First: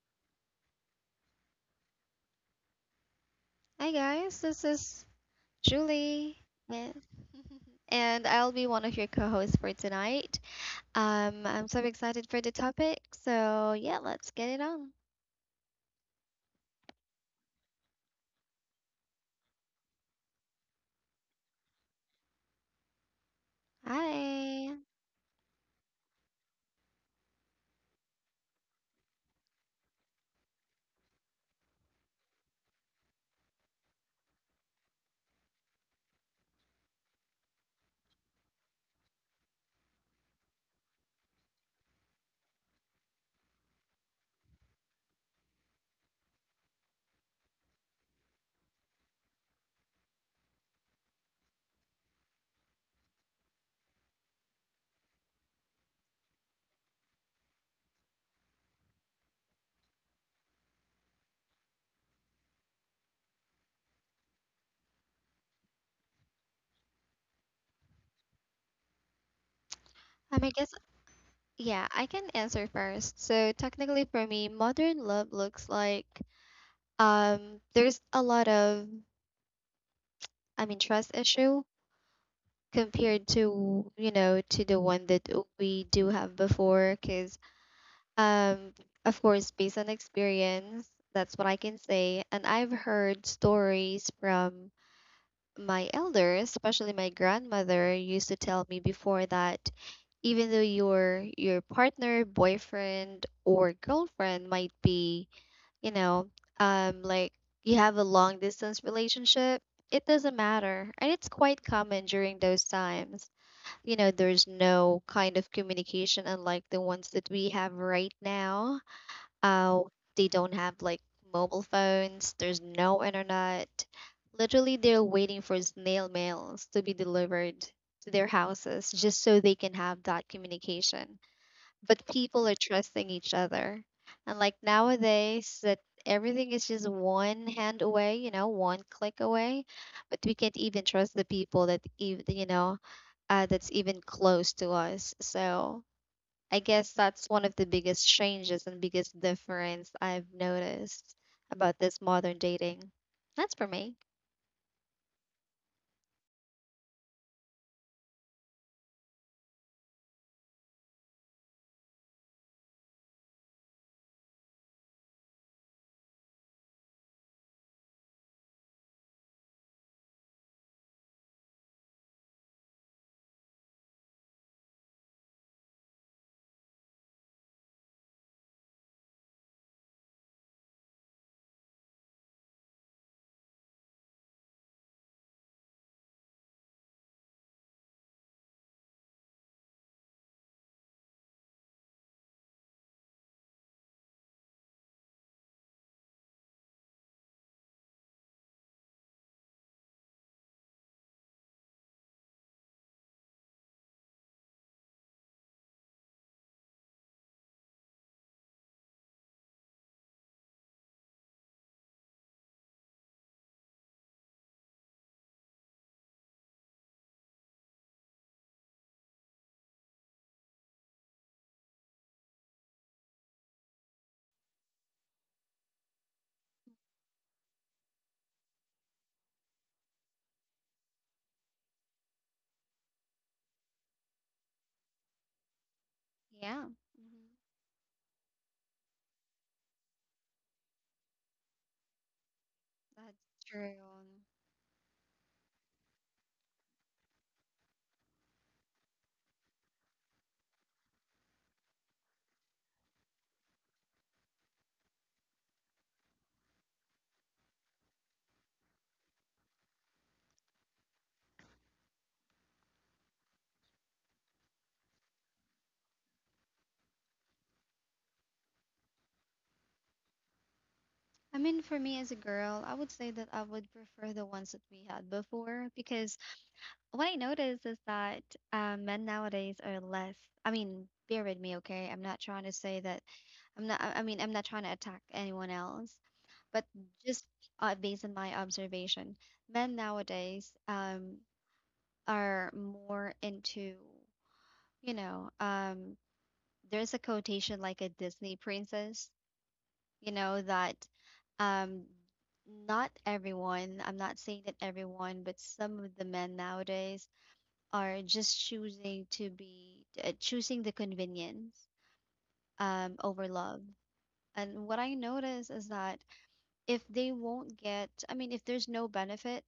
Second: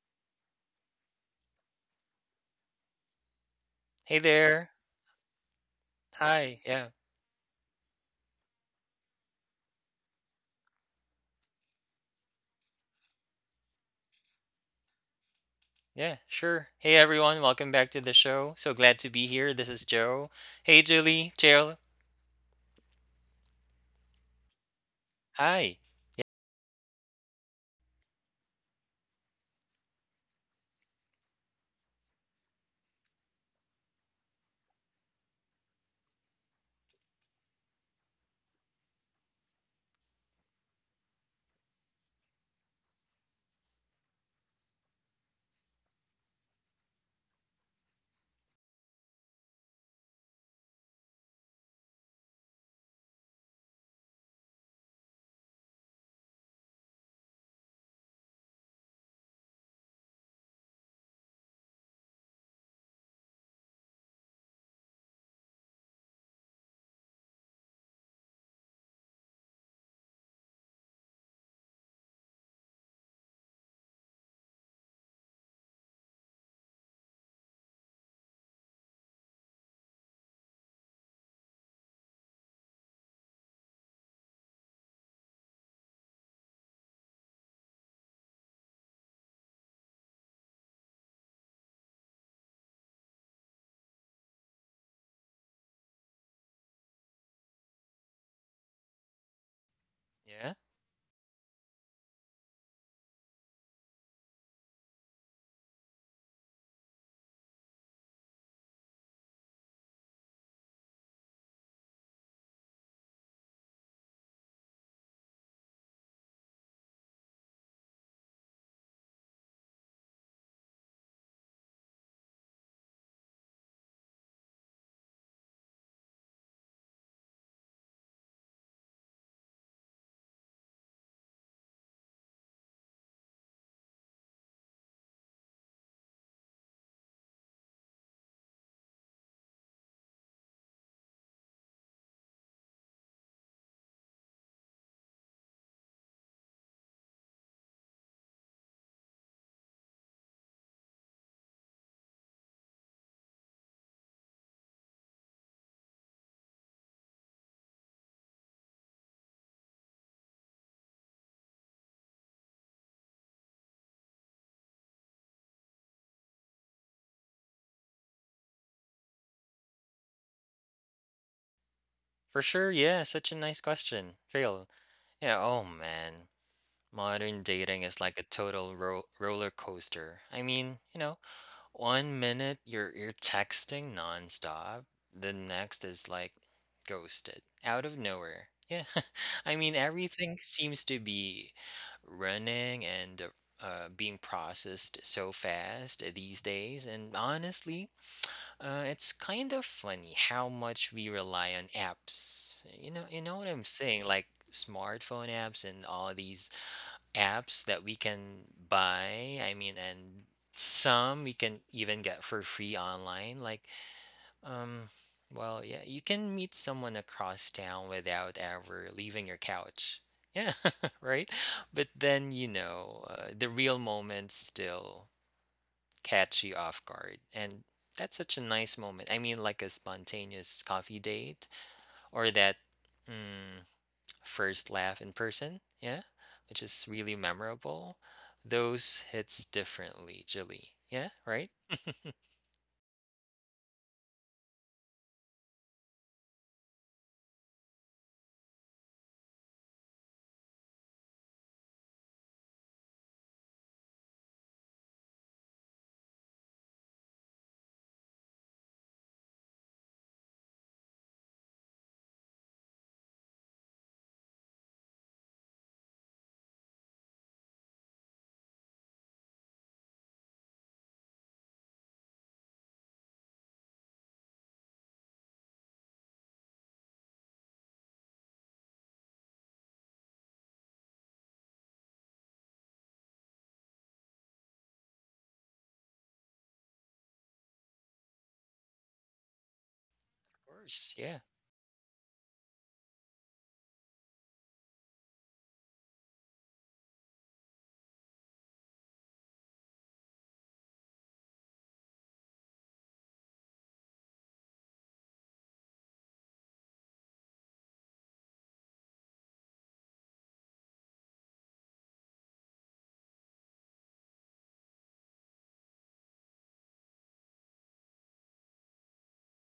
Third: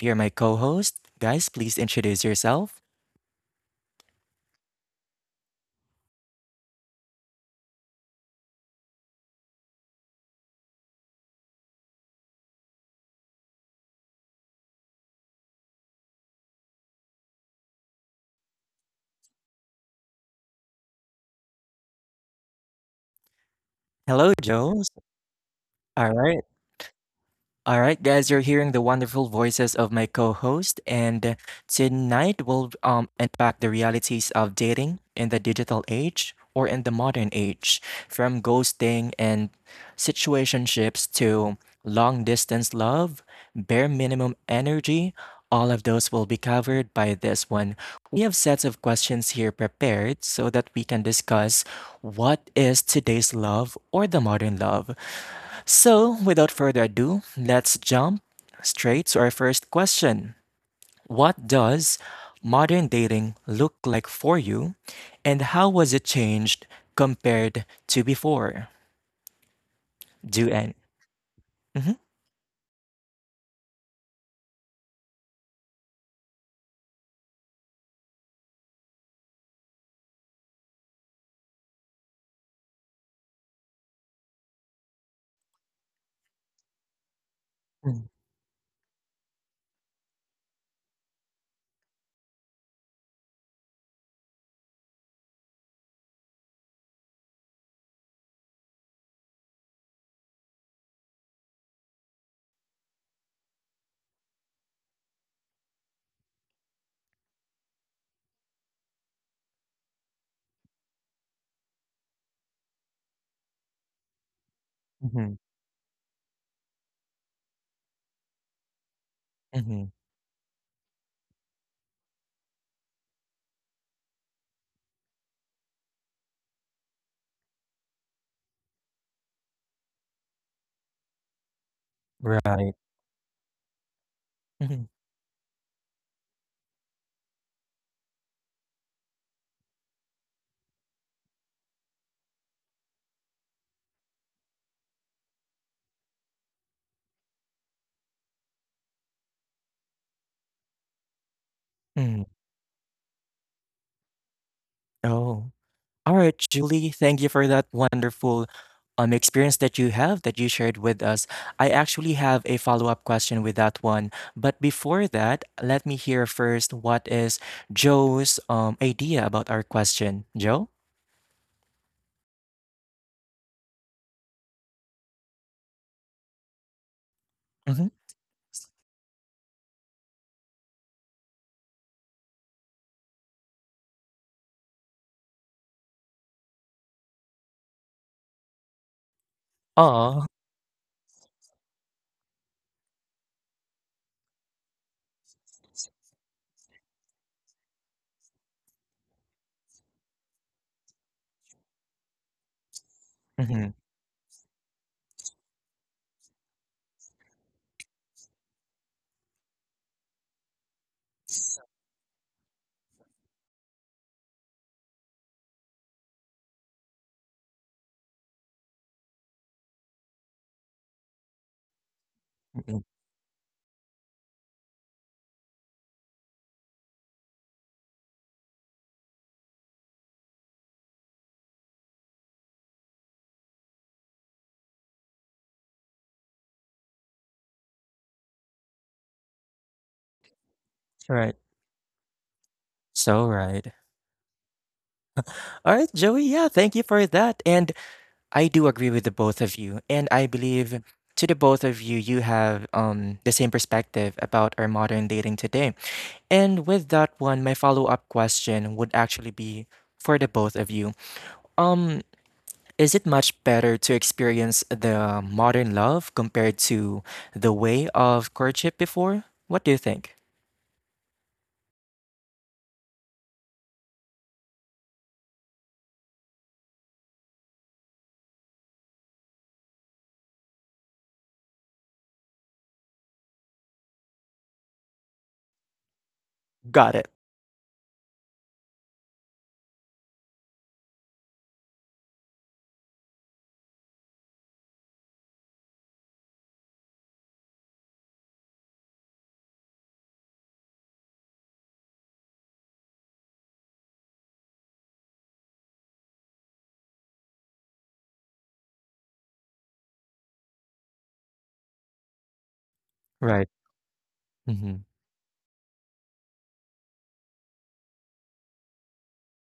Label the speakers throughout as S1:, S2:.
S1: here my co host. Guys, please introduce yourself.
S2: Hi
S3: Hey
S2: guys, this
S3: there.
S2: is Julie,
S3: Hi. Yeah.
S2: and, and I'll be one of your co-hosts for tonight. I'm so excited for the topic, so yeah, let's get it on.
S3: Yeah, sure. Hey everyone, welcome back to the show. So glad to be here. This is Joe. Hey Julie, Jill.
S1: Hello,
S2: Hi.
S1: Joe.
S3: Hi.
S1: All right. All right, guys, you're hearing the wonderful voices of my co-host, and tonight we'll unpack the realities of dating in the digital age or in the modern age, from ghosting and situationships to long-distance love, bare minimum energy. All of those will be covered by this one. We have sets of questions here prepared so that we can discuss what is today's love or the modern love. So, without further ado, let's jump straight to our first question. What does modern dating look like for you, and how was it changed compared to before? Do
S2: I
S1: and
S2: guess
S1: Mm-hmm.
S2: yeah, I can answer first. So technically, for me, modern love looks like there's I mean, trust issue compared to you know to the one that we do have before, because Um, of course, based on experience, that's what I can say. And I've heard stories from my elders, especially my grandmother, used to tell me before that even
S3: Yeah,
S2: though your partner, boyfriend, or girlfriend might be, you know, like you have a long distance relationship, it doesn't matter. And it's quite common during those times. You know, there's no
S1: Mm-hmm.
S2: kind of communication unlike the ones that we have right now.
S1: Mm-hmm.
S2: uh, they don't have like mobile phones, there's no internet. Literally, they're waiting for snail mails to be delivered to their houses just so they can have that communication. But people are
S1: Right.
S2: trusting each other. And like
S1: Mm-hmm.
S2: nowadays, that everything is just one hand away, you know, one click away. But we can't even trust the people that's even close to us. So I guess that's one of the biggest changes and biggest difference I've noticed about this
S1: Mm.
S2: modern dating. That's for me.
S1: Oh. All right, Julie, thank you for that wonderful experience that you have that you shared with us. I actually have a follow up question with that one. But before that, let me hear first what is Joe's idea about our question. Joe?
S3: for sure. Yeah, such a nice question. Jill. Yeah, oh man. Modern
S1: Mm-hmm.
S3: dating is like a total ro roller coaster. One minute you're texting nonstop, the next is like ghosted out of nowhere. Yeah, I mean
S1: Oh,
S3: everything seems to be running and being processed so fast these days. And honestly, it's kind of funny how much we rely on apps. You know what
S1: mm-hmm.
S3: I'm saying? Like smartphone apps and all these apps that we can buy. I mean, and some we can even get for free online. Like, um, well, yeah, you can meet someone across town without ever leaving your couch. Yeah, right. But then, the real moments still catch you off guard. And that's such a nice moment. I mean, like a spontaneous coffee date or that. hmm, first laugh in person, yeah, which
S2: Yeah,
S3: is really memorable. Those hits differently, Julie. Yeah,
S1: Right.
S3: right?
S1: So
S2: that's
S1: right.
S2: true.
S1: All right, Joey. Yeah, thank you for that. And I do agree with the both of you. And I believe to the both of you, you have the same perspective about our modern dating today. And with that one, my follow-up question would actually be for the both of you. Um, is it much better to experience the modern love compared to the way of courtship before? What do you think?
S2: I mean, for me as a girl, I would say that I would prefer the ones that we had before because what I noticed is that men nowadays are less. I mean, bear with me, okay? I'm not trying to say that. I'm not. I mean, I'm not trying to attack anyone else, but
S1: Got it.
S2: just based on my observation, men
S3: Of
S2: nowadays,
S3: course. Yeah,
S2: are more into, you know, um, there's a quotation like a Disney princess, you know, that um, not everyone, I'm not saying that everyone, but some of the men nowadays are just choosing to be, choosing the convenience over
S1: Right.
S2: love.
S1: Mm-hmm.
S2: And what I notice is that if they won't get, I mean, if there's no benefit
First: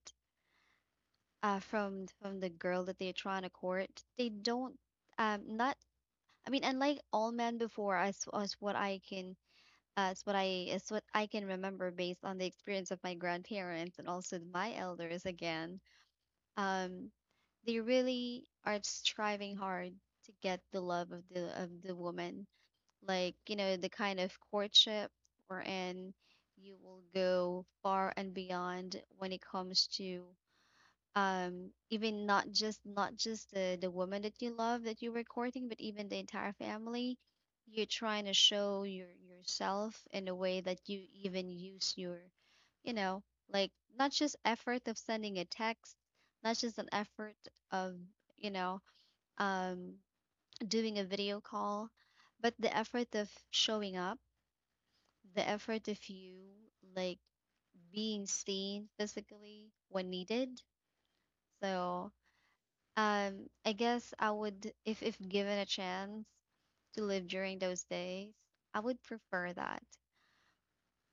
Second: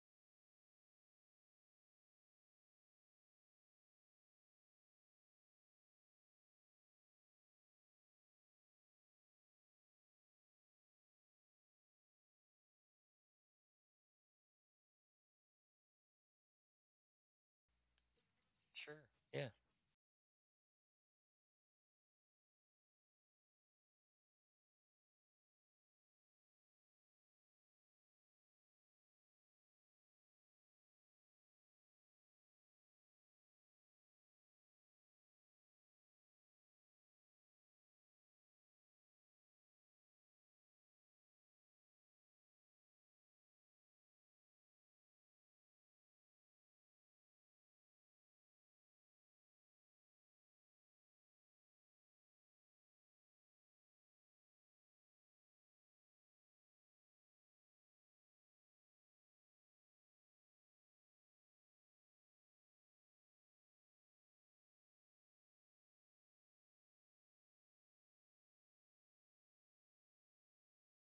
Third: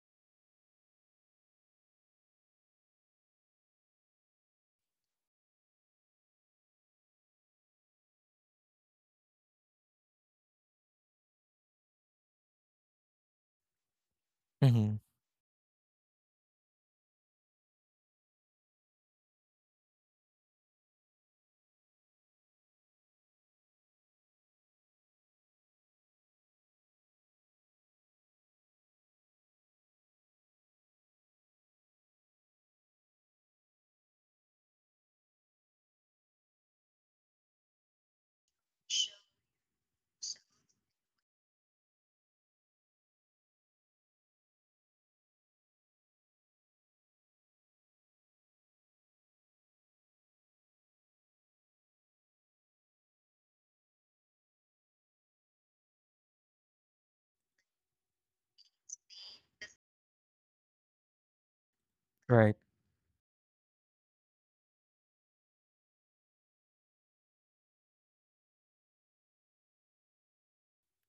S2: from the girl that they're trying to court, they don't not I mean, unlike all men before, as what I can as what I can remember based on the experience of my grandparents and also my
S1: Mm-hmm.
S2: elders again, um, they really are
S3: sure. Yeah.
S2: striving hard to get the love of the woman. Like, you know, the kind of courtship wherein you will go far and beyond when it comes to even not just the woman that you love that you were courting but even the entire family you're trying to show yourself in a way that you even use your you know like not just effort of sending a text, not just an effort of you know um doing a video call, but the effort of showing up, the effort of you like being seen physically when needed. So
S1: Right.
S2: I guess I would, if given a chance to live during those days, I would prefer that.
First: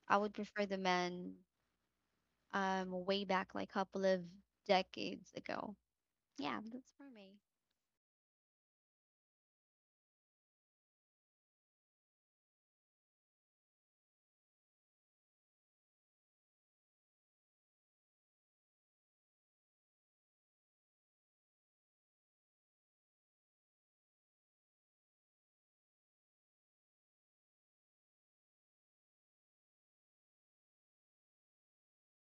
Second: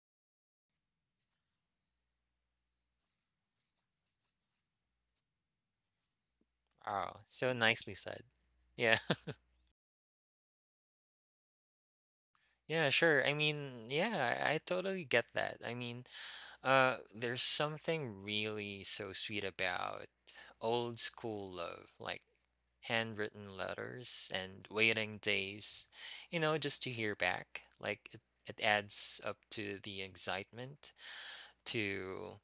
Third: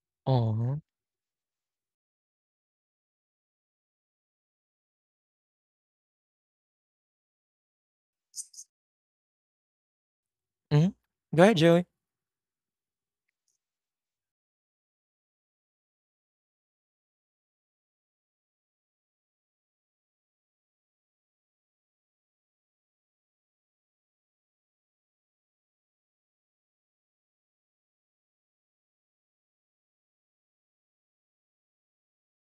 S2: I would prefer the
S1: Oh.
S2: men way back like couple of decades ago. Yeah, that's for
S3: Oh,
S2: me.
S3: so nicely said. Yeah.
S1: Mm-hmm. Go ahead, Joey.
S3: Yeah, sure. I mean, yeah, I totally get that. I mean, there's something really so sweet about old school love, like handwritten letters and waiting days, you know, just to hear back. It adds up to the excitement, to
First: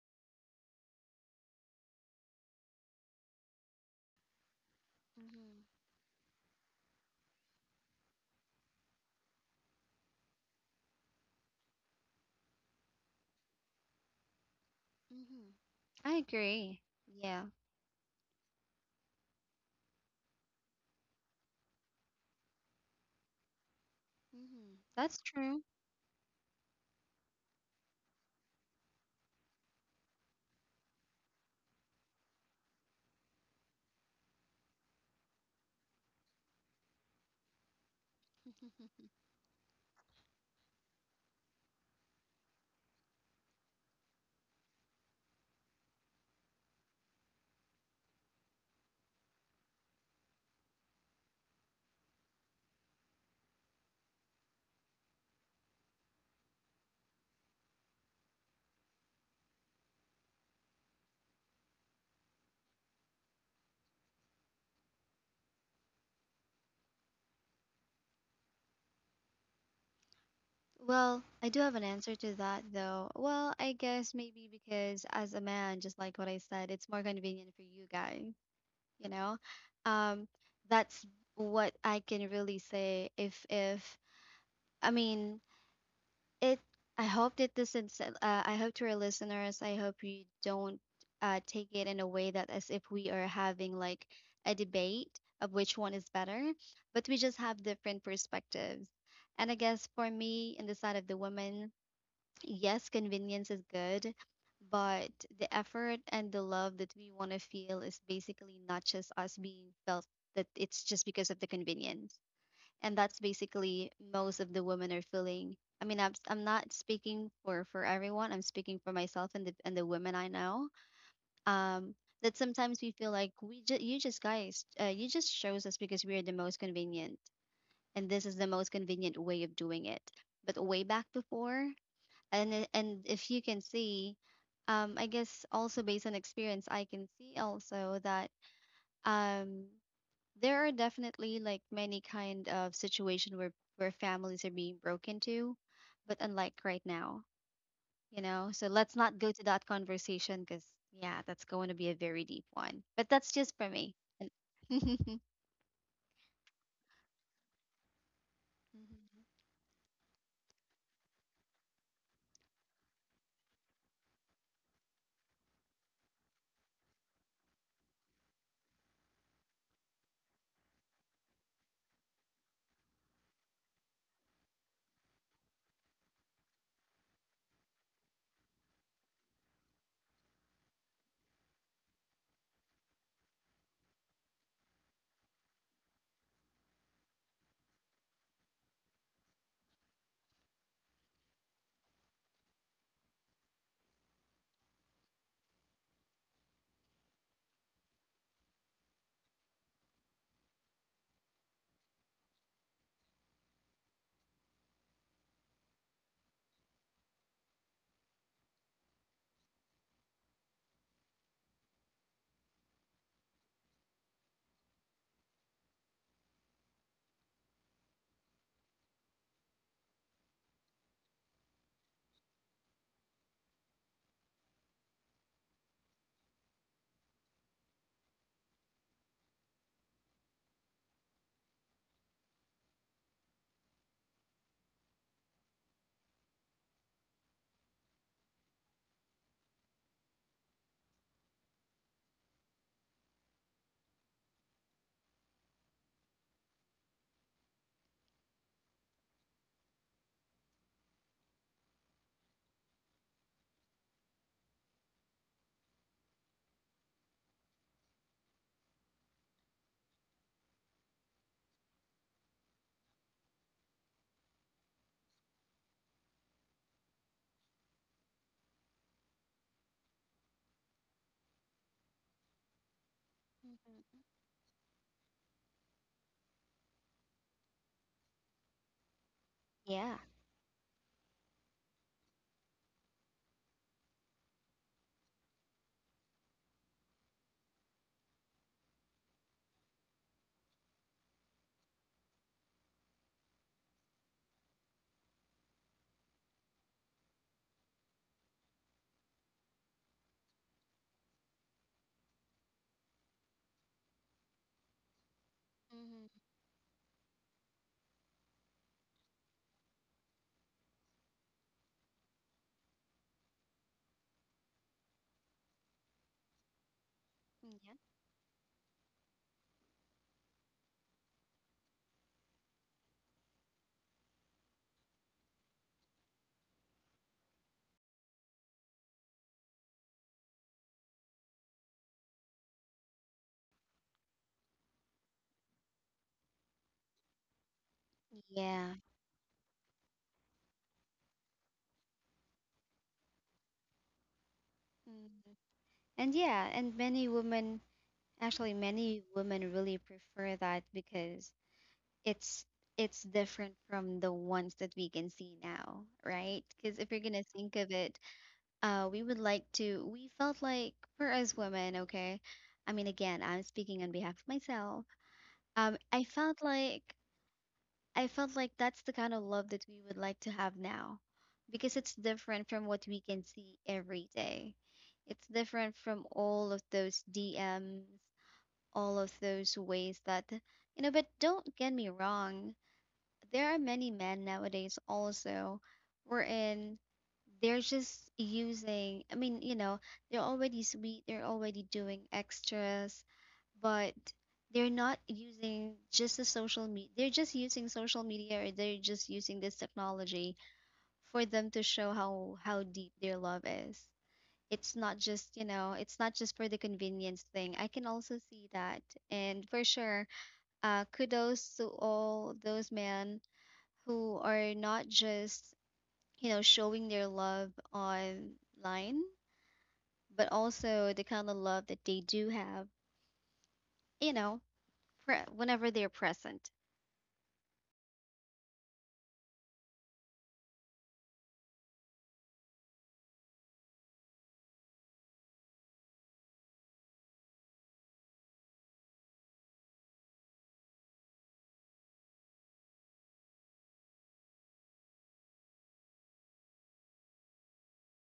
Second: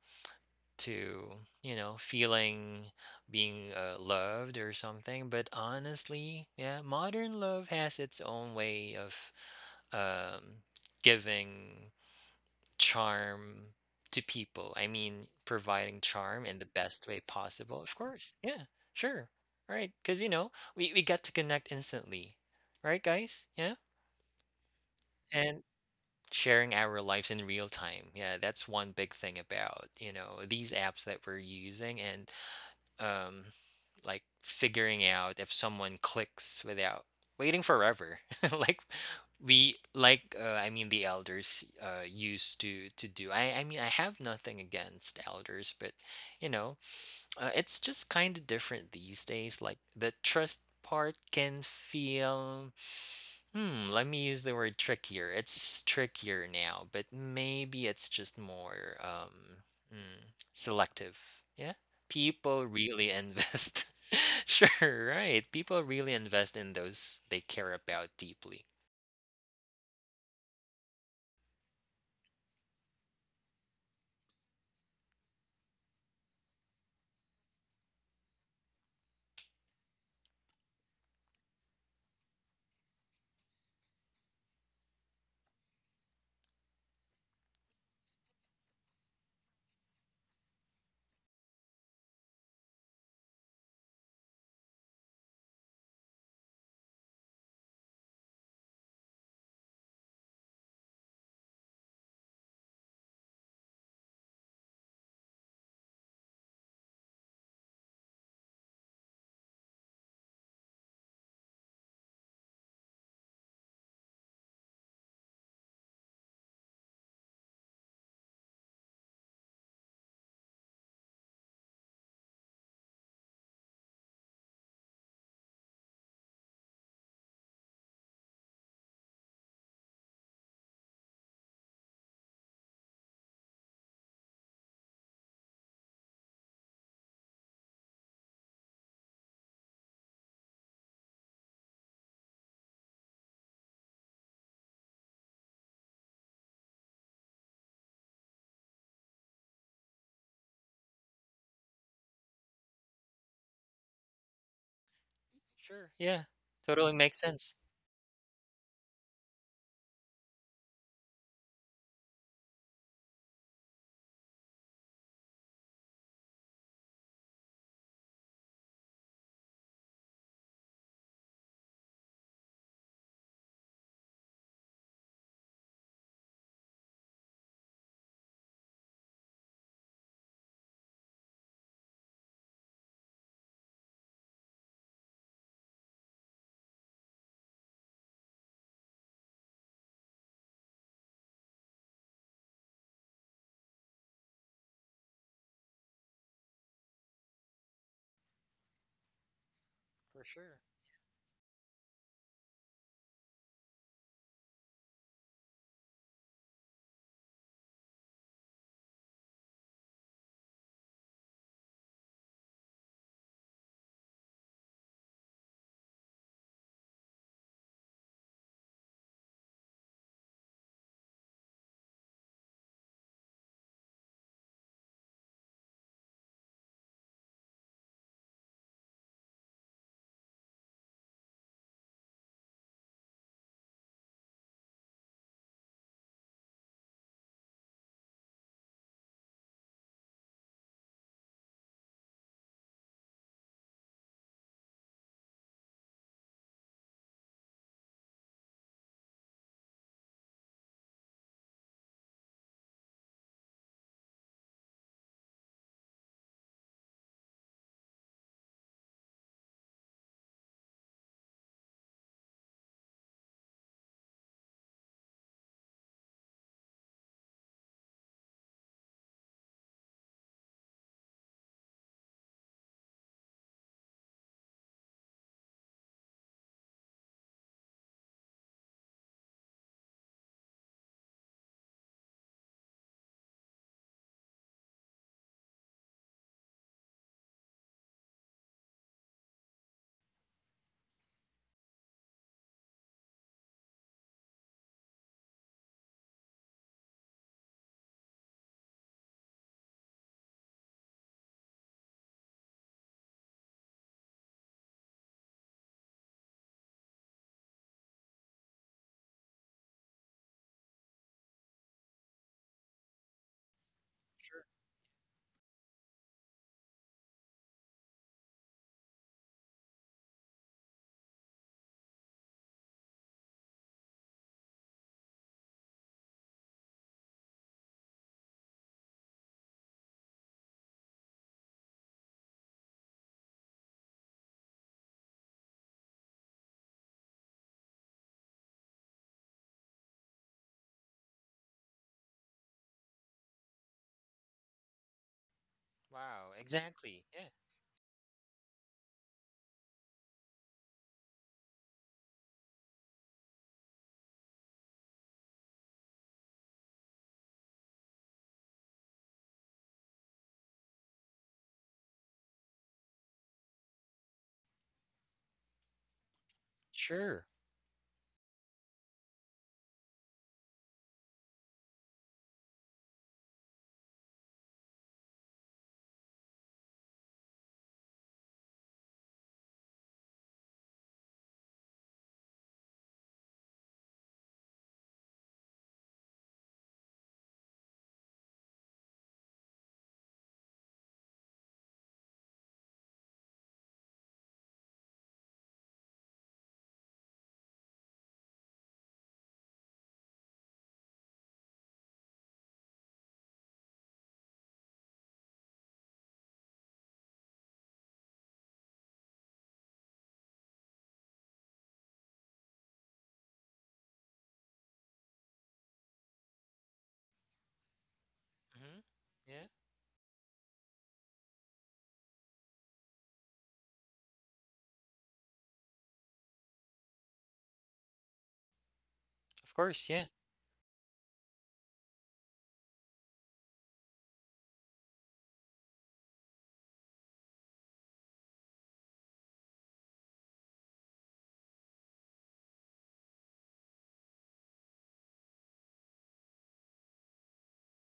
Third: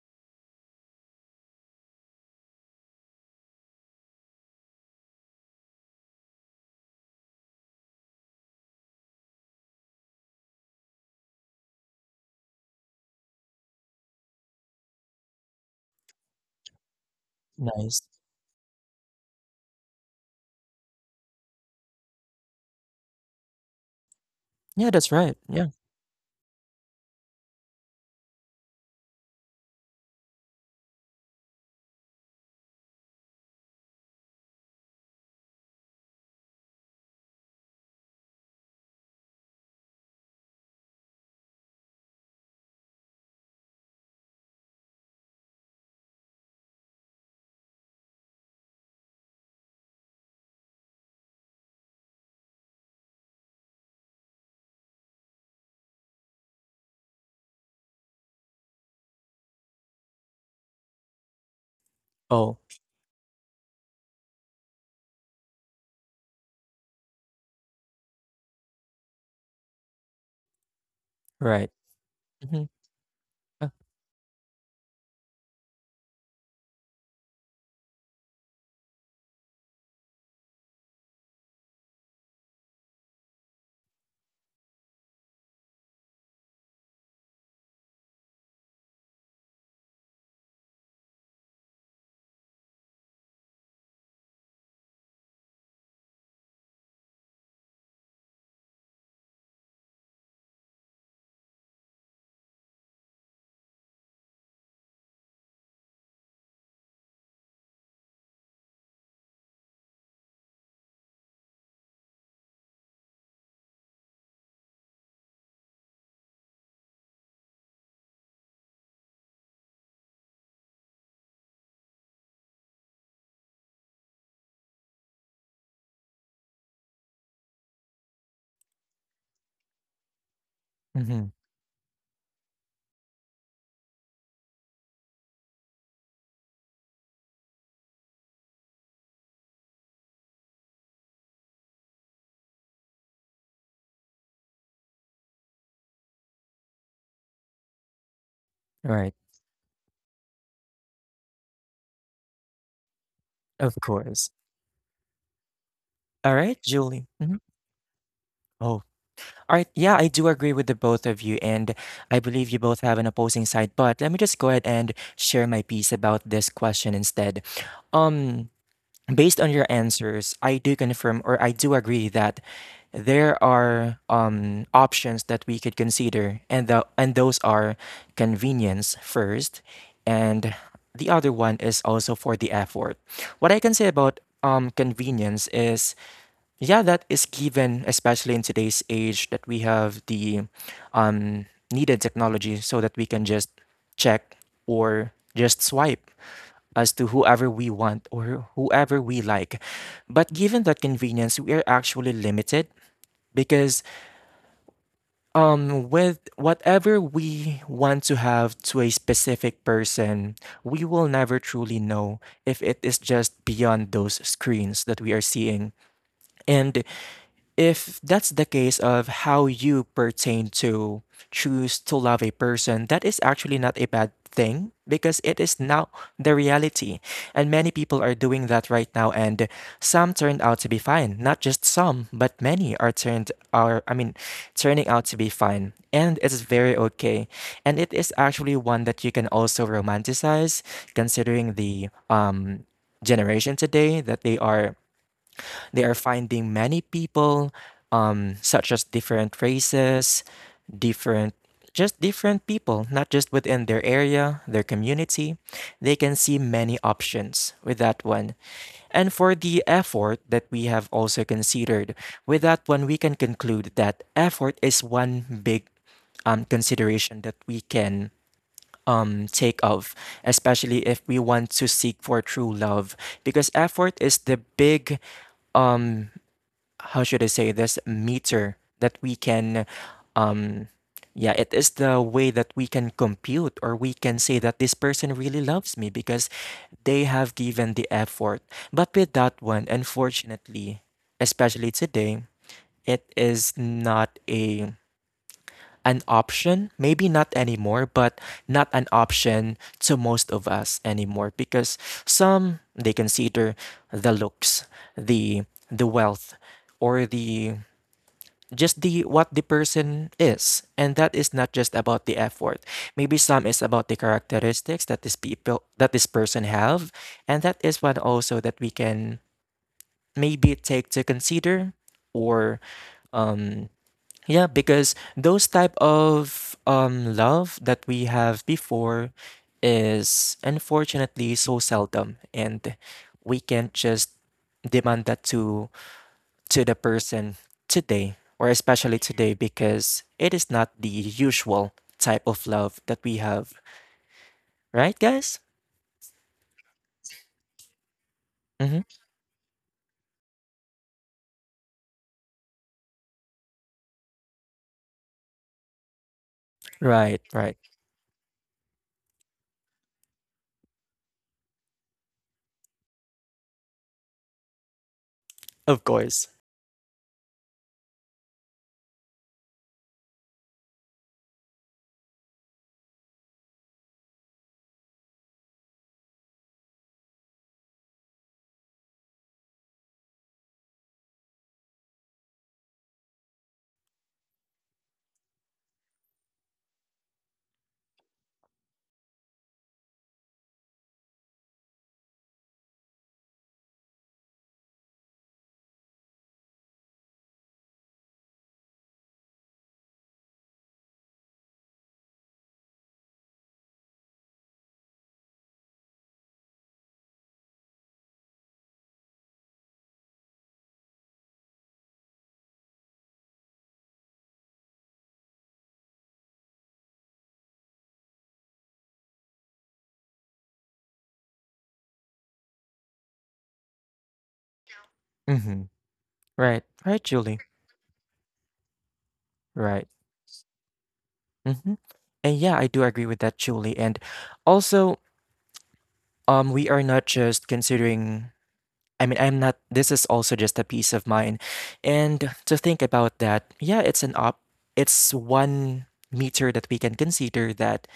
S3: to you know, feeling being loved or something. But
S2: hmm
S3: honestly, yeah, modern love has its own way of um giving charm to people. I mean,
S2: hmm
S3: providing
S2: I
S3: charm in the
S2: agree.
S3: best way
S2: Yeah,
S3: possible. Of
S1: Nice.
S3: course. Yeah. Sure. Right. Because, you know, we get to connect instantly. Right, guys? Yeah.
S1: Yeah, that's
S2: that's
S1: right.
S3: And
S1: Yeah.
S2: true.
S3: sharing our lives in real time. Yeah. That's one big thing about, you know, these apps that we're using and um, like figuring out if someone clicks without waiting forever. Like we like I mean the elders used to do. I mean I have nothing against elders, but you know, it's just kind of different these days. Like the trust part can feel, let me use the word trickier. It's trickier now, but maybe it's just more mm, selective. Yeah.
S1: Oh,
S3: People really invest. Sure, right. People really invest in those they care about deeply.
S2: Well, I
S1: right.
S2: do have an answer to
S1: Mm-hmm.
S2: that though.
S1: Uh,
S2: Well, I guess maybe because as a man, just like what I said, it's more convenient for you guys. you know um that's what I can really say. If I mean it I hope that this is, I hope to our listeners, I hope you don't take it in a way that as if we are having like a debate of which one is better, but we just have different perspectives. And I guess for me, in the side of the woman, yes, convenience is good, but the effort and the love that we want to feel is basically not just us being felt that it's just because of the convenience. And that's basically most of the women are feeling. I mean, I'm not speaking for, everyone. I'm speaking for myself and the women I know. Um, that sometimes we feel like you just guys, you just chose us because we are the most convenient, and this is the most convenient way of doing it. But way back
S1: mm-hmm.
S2: before, and I- and if you can see, I guess also based on experience I can see also that um there are definitely like many kind of situation where families are being broken to, but unlike right now, you know. So let's
S1: Right.
S2: not go to that conversation because yeah, that's going to be a very deep one, but that's just
S1: Of
S2: for me.
S1: course.
S2: And- Mhm.
S3: Sure. Yeah.
S1: All right,
S3: Totally
S1: Julie.
S3: makes
S1: Mm-hmm.
S3: sense.
S1: Oh, all right. Yeah, I do agree with the both of you, and I believe you both have an opposing side. But let me just go ahead and share my piece about this question instead. Um, based on your answers, I do confirm or I do agree that there are options that we could consider, and the and those are convenience first, and the other one is also for the effort. What I can say about convenience is yeah, that is given, especially in today's age, that we have the um, needed technology so that we can just check or just swipe as to whoever we want or whoever we like.
S3: For
S1: But
S3: sure.
S1: given that convenience, we are actually limited because with whatever we want to have to a specific person, we will never truly know if it is just beyond those screens that we are seeing and if that's the case of how you pertain to choose to love a person, that is actually not a bad thing because it is now the reality. And many people are doing that right now and some turned out to be fine. Not just some, but many are turned are I mean turning out to be fine. And it's very okay. And it is actually one that you can also romanticize considering the generation today that they are finding many people, such as different races, different, just different people, not just within their area, their community. They can see many options with that one. And for the effort that we have also considered, with that one, we can conclude that effort is one big consideration that we can take of, especially if we want to seek for true love, because effort is the big how should I say this meter that we can
S2: Yeah.
S1: um yeah it is the way that we can compute or we can say that this person really loves me because they have given the effort but with that one unfortunately especially today it is not a an option maybe not anymore but not an option to most of us anymore because some they consider the looks the the
S2: Mm-hmm.
S1: wealth or the just the what the person is and that is not just about the effort maybe some is about the
S3: Sure.
S1: characteristics that this people that this person have and that
S2: Yeah.
S1: is one also that we can maybe take to consider or um yeah because those type of love that we have before is unfortunately so seldom and we can't just demand that to the person today, or
S2: Yeah.
S1: especially today, because it is not the usual type of love that we have, right,
S2: Mhm.
S1: guys?
S2: And
S3: Wow.
S2: yeah, and
S3: Exactly.
S2: many
S3: Yeah.
S2: women actually,
S1: Mm-hmm.
S2: many women really prefer that because it's it's different from the ones that we can see now, right? Because if you're
S1: Right,
S2: gonna think
S1: right.
S2: of it, we would like to. We felt like for us women, okay. I mean, again, I'm speaking on behalf of myself. Um,
S1: Of
S2: I
S1: course.
S2: felt like
S3: Sure.
S2: I felt like that's the kind of love that we would like to have now, because it's different from what we can see every day. It's different from all of those DMs, all of those ways that, you know, but don't get me wrong, there are many men nowadays also wherein they're just using, I mean, you know, they're already sweet, they're already doing extras, but they're not using just the social media, they're just using social media or they're just using this technology for them to show how deep their love is. It's not just, you know, it's not just for the convenience thing, I can also see that. And for sure, kudos to all those men who are not just, you know, showing their love
S3: hmm.
S2: online,
S3: Yeah.
S2: but also the kind of love that they do have, you know,
S1: Mm-hmm.
S2: whenever they're present.
S1: Right, right, Julie.
S3: Of course.
S1: Right.
S3: Yeah.
S1: Mm-hmm. And yeah, I do agree with that, Julie. And also, we are not just considering. I mean, I'm not. This is also just a peace of mind, and to think about that, yeah, it's an op. It's one meter that we can consider that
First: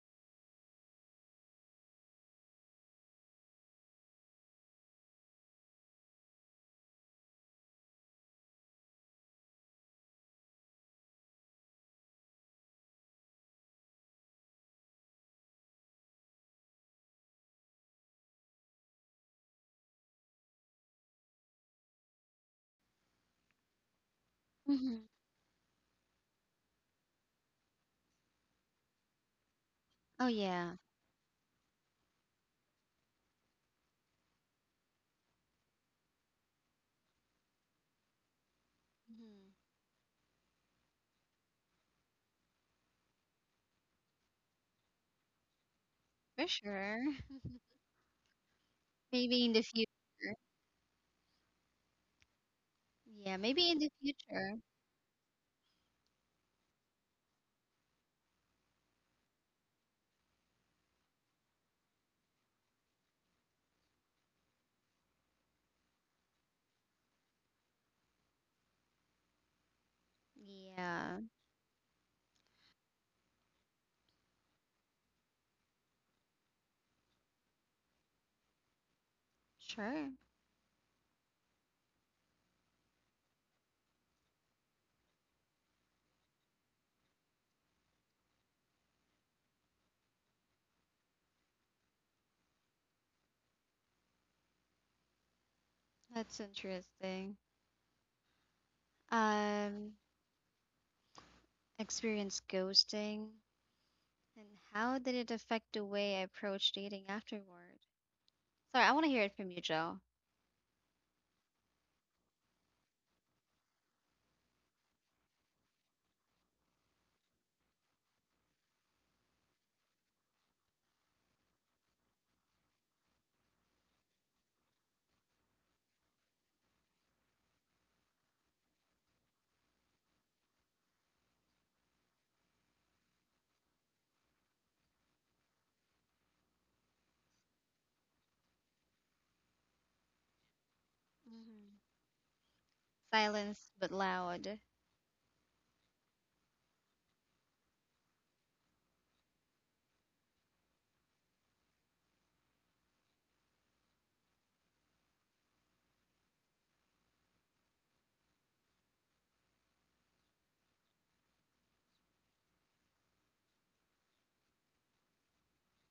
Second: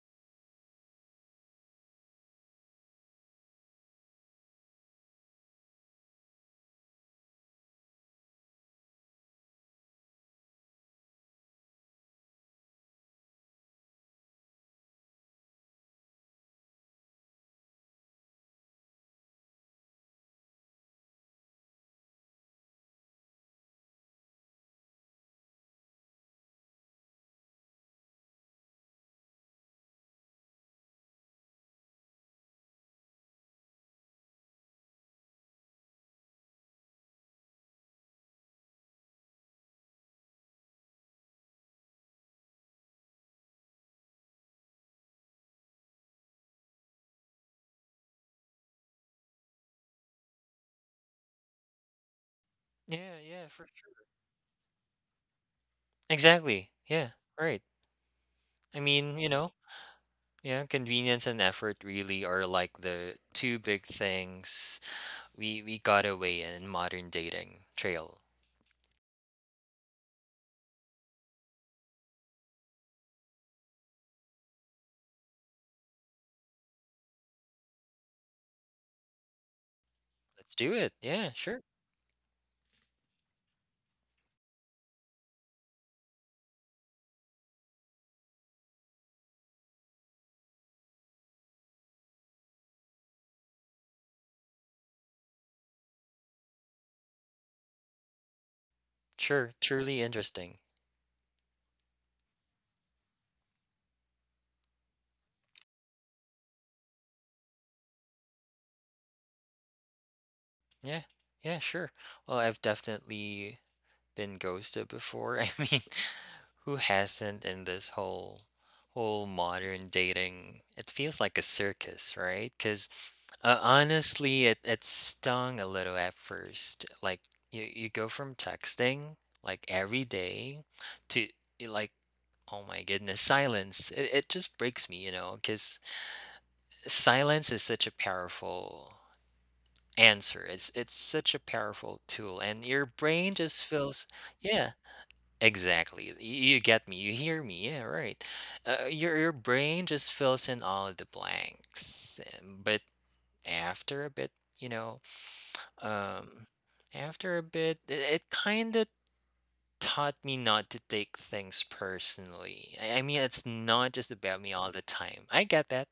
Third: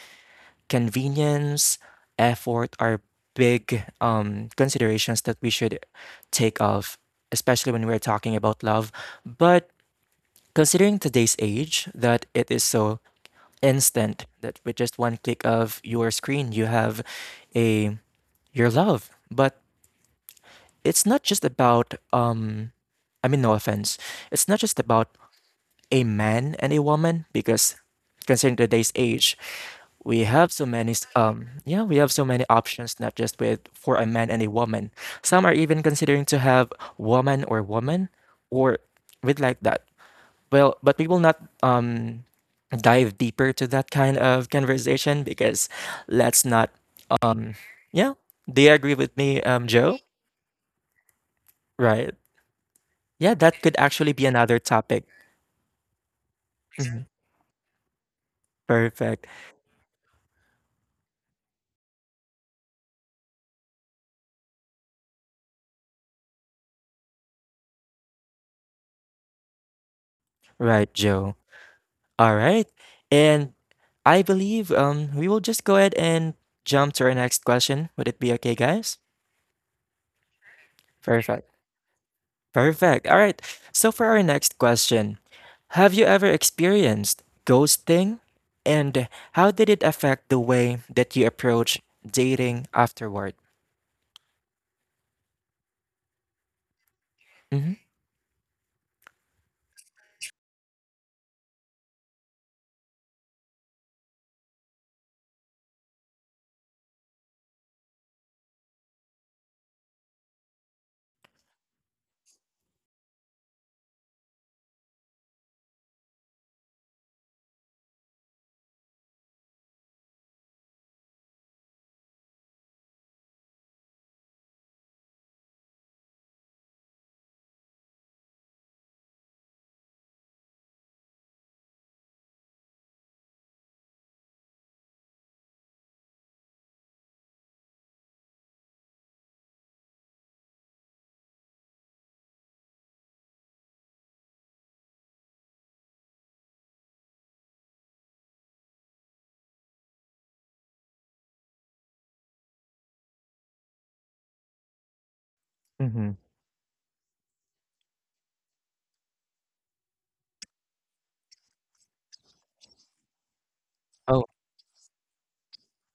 S1: convenience, effort are big considerations that we should take of, especially when we're talking about love. But considering today's age, that it is so instant that with just one click of your screen, you have a your love. But it's not just about I mean, no offense. It's not just about
S2: hmm
S1: a man and a woman because considering today's age, we
S2: oh
S1: have so
S2: yeah.
S1: many s- yeah we have so many options not just with for a man and a woman some are even considering to have woman or woman or with like
S2: hmm
S1: that well but we will not dive deeper to that kind of conversation because let's
S2: for
S1: not
S2: sure.
S1: um yeah do you agree with me
S2: Maybe in the
S1: joe
S2: future.
S1: right
S3: Yeah,
S1: yeah
S2: Yeah,
S3: yeah,
S1: that
S3: for
S1: could
S2: maybe in the
S3: sure.
S1: actually be another
S2: future.
S1: topic.
S3: Exactly.
S1: Mhm.
S3: Yeah, right. I mean,
S1: Perfect.
S3: you know, yeah, convenience and effort really are like the two big things we got away in modern dating, Trail.
S1: Right,
S2: Yeah,
S1: Joe. All right. And I believe we will just go ahead and jump to our next question. Would it be okay, guys?
S2: sure.
S3: Let's do it. Yeah,
S1: Perfect.
S3: sure.
S1: Perfect. All right. So for our next question, have you ever experienced ghosting? And how did it affect the way that you approach dating afterward?
S2: That's interesting.
S1: Mm-hmm.
S3: Sure.
S2: Um,
S3: Truly interesting.
S2: Experienced ghosting, and how did it affect the way I approach dating afterward? Sorry, I want to hear it from you, Joe.
S3: Yeah. Yeah, sure. Well, I've definitely been ghosted before. I mean, who hasn't in this whole modern dating? It feels like a circus, right? Because honestly, it stung a little at first. Like you go from texting like every day to like oh my goodness, silence. It just breaks me, you know, because silence is such a powerful answer. It's such a
S2: Mm-hmm.
S3: powerful tool, and your brain just
S2: Silence but
S3: feels
S2: loud.
S3: yeah. Exactly. You get me. You hear me. Yeah, right. Your brain just fills in all of the blanks. But after a bit, you know,
S1: Mm-hmm.
S3: um, after a bit, it kind of taught me not to take things personally. I mean, it's not just
S1: Oh.
S3: about me all the time. I get that.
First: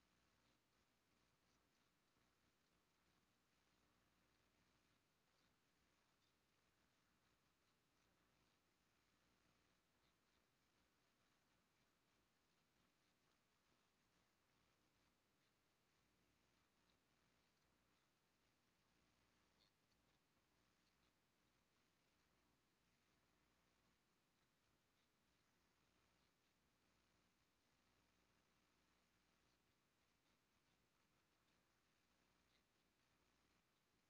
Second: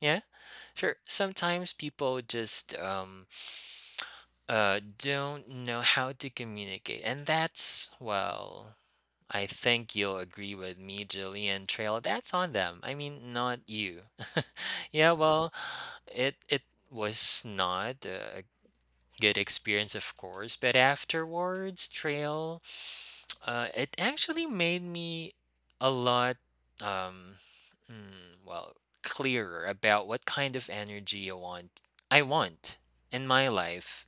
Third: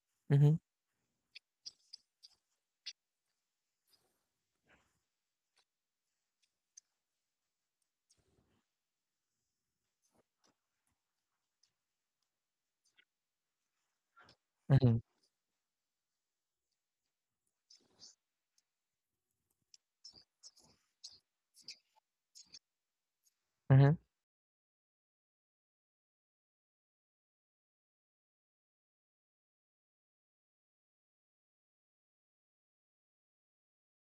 S3: Yeah,
S1: Mm-hmm.
S3: sure. Sometimes people just don't know how to communicate, and that's well. I think you'll agree with me, Julian Trail. That's on them. I mean, not you.
S1: Mm-hmm.
S3: Yeah, well, it was not a good experience, of course, but afterwards, Trail,
S1: Mm-hmm.
S3: it actually made me a lot, um, well, clearer about what kind of energy I want. I want in my life.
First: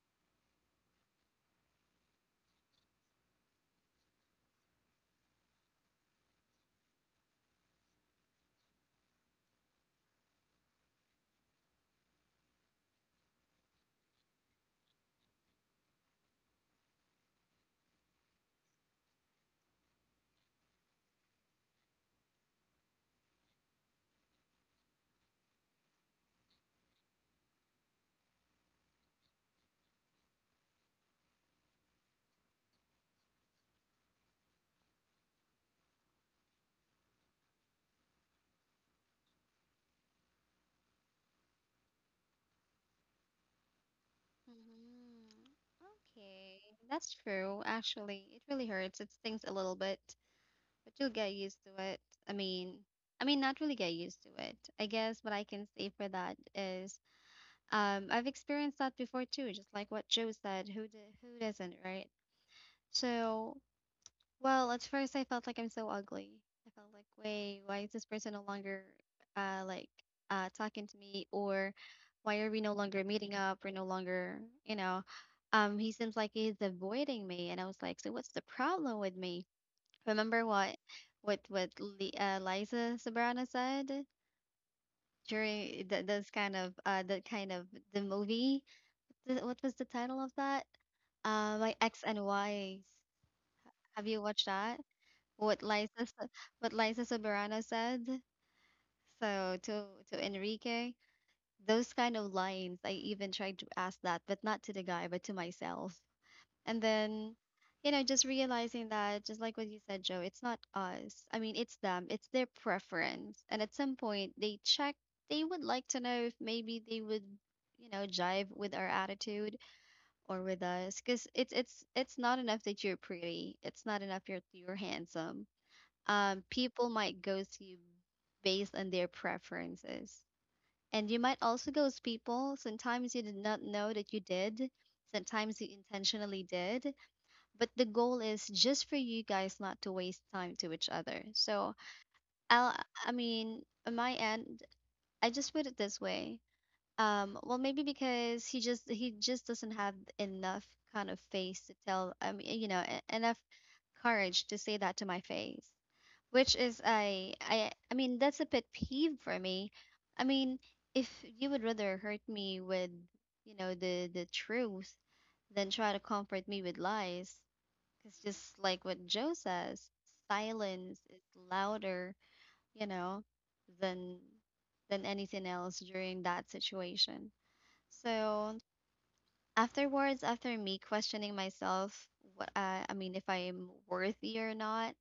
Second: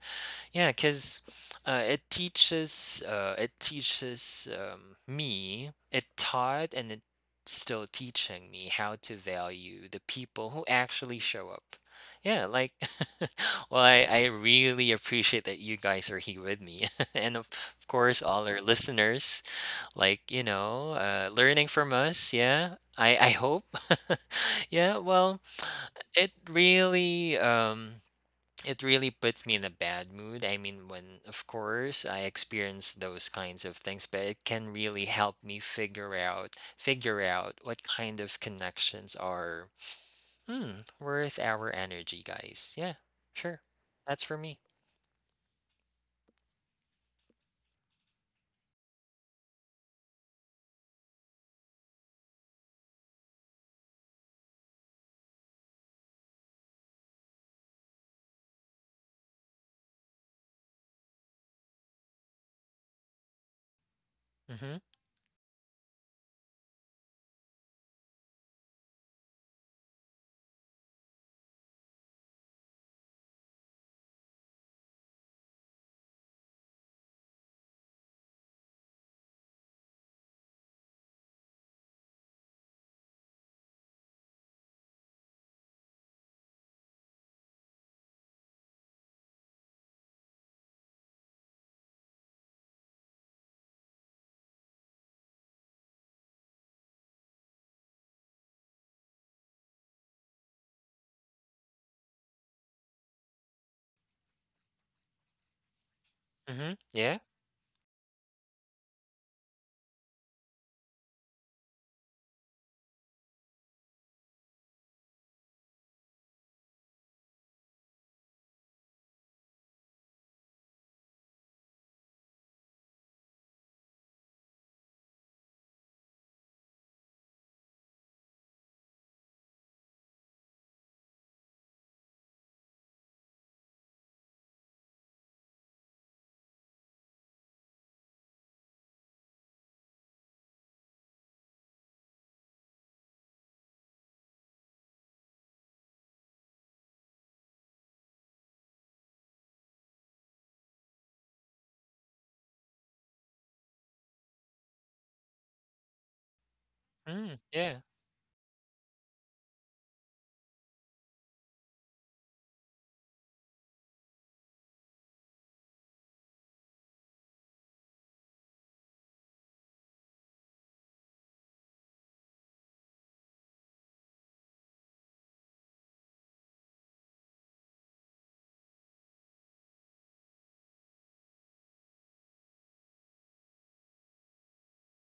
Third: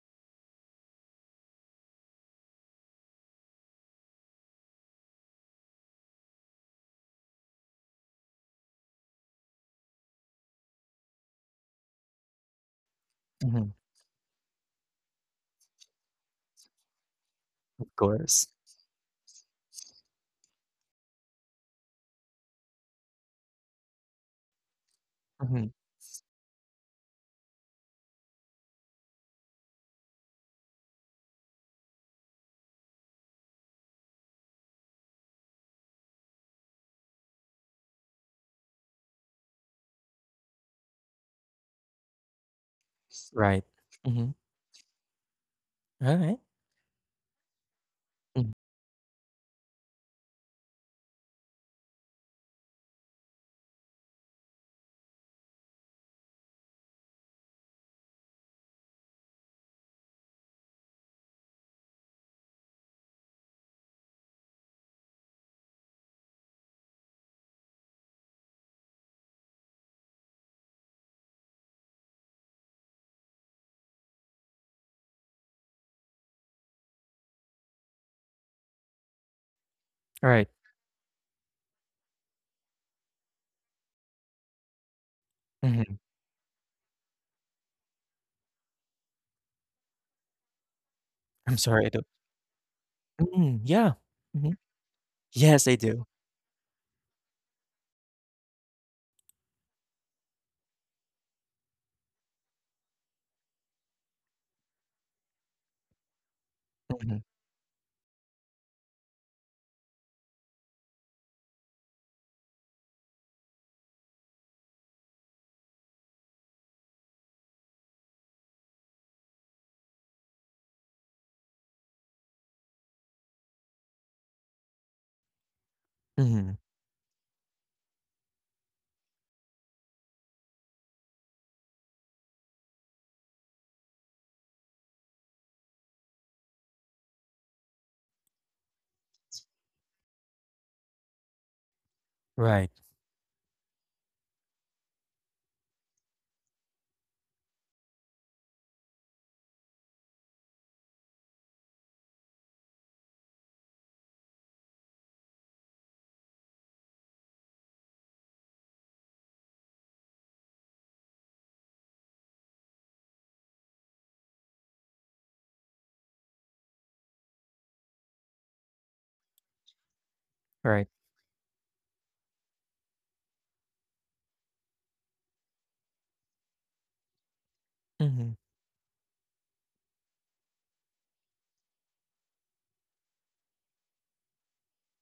S3: Yeah, because it teaches me, it taught and it's still teaching me how to value the people who actually show up. Yeah, like
S1: Mm-hmm.
S3: well, I really appreciate that you guys are here with me. And of
S1: Of
S3: course
S1: course.
S3: all our listeners, like, you know, learning from us, yeah. I hope. Yeah, well,
S1: Mm-hmm.
S3: it really um it really puts me in a bad mood. I mean, when, of course, I experience those kinds of things, but it can really help me figure out what kind of connections are worth our energy, guys. Yeah, sure.
S1: Right.
S3: That's
S1: Mm-hmm.
S3: for me.
S2: Mm-hmm.
S1: All right.
S2: Okay, that's true. Actually, it
S1: Mm-hmm.
S2: really hurts. It stings a little bit, but you'll get used to it. I mean, I mean, not really get used to it. I guess what I can say for that is, I've experienced that before too, just like what Joe said. Who doesn't, right? So well,
S3: Mm-hmm.
S2: at first I felt like I'm so ugly. I felt like, wait, why is this person no longer uh like talking to me, or why are we no longer meeting up? We're no longer, you know, he seems like he's avoiding me and I was like, so what's the problem with me?
S1: All
S2: Remember
S1: right.
S2: what Li Liza Sobrano said during
S1: Mm-hmm.
S2: th this kind of that kind of the movie? Th What was the title of that?
S1: I'm
S2: My
S1: sorry. I don't...
S2: Ex and Wives.
S1: Mm, yeah.
S2: Have you watched that? what
S1: Yes, I
S2: Liza
S1: do.
S2: s- what Liza Soberano said. To Enrique, those kind of lines, I even tried to ask that, but not to the guy, but to myself.
S3: Mm-hmm.
S2: And
S3: Yeah.
S1: Mhm,
S2: then, you know, just realizing that, just like what you said, Joe, it's not us. I mean, it's them. It's their preference. And at some point, they check. They would like to know if maybe they would, you know, jive with our attitude or with us, because it's not enough that you're pretty. It's not enough you're handsome.
S1: mhm.
S2: People might ghost you based on their preferences. And you might also ghost people. Sometimes you did not know that you did. Sometimes you intentionally did. But the goal is just for you guys not to waste time to each other. So
S1: Right,
S2: I'll, I mean, on my end, I just put it this way. Well, maybe because he just doesn't have enough kind of face to tell. I mean, you know, enough courage to say that to my face, which is
S3: Mm, yeah.
S2: I mean that's a pet peeve for me. I mean, if you would rather hurt me with, you know, the truth than try to comfort me with lies, it's just like what Joe says,
S1: right.
S2: silence is louder, you know, than than anything else during that situation.
S1: Mhm,
S2: So afterwards, after me questioning myself, what I mean, if I'm worthy or not,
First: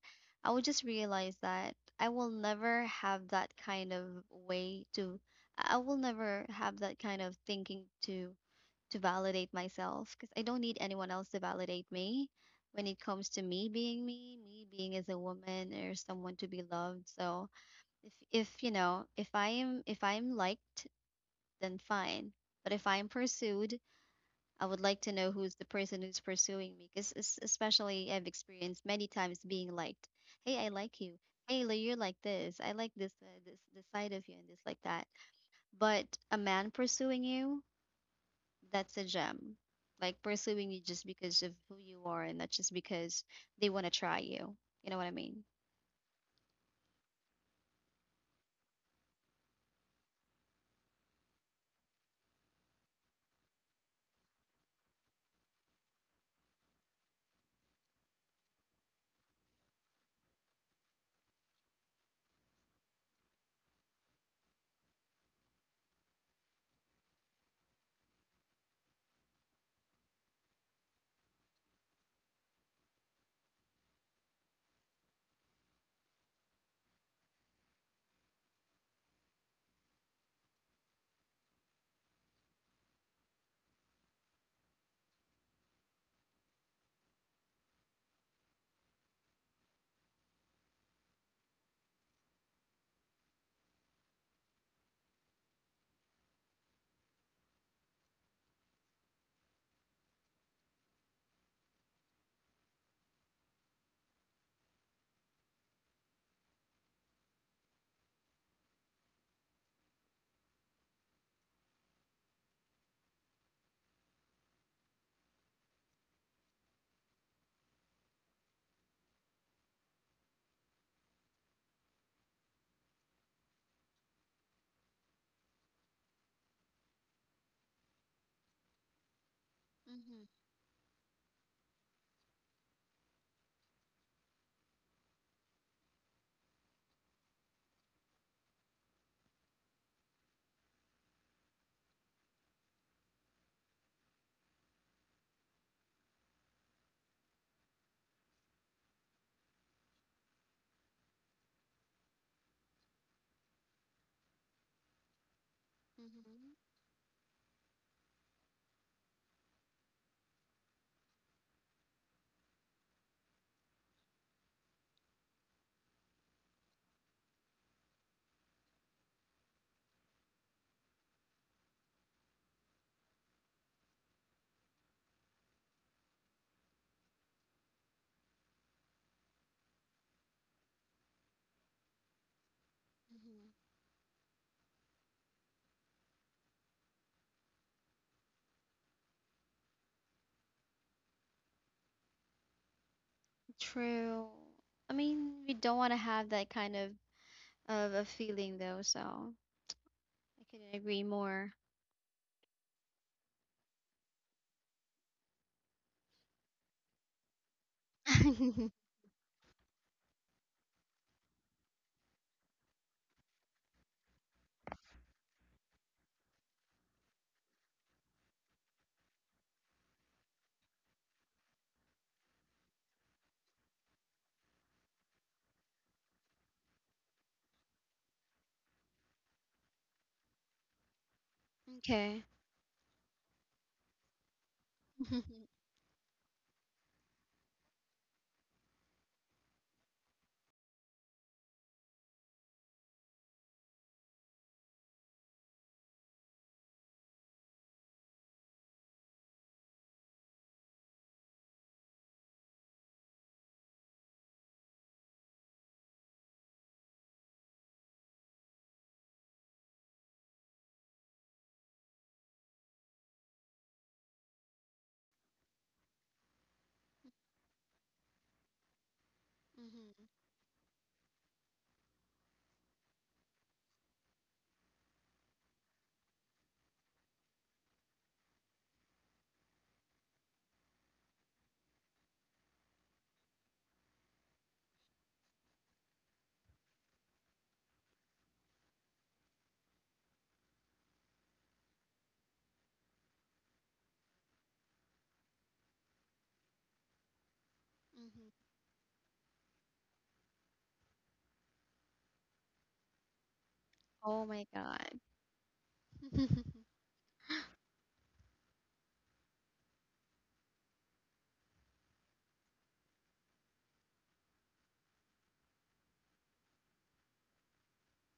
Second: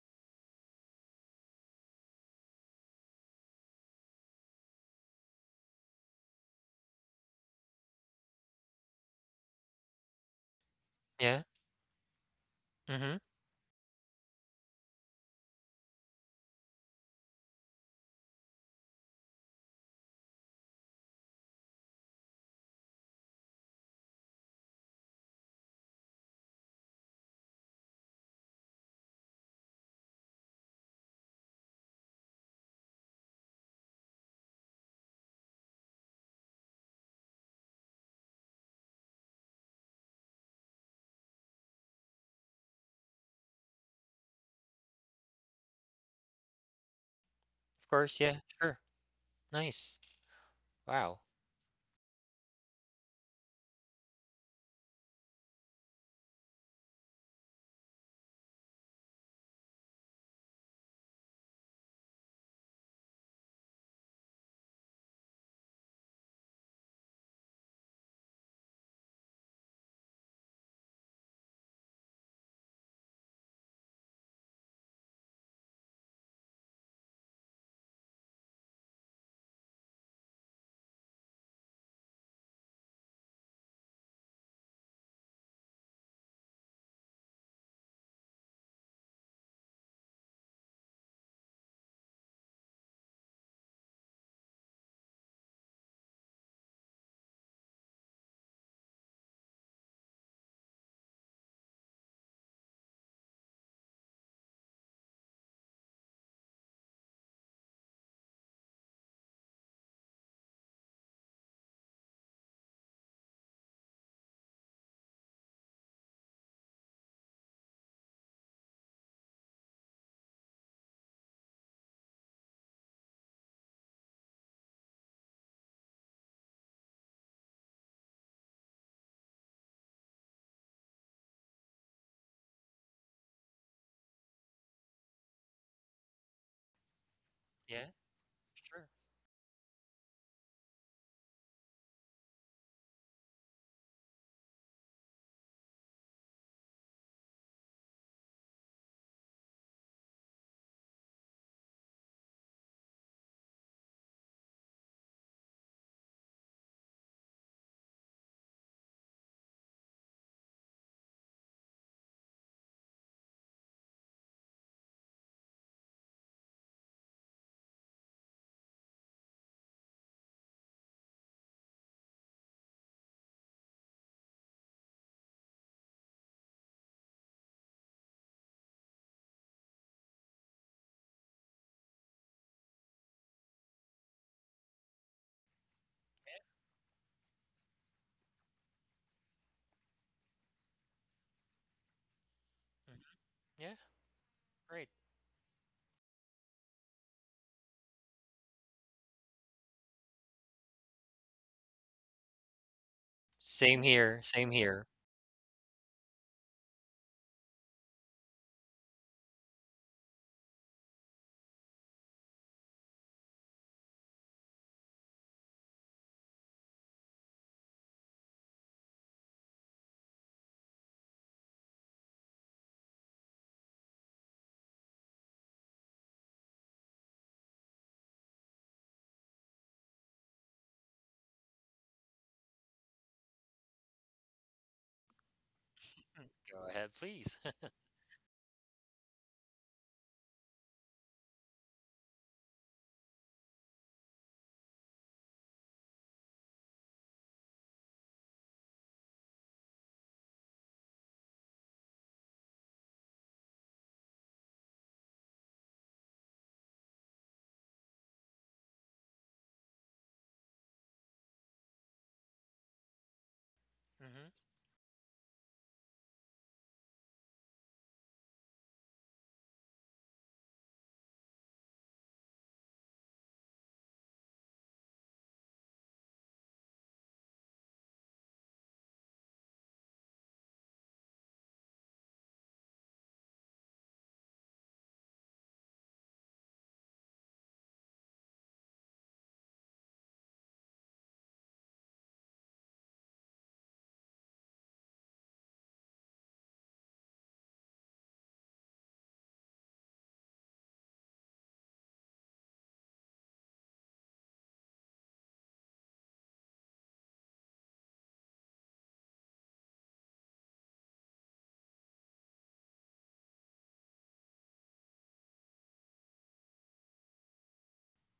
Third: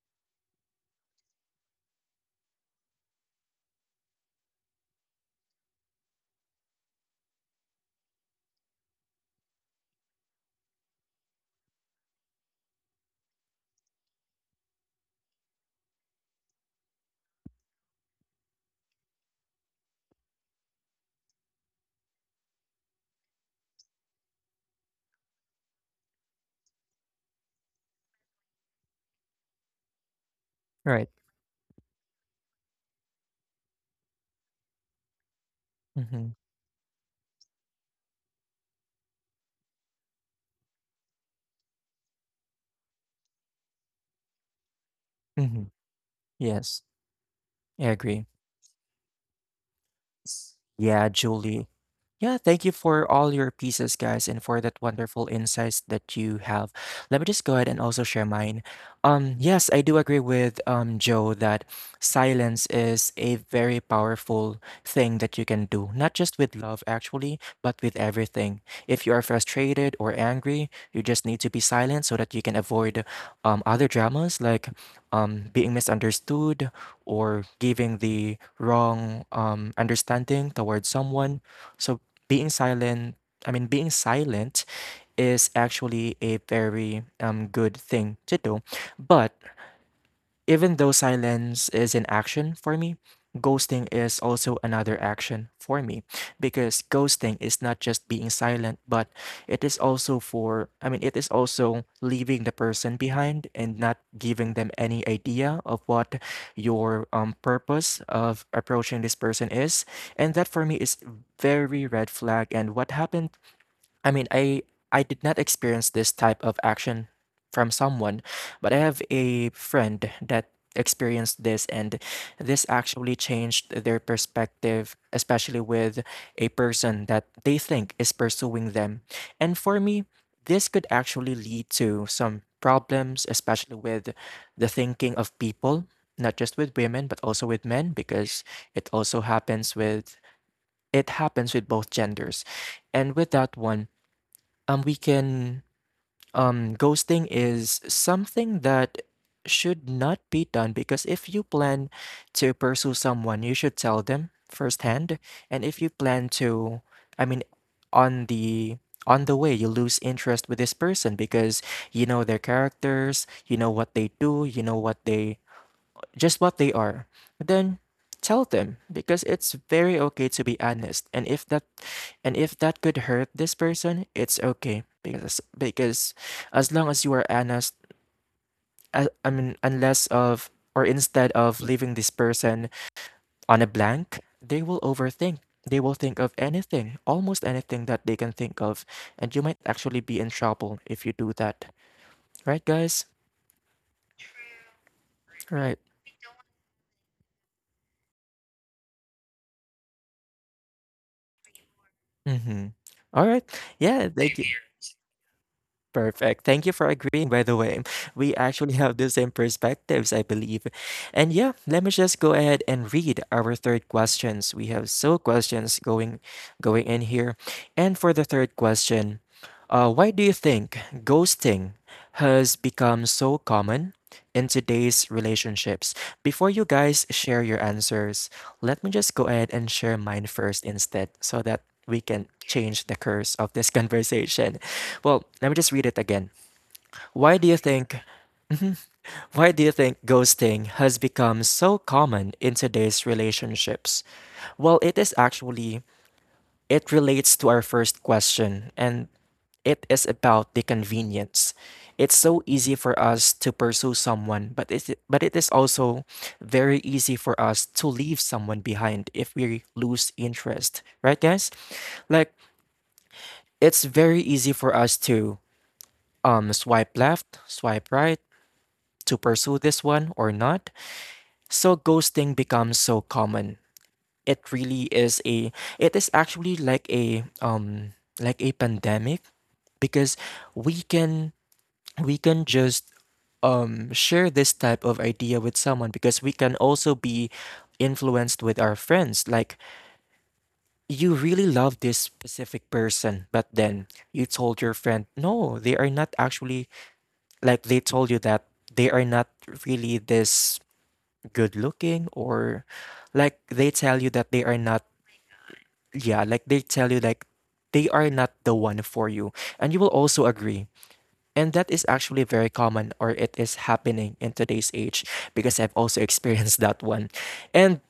S2: I would just realize that I will never have that kind of way to, I will never have that kind of thinking to validate myself because I don't need anyone else to
S3: Yeah.
S2: validate me when it
S3: Mm-hmm.
S2: comes to me being me, me being as a woman or someone to be loved. So if you know if I am if I'm liked, then fine. But if I'm pursued, I would like to know who's the person who's pursuing me, because especially I've experienced many times being liked. Hey, I like
S1: right.
S2: you. Hey, Lo, you're like this. I like this side of you, and this like that. But
S1: Mhm,
S2: a man pursuing you, that's a gem. Like pursuing you just because of who you are, and not just because they want to try you. You know what I mean?
S1: mhm. Yes, I
S3: Of course.
S1: agree.
S3: Yeah. Sure. Nice.
S1: Yeah,
S3: Wow.
S1: Julie. Yeah, thank you for all your pieces, guys, and for that wonderful insights that you have. Let me just go ahead and also share mine. Yes, I do agree with Joe that silence is a very powerful thing that you can do, not just with love actually, but with everything. If you are frustrated or angry, you just need to be silent so that you can avoid other dramas like being misunderstood or giving the wrong understanding towards someone. So being silent, I mean, being silent is actually a very good thing to do. But even though silence is an action for me, ghosting is also another action for me because ghosting is not just being silent, but it is also for, I mean, it is also leaving the person behind and not giving them any idea of what your purpose of approaching this person is. And that for me is very red flag. And what happened I mean, I did not experience this type of action from someone, but I have a friend that experienced this, and this actually changed their perspective, especially with a person that they think is pursuing them. And for me,
S2: Mm-hmm.
S1: this could actually lead to some problems, especially with the thinking of people, not just with women, but also with
S3: Yeah.
S1: men, because
S3: Sure.
S1: it also happens with it happens with both genders. And with that one, we can ghosting is something that should not be done because if you plan to pursue someone, you should tell them firsthand. And if you plan
S2: Mm-hmm.
S1: to, I mean, on the on the way, you lose interest with this person because you know their characters, you know what they do, you know what they just what they are, then tell them because it's very okay to be honest. And if that could hurt this person, it's okay because as long as you are honest, I mean unless of or instead of leaving this person
S2: Mm-hmm.
S1: on a blank, they will overthink. They will think of anything, almost anything that they can think of, and you might actually be in trouble if you do that. Right,
S3: Mhm.
S1: guys?
S3: Yeah.
S2: True.
S3: Great.
S2: I mean, we don't
S1: Right.
S2: want to have that kind of a feeling though, so I couldn't agree more.
S1: Mhm. All right.
S3: Same
S1: Yeah,
S3: here.
S1: thank you.
S3: Same here.
S1: Perfect. Thank you for agreeing, by the way. We actually have the same perspectives, I believe. And yeah, let me just go ahead and read our third questions. We have so questions going in here. And for the third question, why do you think ghosting has become so common in today's relationships. Before you guys share your answers, let me just go ahead and share mine first instead so that we
S2: Okay.
S1: can change the course of this conversation. Well, let me just read it again.
S3: Go ahead, please.
S1: Why do you think why do you think ghosting has become so common in today's relationships? Well, it is actually it relates to our first question, and it is about the convenience. It's so easy for us to pursue someone, but it is also very easy for us to leave someone behind if we lose interest, right, guys? Like, it's
S3: Mm-hmm.
S1: very easy for us to swipe left, swipe right, to pursue
S2: Mhm,
S1: this one or not. So ghosting becomes so common. It really is a it is actually like a pandemic because we can we can just share this type of idea with someone because we can also be influenced with our friends, like you really love this specific person, but then you told your friend no, they are not actually, like they
S2: mhm.
S1: told you that they are not really this good looking, or like they
S2: Oh
S1: tell you
S2: my
S1: that they are
S2: God.
S1: not, yeah, like they tell you, like they are not the one for you and you will also agree. And that is actually very common, or it is happening in today's age because I've also experienced that one. And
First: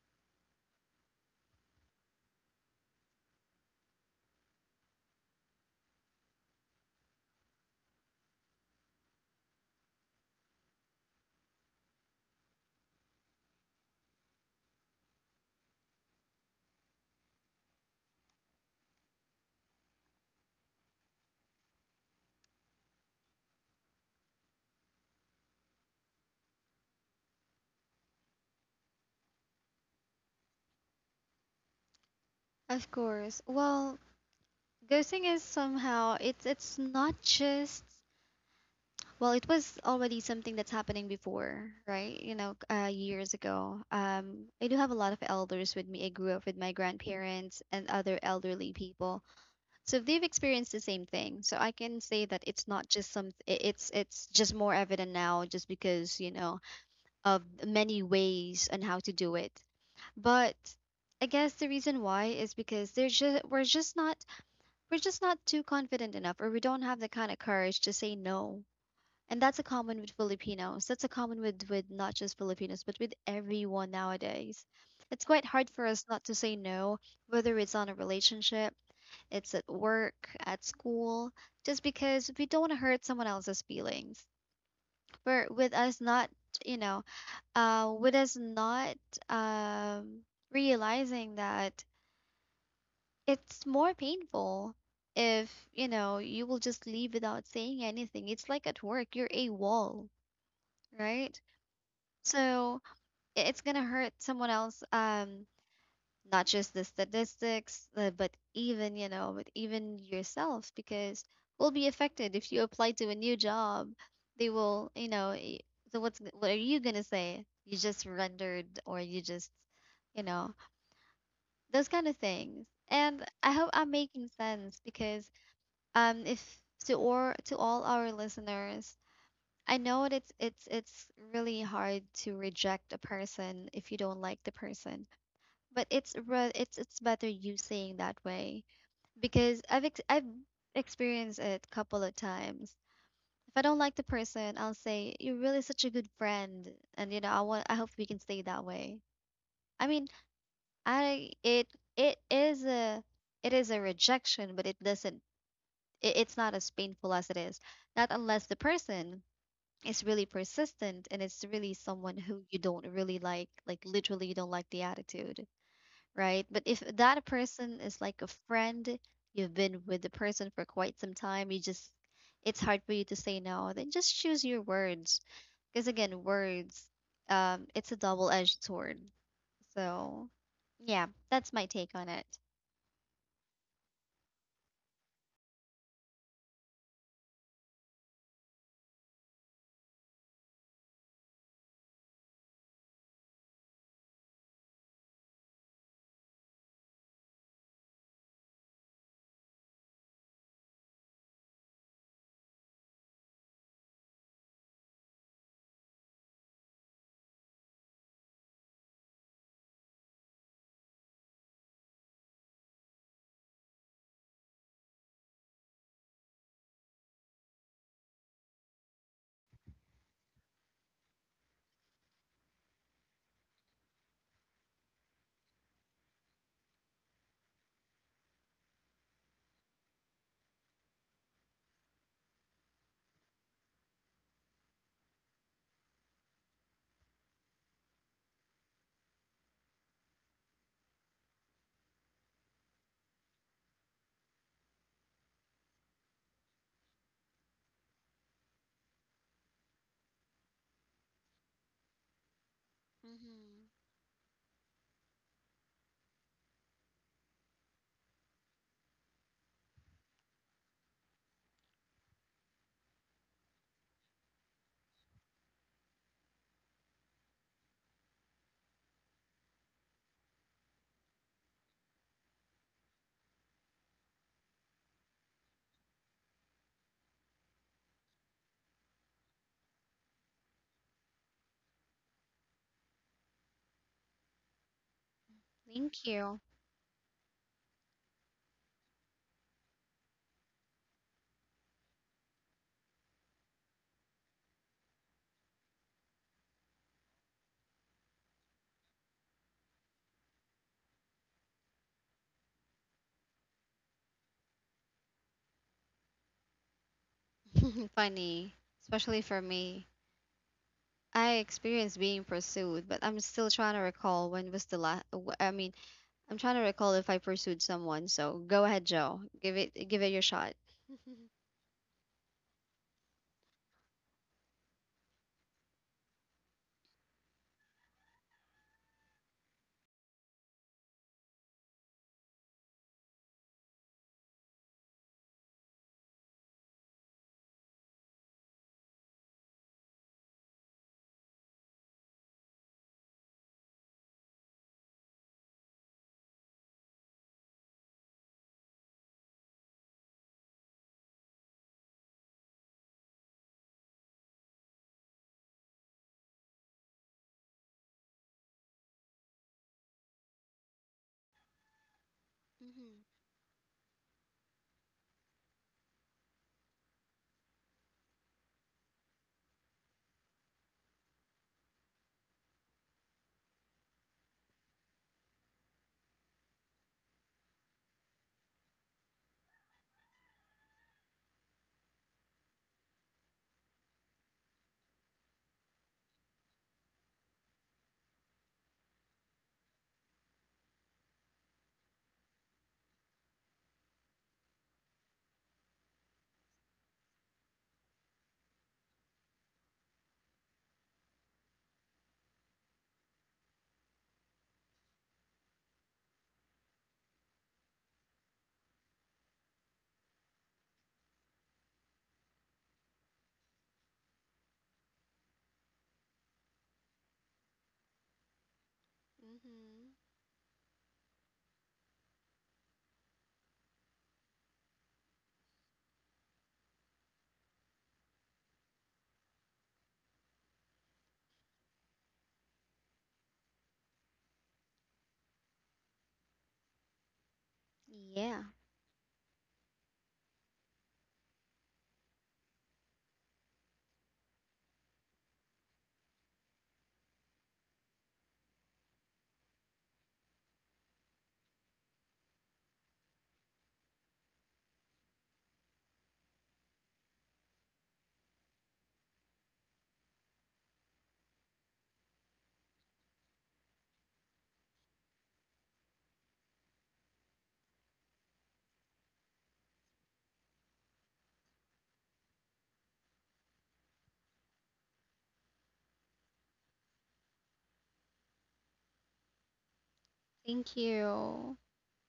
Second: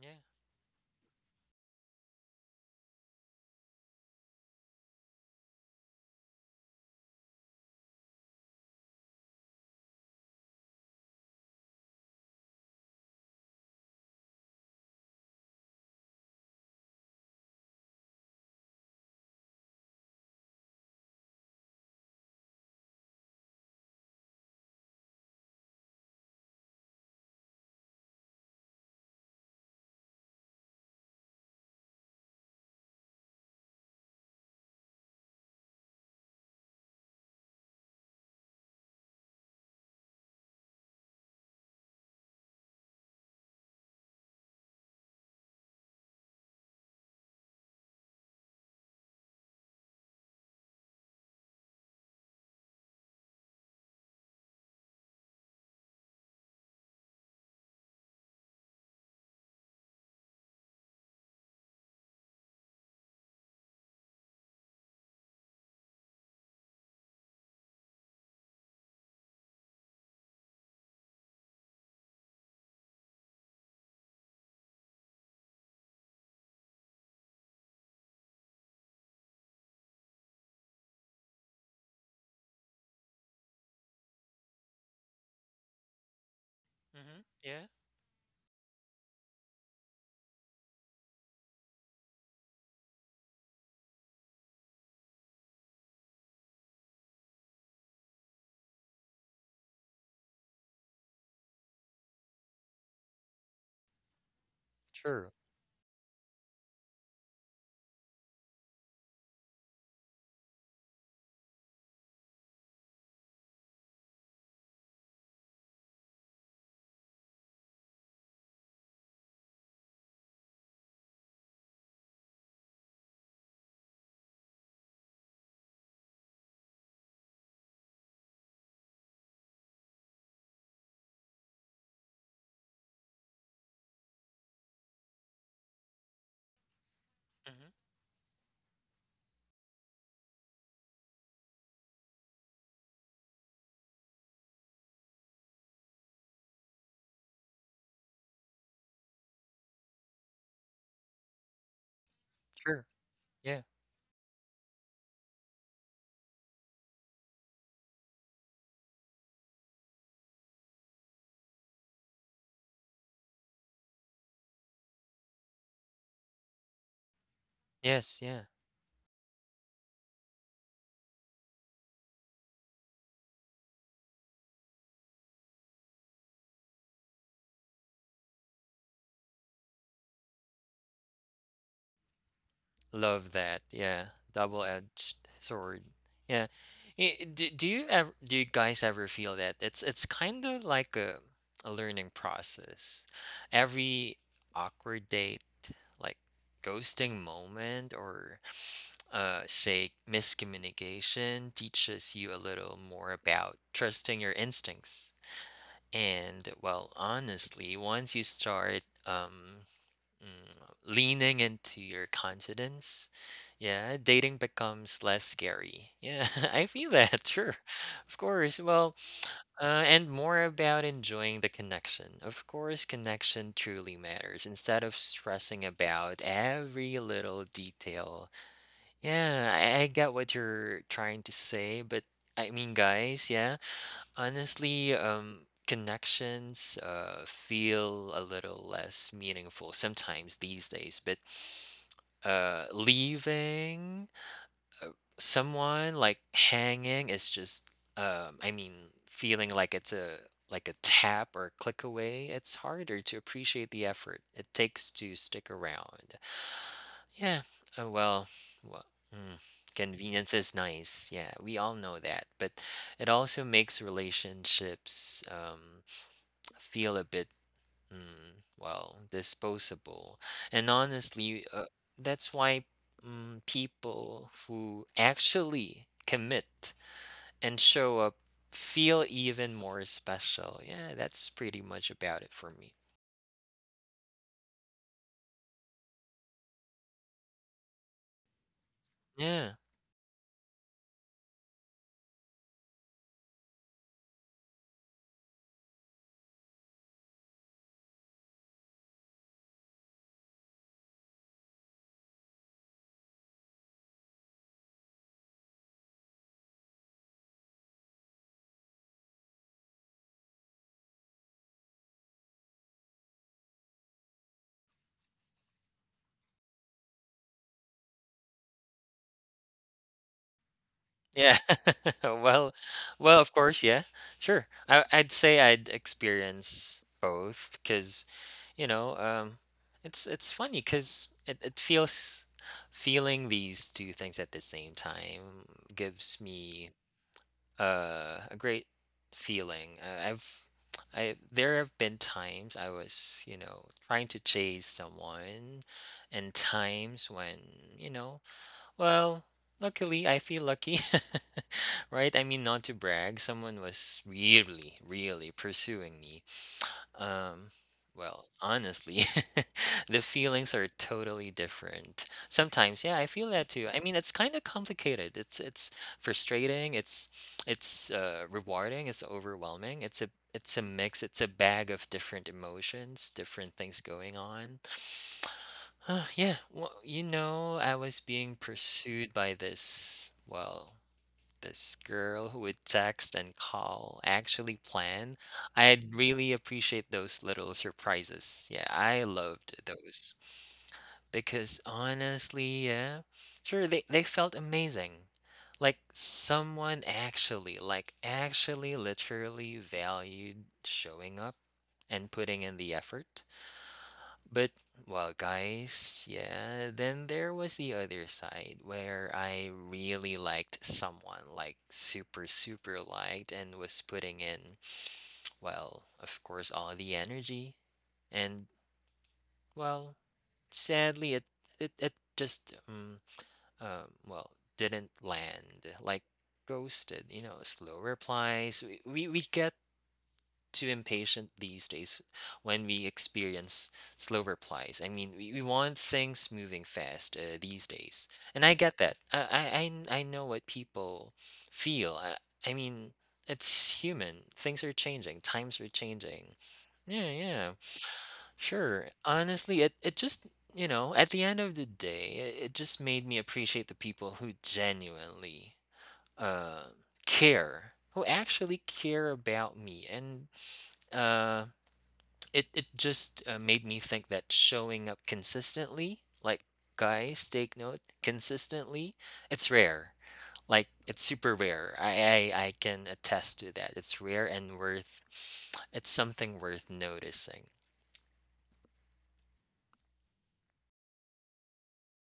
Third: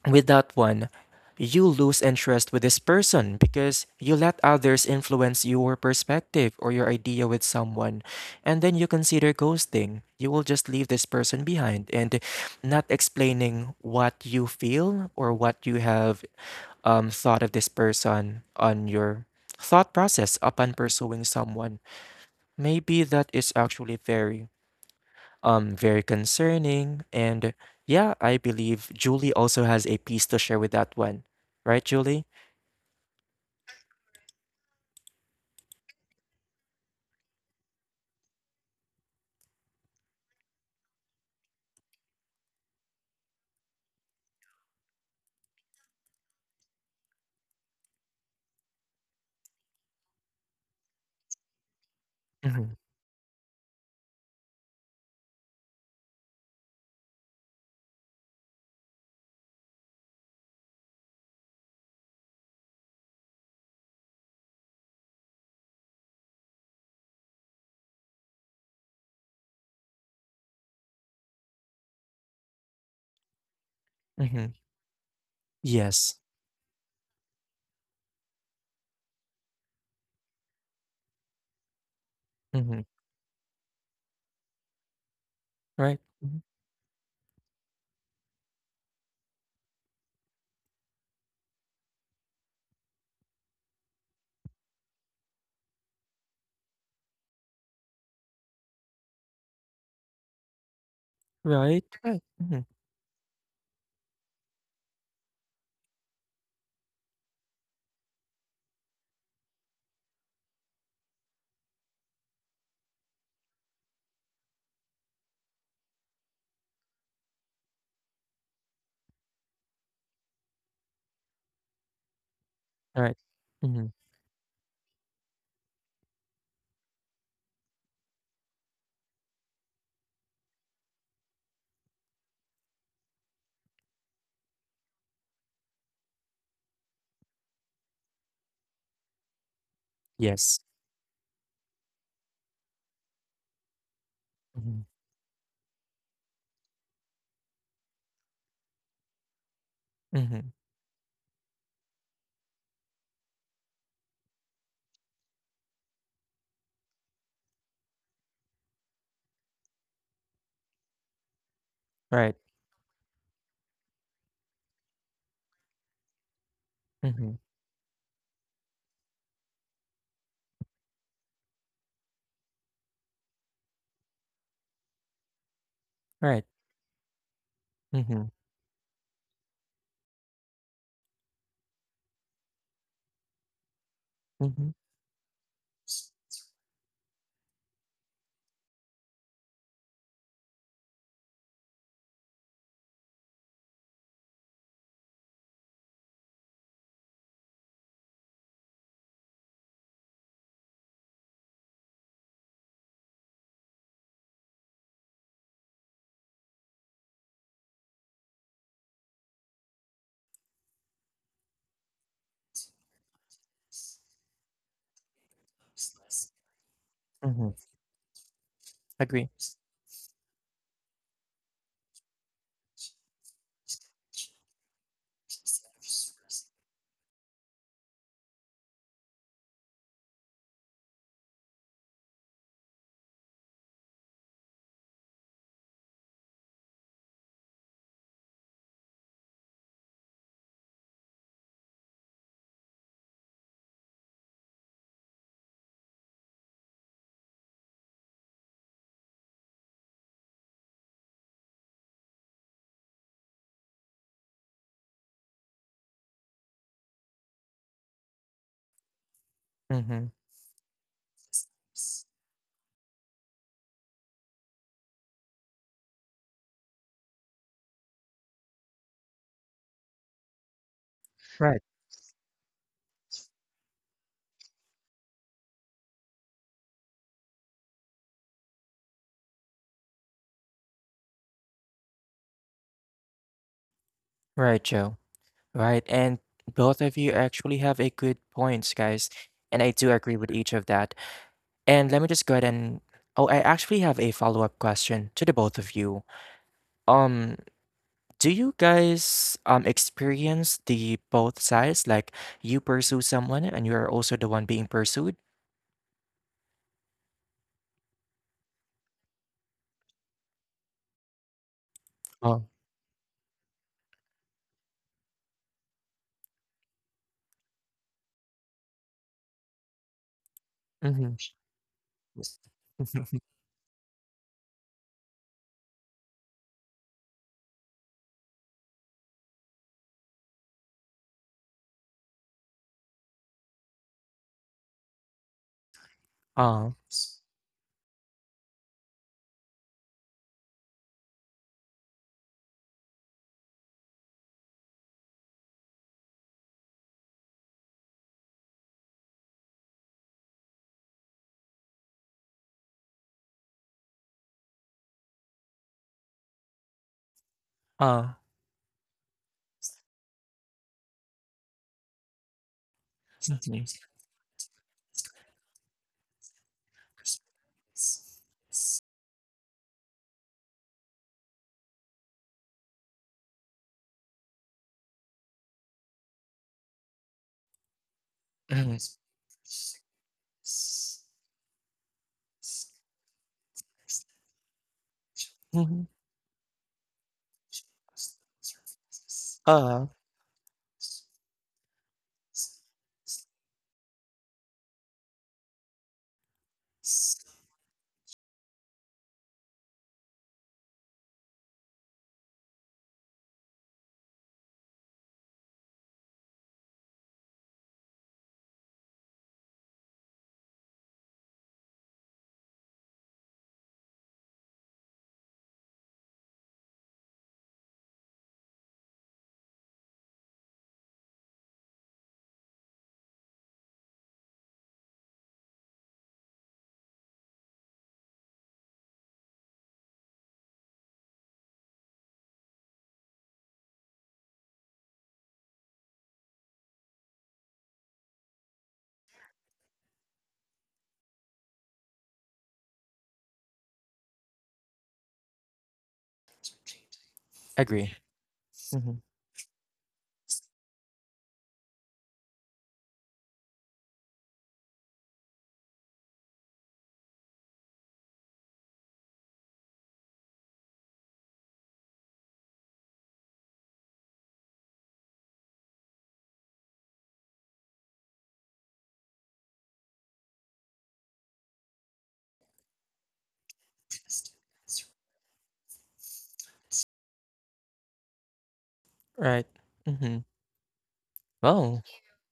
S3: Yeah.
S1: with that one, you lose interest with this person because you let others influence your perspective or your idea with someone. And then you consider ghosting. You will just leave this person behind and not explaining what you feel or what you have thought of this person on your thought process upon pursuing someone. Maybe that is actually very, very concerning. And yeah, I believe Julie also has a piece to share with that one, right, Julie?
S2: Of course. Well, ghosting is somehow it's not just well, it was already something that's happening before, right? You know, years ago. I do have a lot of elders with me. I grew up with my grandparents and other elderly people, so they've experienced the same thing. So I can say that
S1: Mm-hmm.
S2: it's not just some. It's just more evident now, just because you know of many ways on how to do it. But I guess the reason why is because they're just we're just not too confident enough, or we don't have the kind of courage to say no. And that's a common with Filipinos. That's a common with not just Filipinos, but with everyone
S1: Mm-hmm.
S2: nowadays. It's quite hard for
S1: Yes.
S2: us not to say no, whether it's on a relationship, it's at work, at school, just because we don't
S1: Mm-hmm.
S2: want to hurt someone else's feelings. But with
S1: Right.
S2: us
S1: Mhm.
S2: not, you know,
S3: Mm-hmm. Yeah.
S2: with us not um, realizing that it's more painful if you know you will just leave without saying anything. It's like at work, you're a wall, right?
S1: Right. Right. Mm-hmm.
S2: So it's gonna hurt someone else.
S3: Sure.
S2: Not just the statistics, but even you know, but even yourself, because will be affected if you apply to a new job. They will, you know. So what's what are you gonna say? You just rendered, or you just you know those kind of things.
S1: Right.
S2: And I
S1: Mm-hmm.
S2: hope I'm making sense because if to or to all our listeners, I know that it's really hard to reject a person if you don't like the person. But it's better you
S3: Hmm.
S2: saying that way because I've
S1: Yes.
S2: experienced it a couple of times. If I don't like the person, I'll
S1: Mm-hmm.
S2: say you're really such a good friend, and you know I want I hope we can stay that way. I mean
S1: Mm-hmm.
S2: I it is
S3: Sure.
S2: a
S3: Yeah.
S2: it is a rejection, but it doesn't it's not as painful as it is. Not unless the person is really persistent and it's really
S1: Right.
S2: someone who you don't really like literally you don't like the attitude, right? But if
S1: Mm-hmm.
S2: that person is like
S3: Yes.
S2: a
S3: Yeah.
S2: friend, you've been with the person for quite some time, you just it's hard for you to say no, then just choose your words. Because again,
S1: Right.
S2: words, it's a
S1: Mm-hmm.
S2: double-edged sword. So, yeah, that's my take on it.
S3: Love that. Yeah.
S1: Mm-hmm.
S3: Double-edged sword. Yeah. Do you ever do you guys ever feel that it's kind of like a learning process? Every awkward date, like ghosting moment, or say miscommunication, teaches you a little more about trusting your instincts. And well, honestly, once you start leaning into your confidence, yeah, dating becomes less scary. Yeah, I feel that,
S1: Mm-hmm.
S3: sure. Of course. Well,
S1: Agree.
S3: and more about enjoying the connection. Of course, connection truly matters instead of stressing about every little detail. Yeah, I get what you're trying to say, but I mean, guys, yeah. Honestly, connections feel a little less meaningful sometimes these days, but leaving uh, someone like hanging is just, I mean, feeling like it's a like a tap or a click away, it's harder to
S2: Mm-hmm.
S3: appreciate the effort it takes to stick around. Yeah. Oh well. Well, mm,
S1: Mm-hmm.
S3: convenience is nice. Yeah, we all know that, but it also makes relationships feel a bit well, disposable. And
S1: Right.
S3: honestly, that's why people who actually commit and show up feel even more special. Yeah, that's pretty much about it for me.
S1: Right, Joe. Right. And
S2: Thank you.
S1: both of you actually have a good points, guys. And I
S3: Yeah.
S1: do agree with each of that. And let me just go ahead and oh, I actually have a follow-up question to the both of you. Um, do you guys experience the both sides? Like you pursue someone and you are also the one being pursued?
S2: Funny, especially for me. I experienced being
S1: Oh,
S2: pursued, but I'm still trying to recall when was the last. I mean, I'm trying to recall if I pursued someone. So go ahead, Joe. Give it your shot.
S1: mm-hmm.
S3: Yeah.
S1: Yes.
S3: Well, well, of course, yeah. Sure. I I'd experience both because, you know, it's funny because it feels feeling these two things at the same time gives
S1: Uh,
S3: me a great feeling. I've I There have been times I was, you know, trying to chase someone and times when, you know, well, luckily, I feel lucky, right? I mean, not to brag, someone was really, really pursuing me. Um,
S1: uh,
S3: well, honestly, the feelings are totally different. Sometimes, yeah,
S2: Mm-hmm.
S3: I feel that
S1: mhm,
S3: too. I mean, it's kind of complicated. It's frustrating. It's rewarding. It's overwhelming. It's a mix. It's a bag of different emotions, different things going on. Yeah, well, you know, I was being
S1: mhm,
S3: pursued by this, well, this girl who would text and call, actually plan.
S1: mhm,
S3: I'd really appreciate those little surprises. Yeah, I loved
S1: uh,
S3: those. Because honestly, yeah, sure, they felt amazing. Like someone actually, like actually literally valued showing up and putting in the effort. But well, guys, yeah, then there was the other side where I really liked someone, like super, super liked, and was putting in, well, of course, all the energy. And well, sadly, it just um well didn't land, like ghosted. You know, slow replies. We get too impatient these days when we experience slow replies. I mean, we want things moving fast these days.
S2: Mm-hmm. Yeah.
S3: And I get that. I know what people feel. I mean, it's human. Things are changing, times are changing. Yeah, yeah,
S1: agree. Hmm.
S3: sure. Honestly, you know, at the end of the day, it just made me appreciate the people who genuinely uh, care, who actually care about me and uh, it it just made me think that showing up consistently, like guys, take note, consistently, it's rare. Like it's super rare. I can attest to that. It's rare and worth. It's something worth noticing.
S1: Right. Hmm.
S2: Thank
S1: Oh,
S2: you.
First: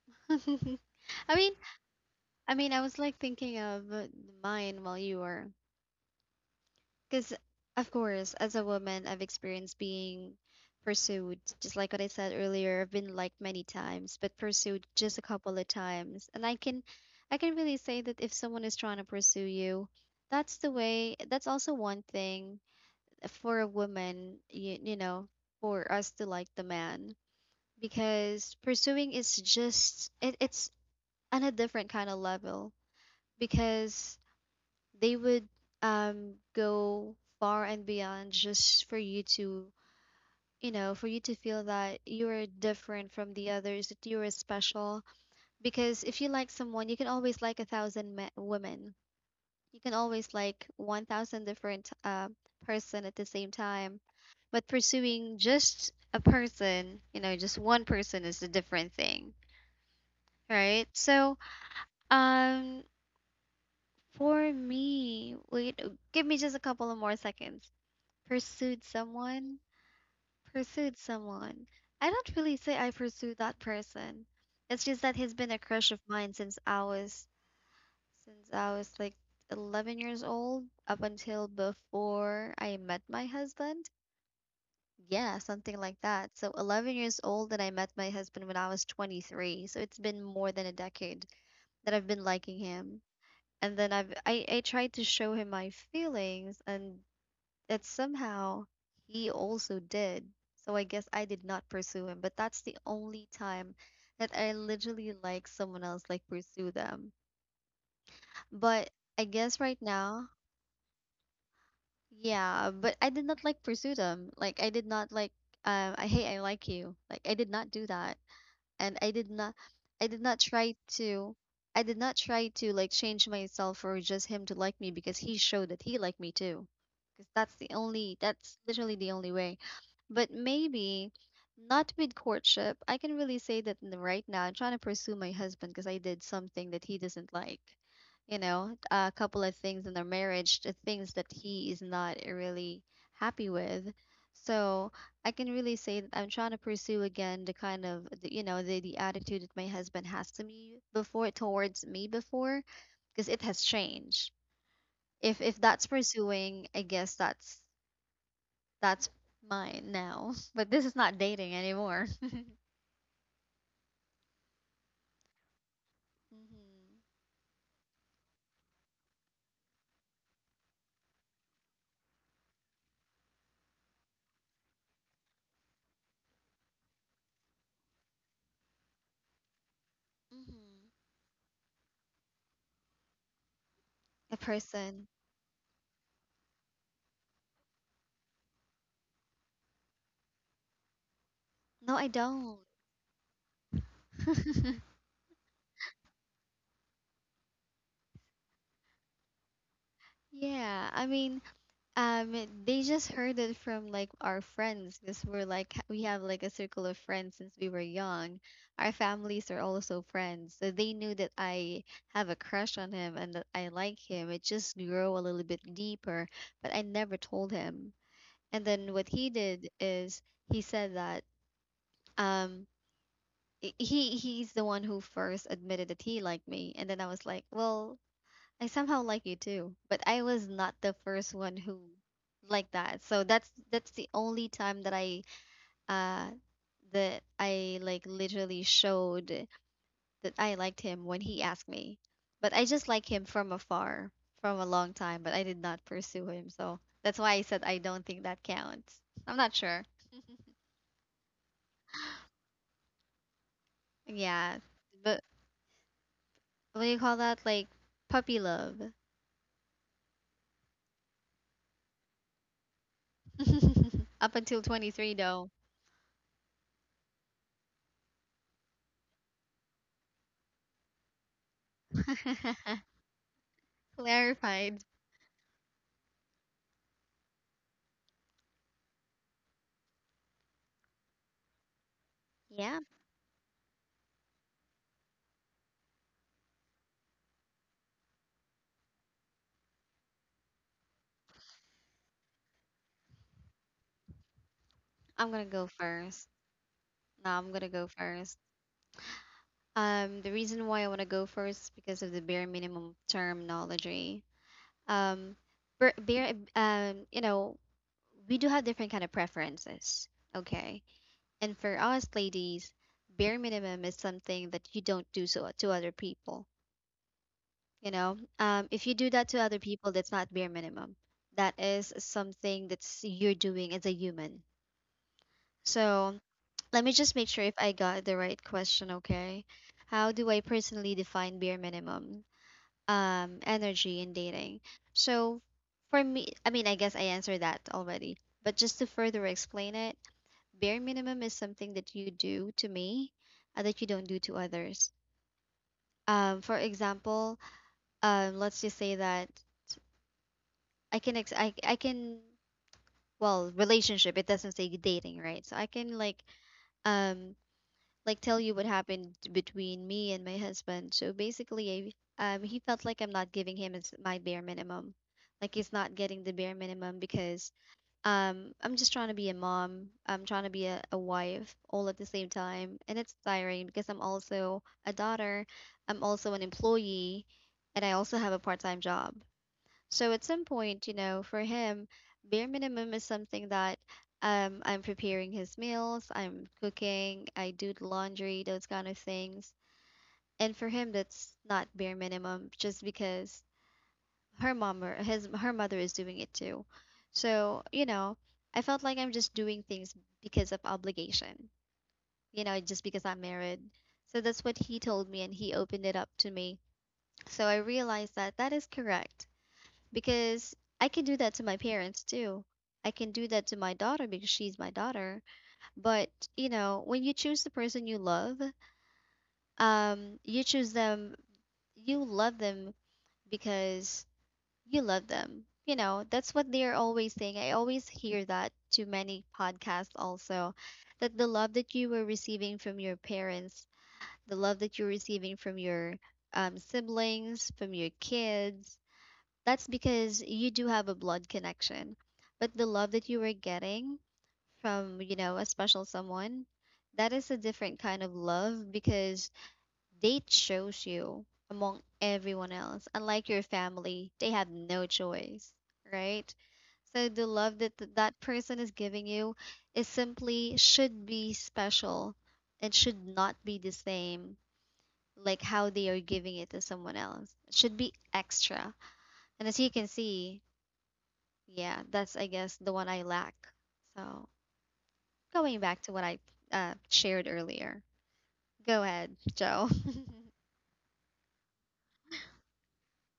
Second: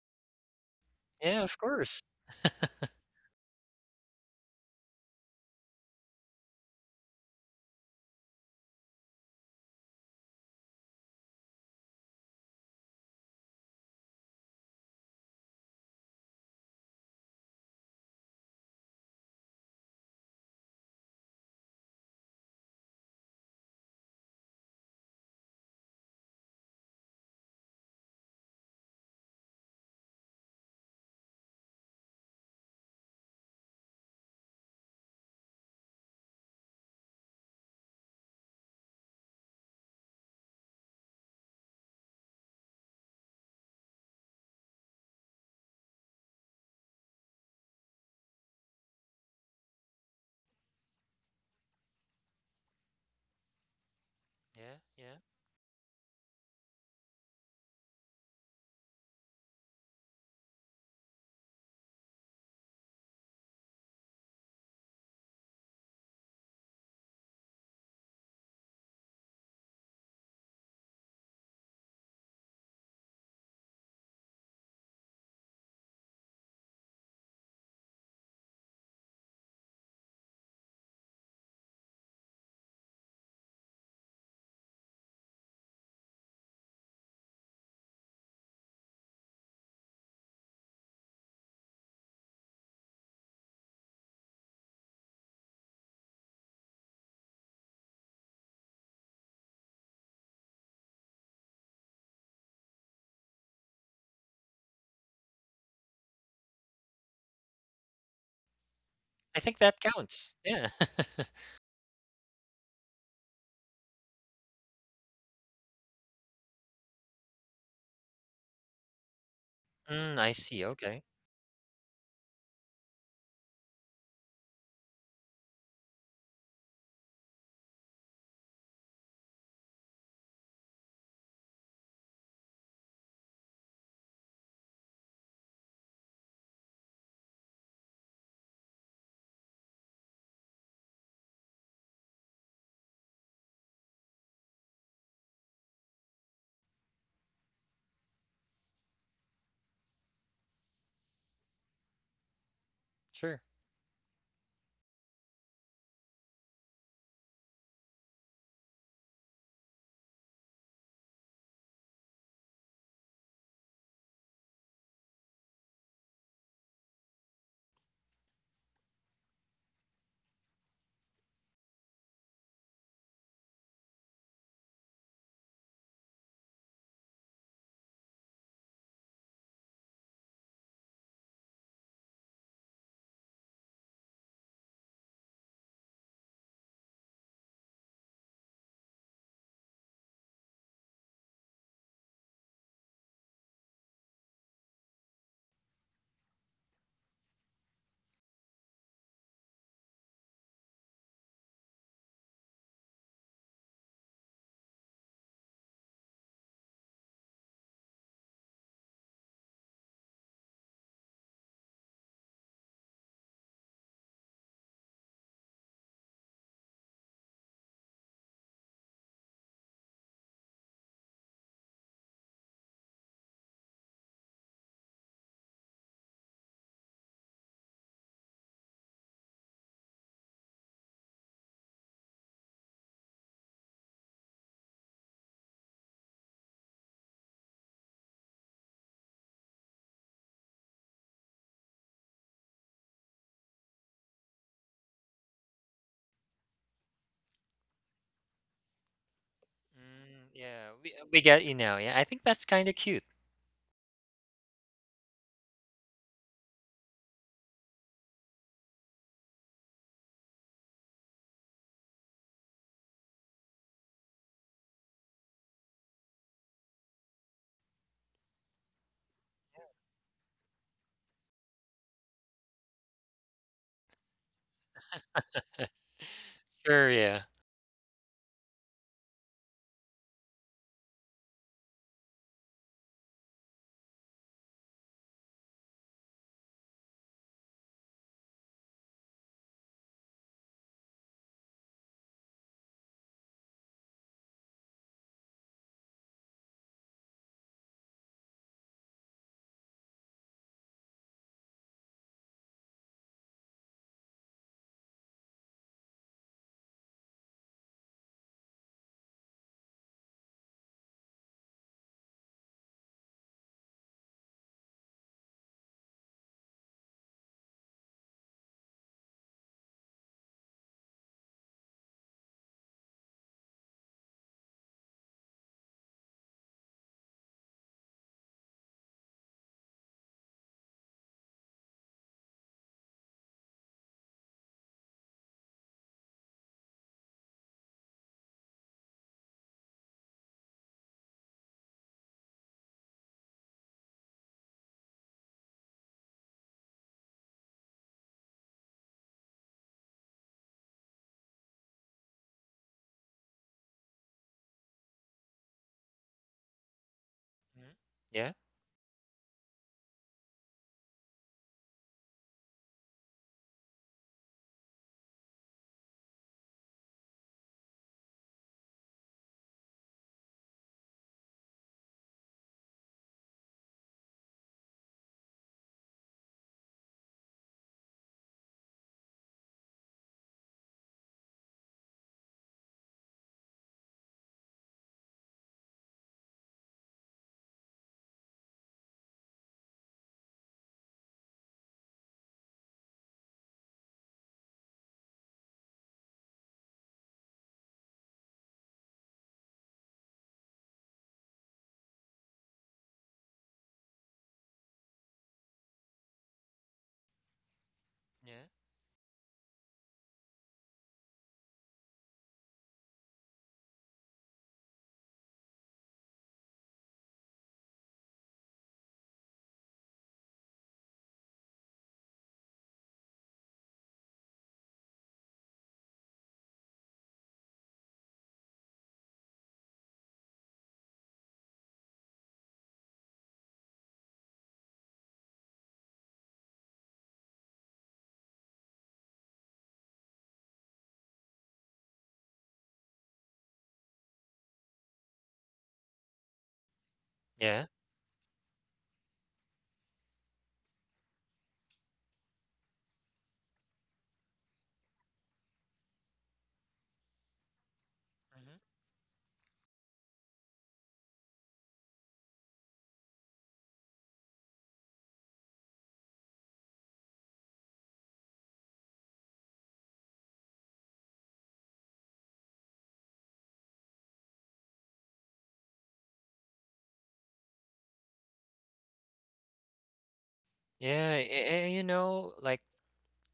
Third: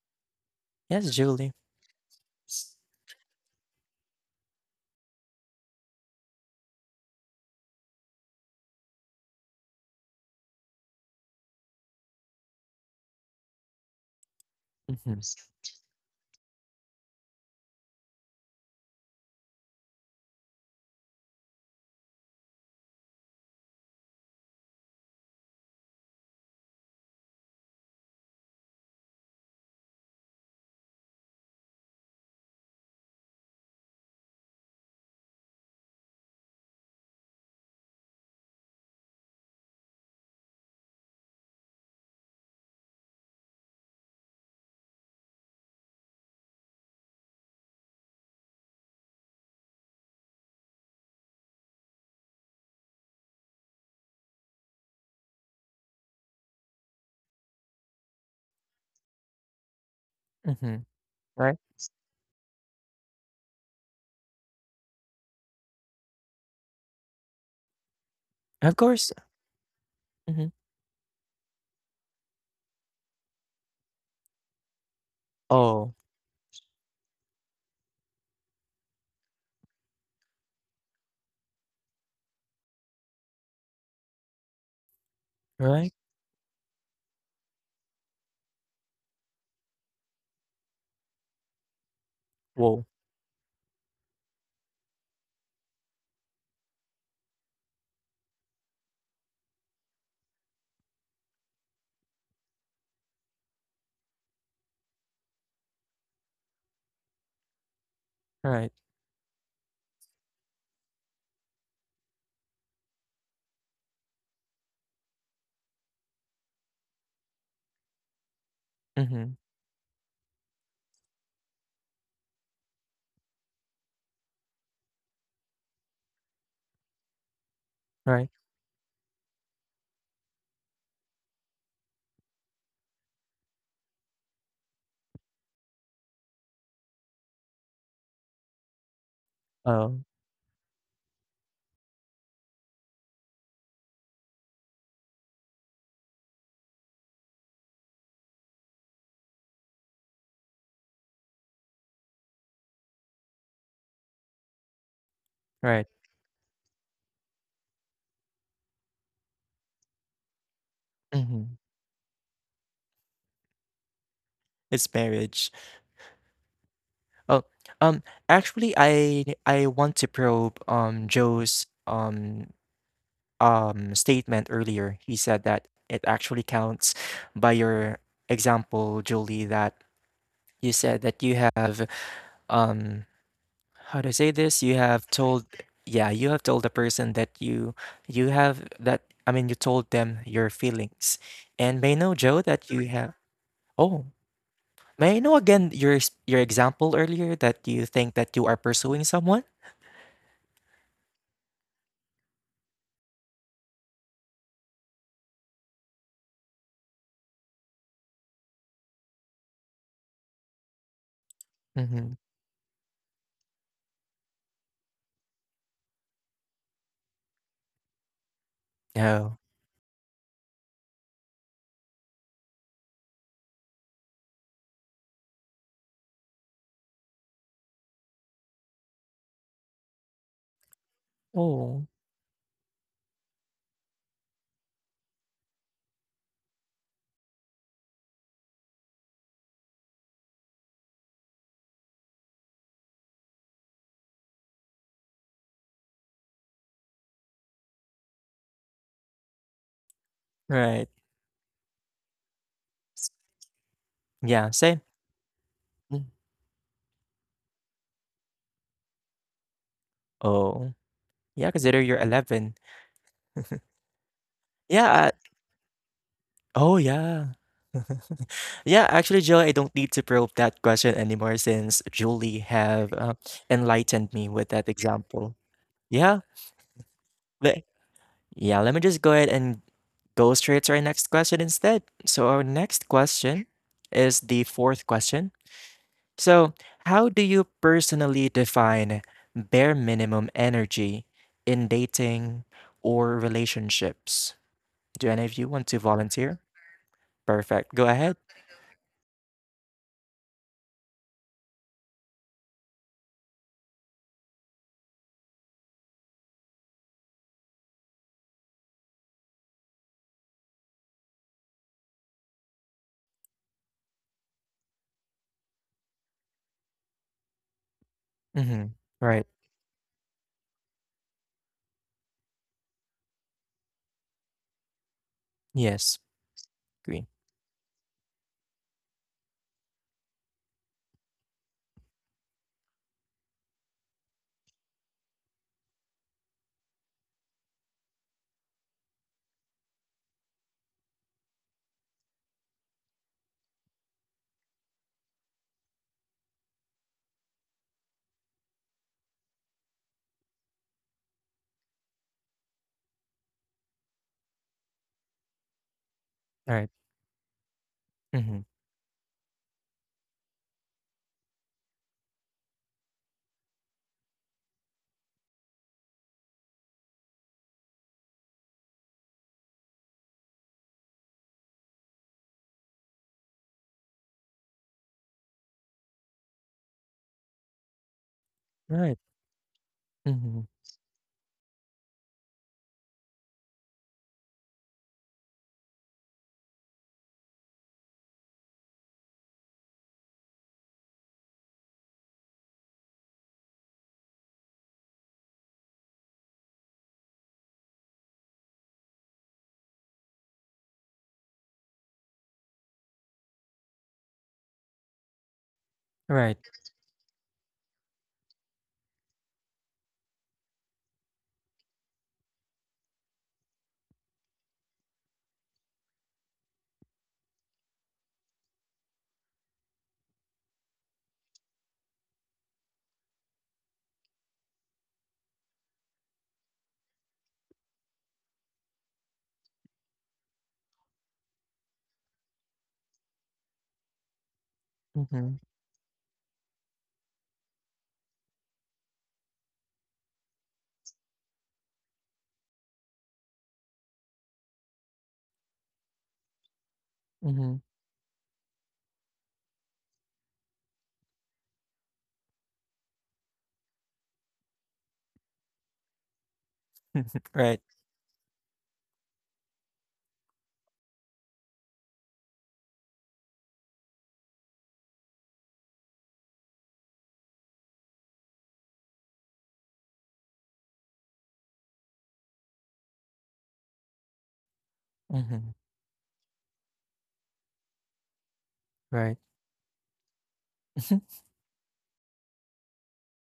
S1: yes,
S2: I
S3: Yeah,
S1: Julie.
S2: mean,
S3: of course.
S2: I mean, I was like thinking of mine while you were. Because, of course, as a woman, I've experienced being pursued, just like what I said earlier. I've been liked many times, but pursued just a
S1: Hmm.
S2: couple of times. And I can really say that if someone is trying to pursue you, that's the way. That's also one thing for a woman, you know, for us to like the man, because pursuing is just it's on a different kind of level because they would go far and beyond just for you to you know for you to feel that you are different from the others, that you are special, because if you like someone you can always like a thousand women, you can always like 1000 different person at the same time,
S3: Yeah,
S2: but
S3: yeah.
S2: pursuing just a person you know just one person is a different thing,
S1: Hmm.
S2: right? So
S1: Right.
S2: um for me wait, give me just a couple of more seconds.
S1: Of
S2: Pursued
S1: course.
S2: someone?
S1: Hmm.
S2: Pursued someone. I don't really say I pursued that person. It's just that he's been a
S1: Oh,
S2: crush of mine since I was like 11 years old up until before I met my husband. Yeah, something
S1: right.
S2: like that. So 11 years old and I met my husband when I was 23. So it's been more than a decade that I've been liking
S1: Whoa.
S2: him. And then I tried to show him my feelings and that somehow he also did. So I guess I did not pursue him, but that's the only time that I literally like someone else like pursue them.
S1: Right.
S2: But I
S3: I
S2: guess
S3: think that
S2: right now,
S3: counts. Yeah.
S2: yeah, but I did not like pursue them. Like I did not like I hey, I like you. Like I did not do that. And I did
S1: Hmm.
S2: not
S3: Mm, I see.
S2: try
S3: Okay.
S2: to I did not try to like change myself for just him to like me because he showed that he liked me too. Because that's the only
S1: Right.
S2: that's literally the only way. But maybe not with courtship. I can really say that right now I'm trying to pursue my husband because I did something that he doesn't like. You know, a couple of things in
S1: Oh,
S2: our marriage, the things that he is not really happy with. So I can really say that I'm trying to pursue again the kind of you know the attitude that my husband has to me before towards me before because it
S3: Sure.
S2: has changed. If that's
S1: right.
S2: pursuing, I guess that's mine now. But this is not dating
S1: Mhm.
S2: anymore.
S1: It's marriage.
S2: Mm-hmm.
S1: Oh, um, actually, I want to probe Joe's statement earlier. He said that it actually counts by your example, Julie, that you said
S2: Mm-hmm.
S1: that you have um how to say
S2: A
S1: this? You have
S2: person.
S1: told yeah, you have told the person that you have, that I mean you told them your feelings. And may
S2: No,
S1: know
S2: I
S1: Joe that
S2: don't.
S1: you have oh, may I know again your example earlier that you think that you are pursuing someone?
S2: Yeah, I mean, um, they just heard it from like our friends because we're like we have like a circle of friends since we were young. Our families are also friends, so they knew that I
S1: Mhm.
S2: have a crush on him and that I like him. It just grew a little bit deeper, but I never told him. And then what
S1: Oh.
S2: he did is he said that um he he's the one who first admitted that he liked me, and then I was like well I somehow like you too, but I was not the first one
S1: Oh,
S2: who like that, so that's the only time that I uh that I like literally showed that I liked him when he asked me, but I just like him from afar from a long time, but I did not pursue him, so that's why I said I don't think that counts. I'm not sure.
S3: Mm, yeah,
S1: right.
S3: we get you now. Yeah, I think that's kind of cute.
S1: S Yeah,
S2: Yeah,
S1: same.
S2: but
S1: Mm.
S2: what do you call that, like puppy love?
S1: Oh. Yeah, consider you're 11.
S2: Up until
S1: Yeah, uh
S2: 23, though.
S1: oh, yeah. Yeah, actually, Joy, I don't need to probe that question anymore since Julie have, enlightened me with that
S2: Clarified.
S1: example. Yeah,
S3: Sure. Yeah.
S1: le yeah, let me just go ahead and go straight to our next question instead. So our next
S2: Yeah,
S1: question is the 4th question. So, how do you personally define bare minimum energy in dating or relationships? Do any of
S2: I'm
S1: you
S2: gonna
S1: want to
S2: go
S1: volunteer?
S2: first. No, I'm
S1: Perfect. Go
S2: gonna go
S1: ahead.
S2: first. The reason why I wanna go first is because of the bare minimum terminology. Um, you know, we do have different kind of preferences, okay? And for us ladies, bare minimum is something that you don't do so to other people. You know,
S1: Mm-hmm.
S2: if you do
S1: Right.
S2: that to other people, that's not bare minimum. That is something that's you're doing as a human.
S1: Yes.
S2: So let me
S1: Agree.
S2: just make sure if I got the right question, okay? How do I personally define bare minimum energy in dating? So for me, I mean, I guess I answered that already. But just to further explain it, bare minimum is something that you do to me that you don't do to others. For example, let's just say that I can well relationship it doesn't say dating right so I can
S1: All right.
S2: um
S3: Mhm.
S2: like
S3: Yeah.
S1: Mm-hmm.
S2: tell you what happened between me and my husband, so basically he felt like I'm not giving him my bare minimum, like he's not getting the bare minimum because I'm just trying to be a mom, I'm trying to be a wife all at the same time, and it's tiring because I'm also a daughter, I'm also an employee, and I also have a part-time
S1: Right.
S2: job, so at
S1: Mm-hmm.
S2: some point, you know, for him, bare minimum is something that I'm preparing his meals, I'm cooking, I do the laundry, those kind of things. And for him, that's not bare minimum, just because her mom or his her mother is doing it too. So you know, I felt like I'm just doing things because of obligation, you know, just because I'm married. So that's what he told me, and he opened it up
S1: Right.
S2: to me. So I realized
S3: Yeah.
S2: that that is correct because I can do that to my parents too. I can do that to my daughter because she's my daughter. But, you know, when you choose the person you love, you choose them, you love them because you love them. You know, that's what they're always saying. I always hear that to many podcasts also, that the love that you were receiving from your parents, the love that you're
S1: Mm-hmm.
S2: receiving from your siblings, from your kids, that's because you do have a blood connection. But the love that you were getting from, you know, a special someone, that is
S1: Mm-hmm.
S2: a
S3: Yeah.
S2: different kind of love because they chose you among everyone else. Unlike your family, they have no choice, right? So the
S1: Right.
S2: love that that person is giving you is simply should be special and should not be the same like how they are giving it to someone else. It should be extra. And as you can see, yeah, that's I guess the one I lack. So
S1: Mm-hmm.
S2: going back to what I shared earlier. Go
S1: Right.
S2: ahead, Joe.
S1: Mm-hmm.
S3: Yeah, and, you know, like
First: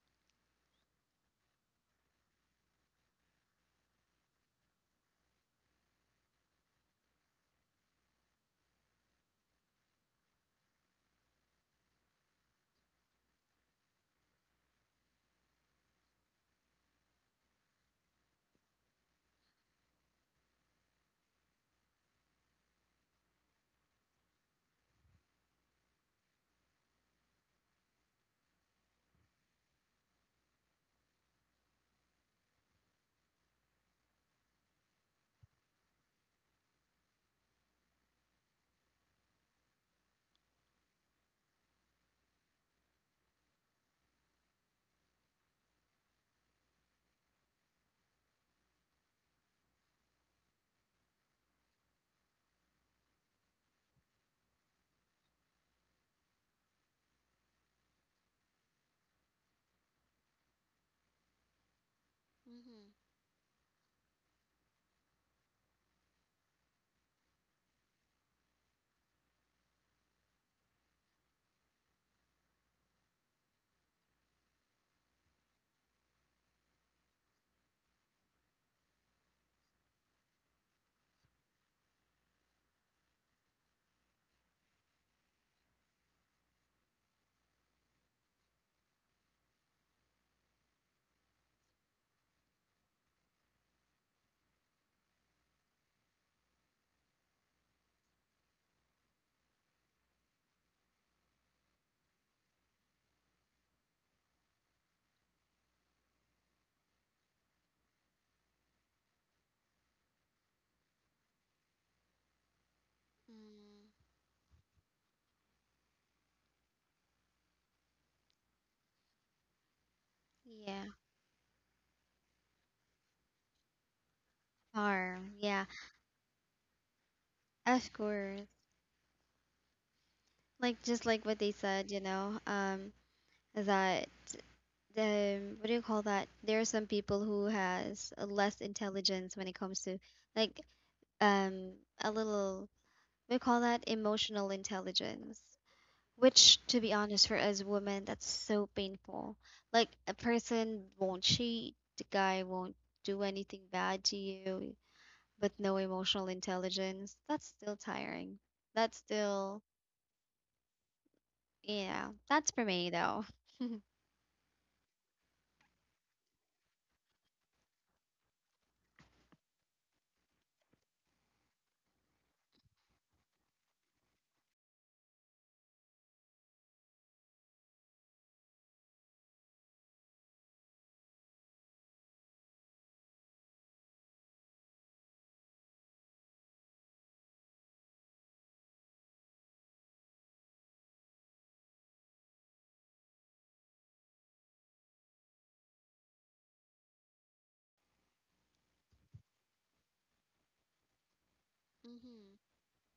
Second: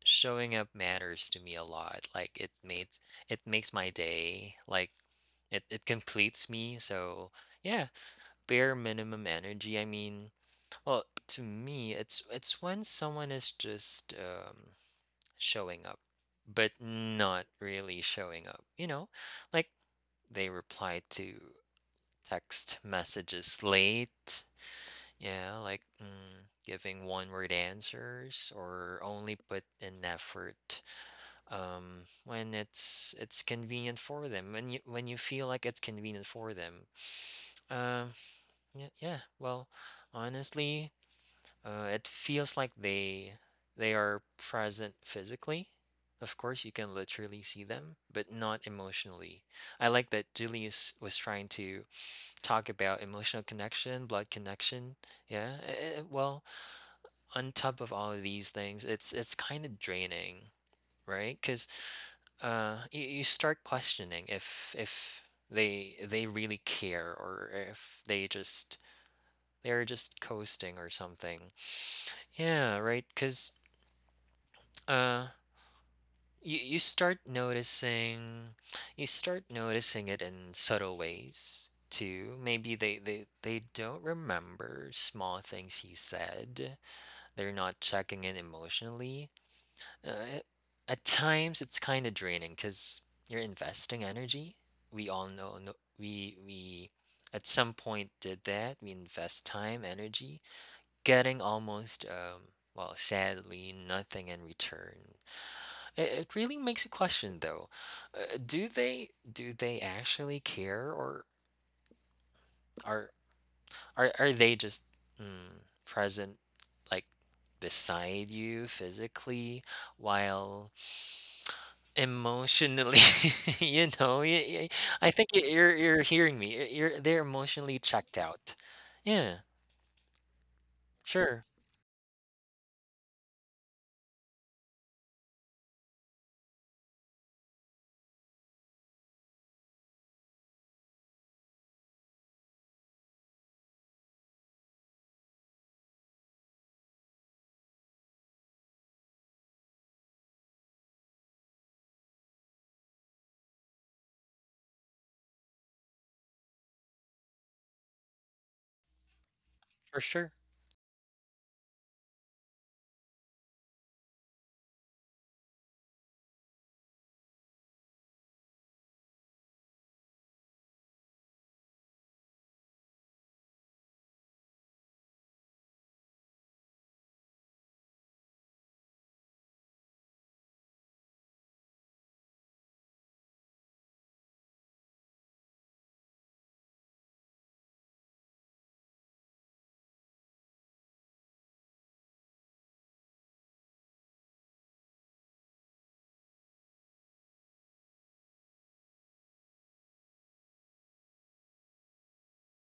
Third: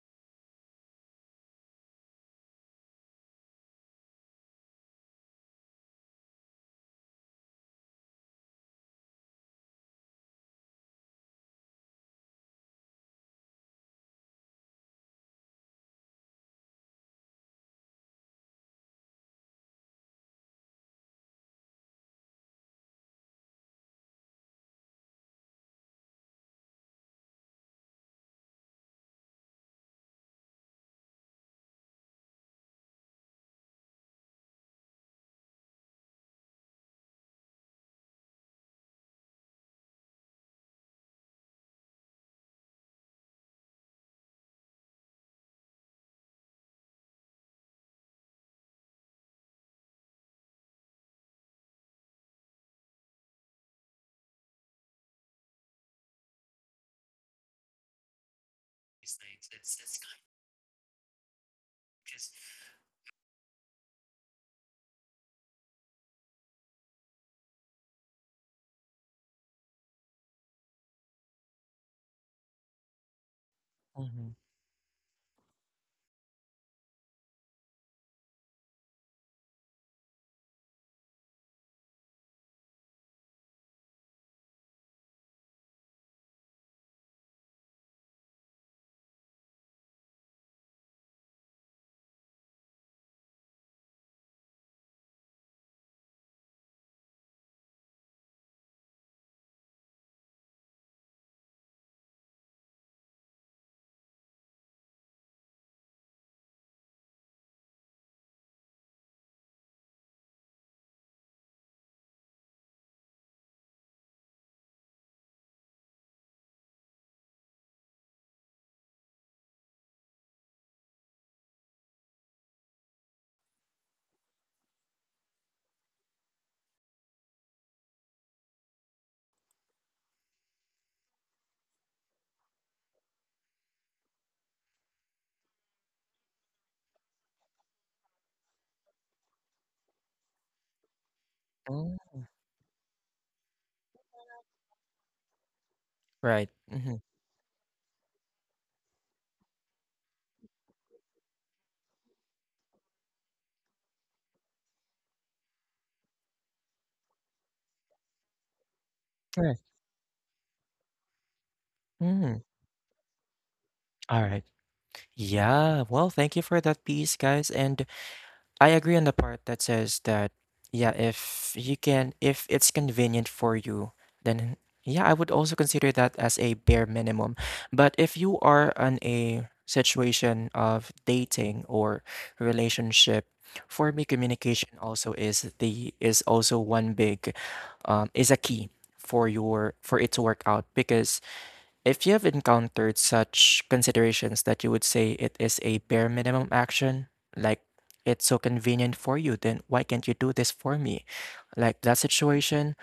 S3: showing up matters to me a lot. Like it makes my day. Like it completes me. So yeah, bare minimum energy. I mean, well, to me, it's when someone is just showing up, but not really showing up. You know, like they reply to text messages late. Yeah, like giving one-word answers or only put in effort when it's convenient for them. When you feel like it's convenient for them. Um, yeah, yeah. Well, honestly, it feels like they are present physically. Of course, you can literally see them, but not emotionally. I like that Julius was trying to talk about emotional connection, blood connection. Yeah. Well, on top of all of these things, it's kind of draining, right? Because
S2: Mm-hmm.
S3: you start questioning if they really care or if they're just coasting or something. Yeah, right. Because
S1: Mhm.
S3: uh, you start noticing. You start noticing it in subtle ways too. Maybe they don't remember small things you said. They're not checking in emotionally. Uh, at times it's kind of draining because you're investing energy. We all know, no, we at some point did that. We invest time, energy, getting almost, sadly, nothing in return. It really makes you question though. Do they actually care or are
S2: Mm.
S3: are they just mm, present, like beside you physically while
S2: Yeah,
S3: emotionally, you know, y y I
S2: harm.
S3: think y
S2: Yeah,
S3: you're hearing me. Y you're They're
S2: of
S3: emotionally checked
S2: course.
S3: out. Yeah,
S2: Like just like what they
S3: sure,
S2: said, you know, that the what do you call that? There are some people who has less intelligence when it comes to like um a
S1: Mm.
S2: little we call that emotional intelligence.
S1: Right.
S2: Which, to be
S1: Mm-hmm.
S2: honest, for us women, that's so painful. Like a person won't cheat, the guy won't do anything bad to you, but no emotional intelligence. That's still tiring. That's still,
S1: Right.
S3: for sure.
S2: yeah, that's
S1: Mm-hmm.
S2: for me though.
S1: All right. Yeah. Well, thank you for that piece, guys. And I agree on the part that says that, yeah, if you can, if it's convenient for you, then yeah, I would also consider that as a bare minimum. But if you are on a situation of dating or relationship, for me, communication also is the is also one big is a key for your for it to work out because if you have encountered such considerations that you would say it is a bare minimum action, like it's so convenient for you, then why can't you do this for me? Like that
S2: Hmm.
S1: situation,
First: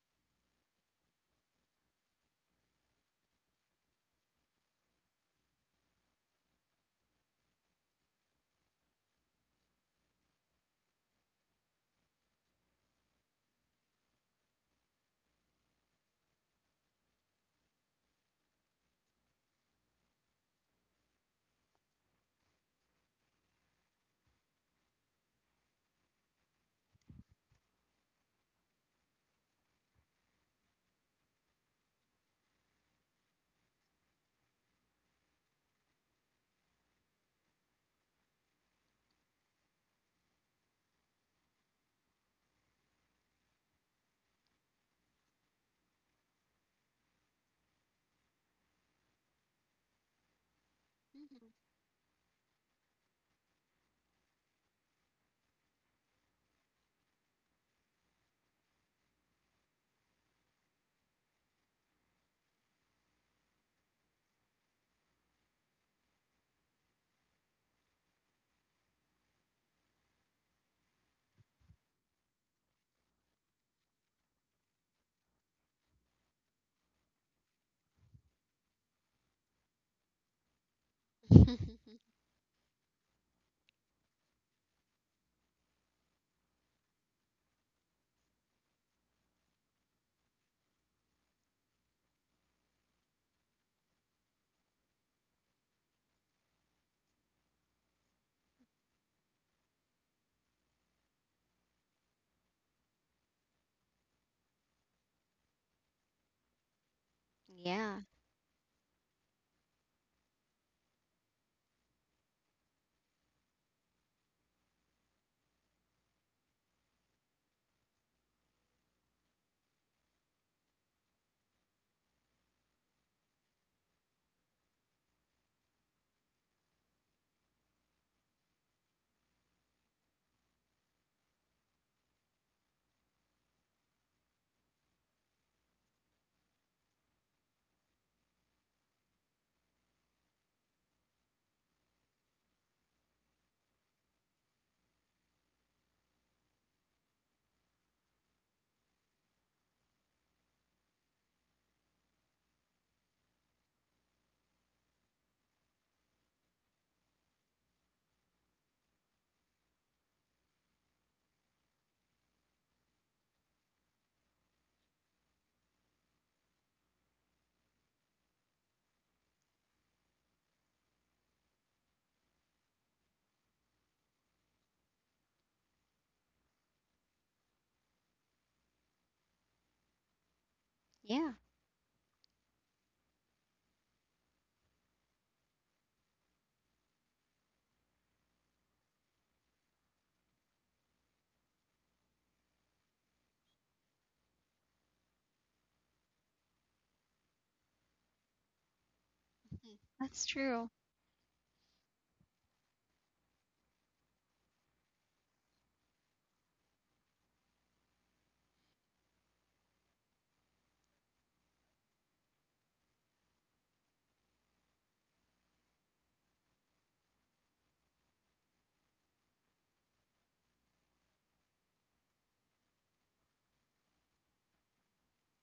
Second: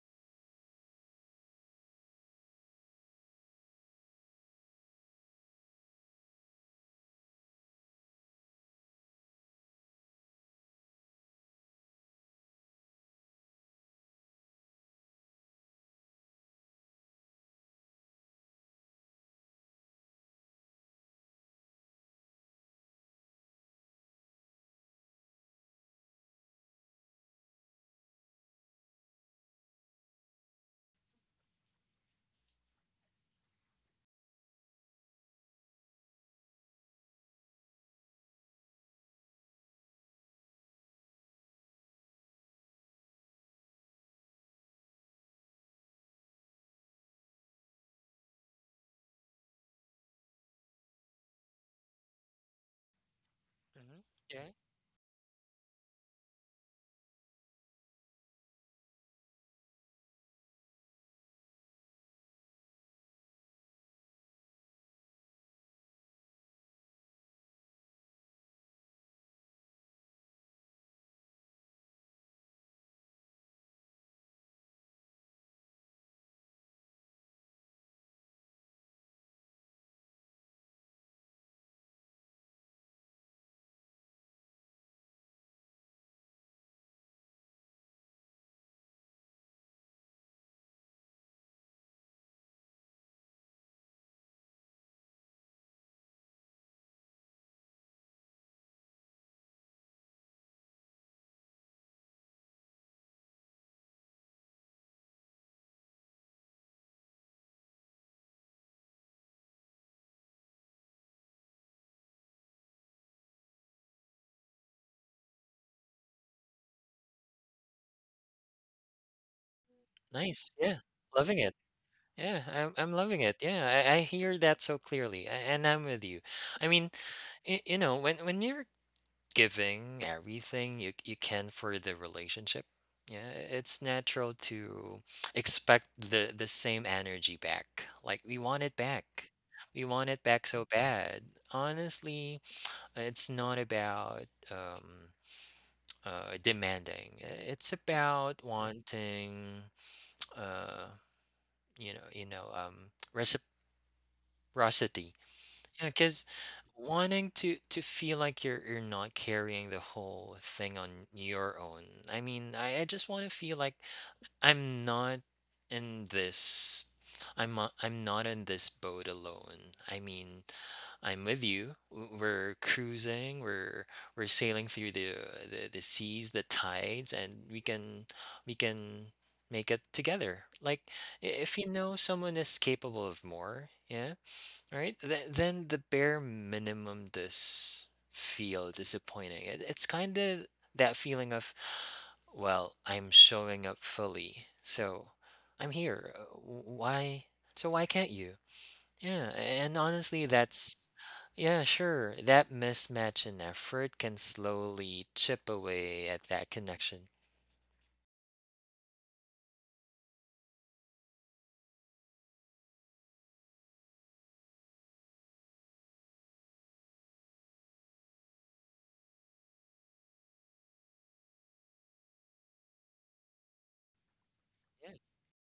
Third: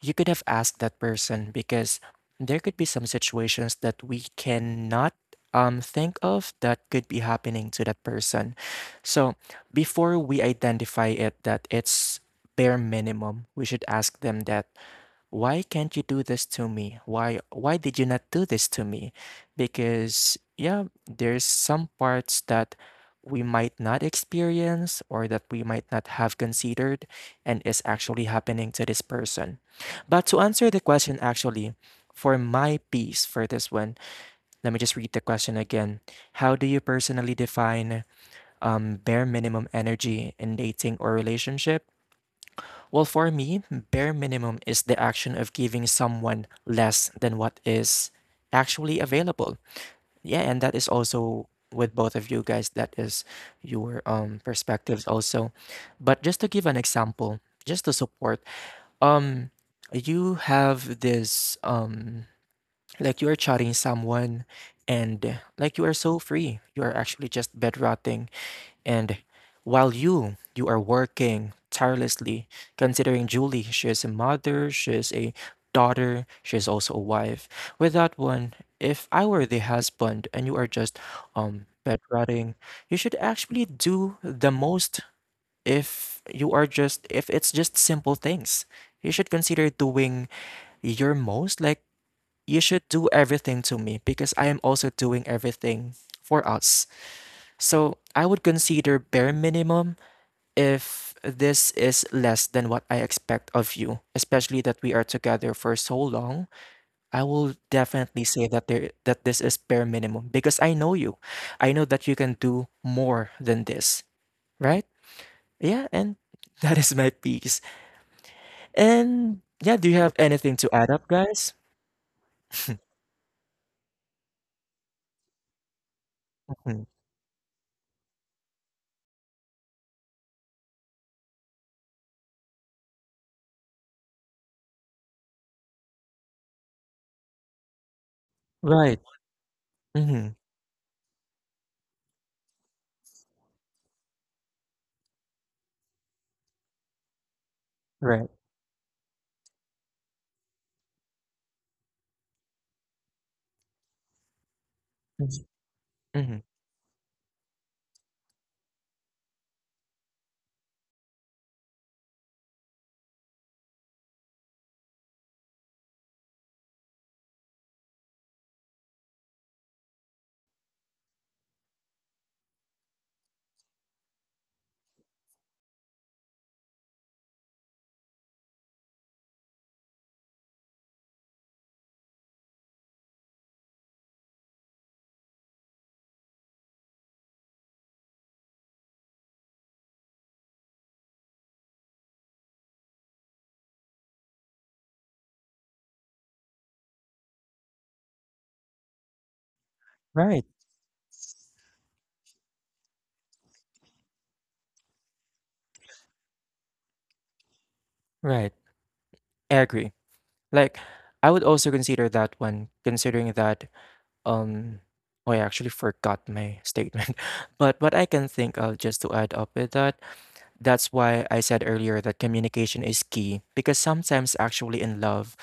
S1: you could have asked that person because there could be some situations that we cannot think of that could be happening to that person. So before we identify it that it's bare minimum, we should ask them that why can't you do this to me? Why did you not do this to me? Because yeah, there's some parts that we might not experience or that we might not have considered and is actually happening to this person. But to answer the question actually, for my piece for this one, let me just read the question again. How do you personally define bare minimum energy in dating or relationship? Well, for me, bare minimum is the action of giving someone less than what is actually available. Yeah, and that is also with both of you guys, that is your
S3: Mhm, yeah,
S1: perspectives also. But just to give an example, just to support, um you have this like you are chatting someone and like you are so free. You are actually just bed rotting and while you are working tirelessly, considering Julie, she is a mother, she is a daughter, she is also a wife. With that one, if I were the husband and you are just
S2: Mm-hmm.
S1: bedwetting, you should actually do the most if you are just if it's just simple things. You should consider doing your most, like you should do everything to me because I am also doing everything for us. So I would consider bare minimum if this is less than what I expect of you, especially that we are together for so long, I will
S2: Yeah,
S1: definitely say that there that this is bare minimum because I know you. I know that you can do more than this, right? Yeah, and that is my piece. And yeah, do you have
S3: nice,
S1: anything to
S3: yeah,
S1: add up,
S3: loving it.
S1: guys?
S3: Yeah, I'm loving it. Yeah, I hear that so clearly, a and I'm with you. I
S1: Mhm.
S3: mean, y you know, when you're giving everything you can for the relationship. Yeah, it's natural to expect the same energy back. Like we want it
S1: Right.
S3: back. We want it
S1: Mm-hmm.
S3: back so bad. Honestly, it's not about um demanding. It's
S1: Right.
S3: about wanting uh you know, reciprocity.
S1: Mm-hmm.
S3: Yeah, because
S1: Mm-hmm.
S3: wanting to feel like you're not carrying the whole thing on your own. I mean, I just want to feel like I'm not in this. I'm not in this boat alone. I mean, I'm with you. We're cruising. We're sailing through the seas, the tides, and we can make it together. Like
S2: yeah,
S3: if you know someone is capable of more, yeah, all right. Then the bare minimum does feel disappointing. It's kind of that feeling of, well, I'm showing up fully. So I'm here. Why? So why can't you? Yeah. And honestly,
S2: that's
S1: Right.
S2: true.
S3: that's, yeah, sure, that mismatch in effort can slowly chip away at that connection.
S1: Right. I agree. Like, I would also consider that one, considering that Um, oh, I actually forgot my statement. But what I can think of, just to add up with that, that's why I said earlier that communication is key. Because sometimes, actually,
S3: Yeah, of
S1: in love,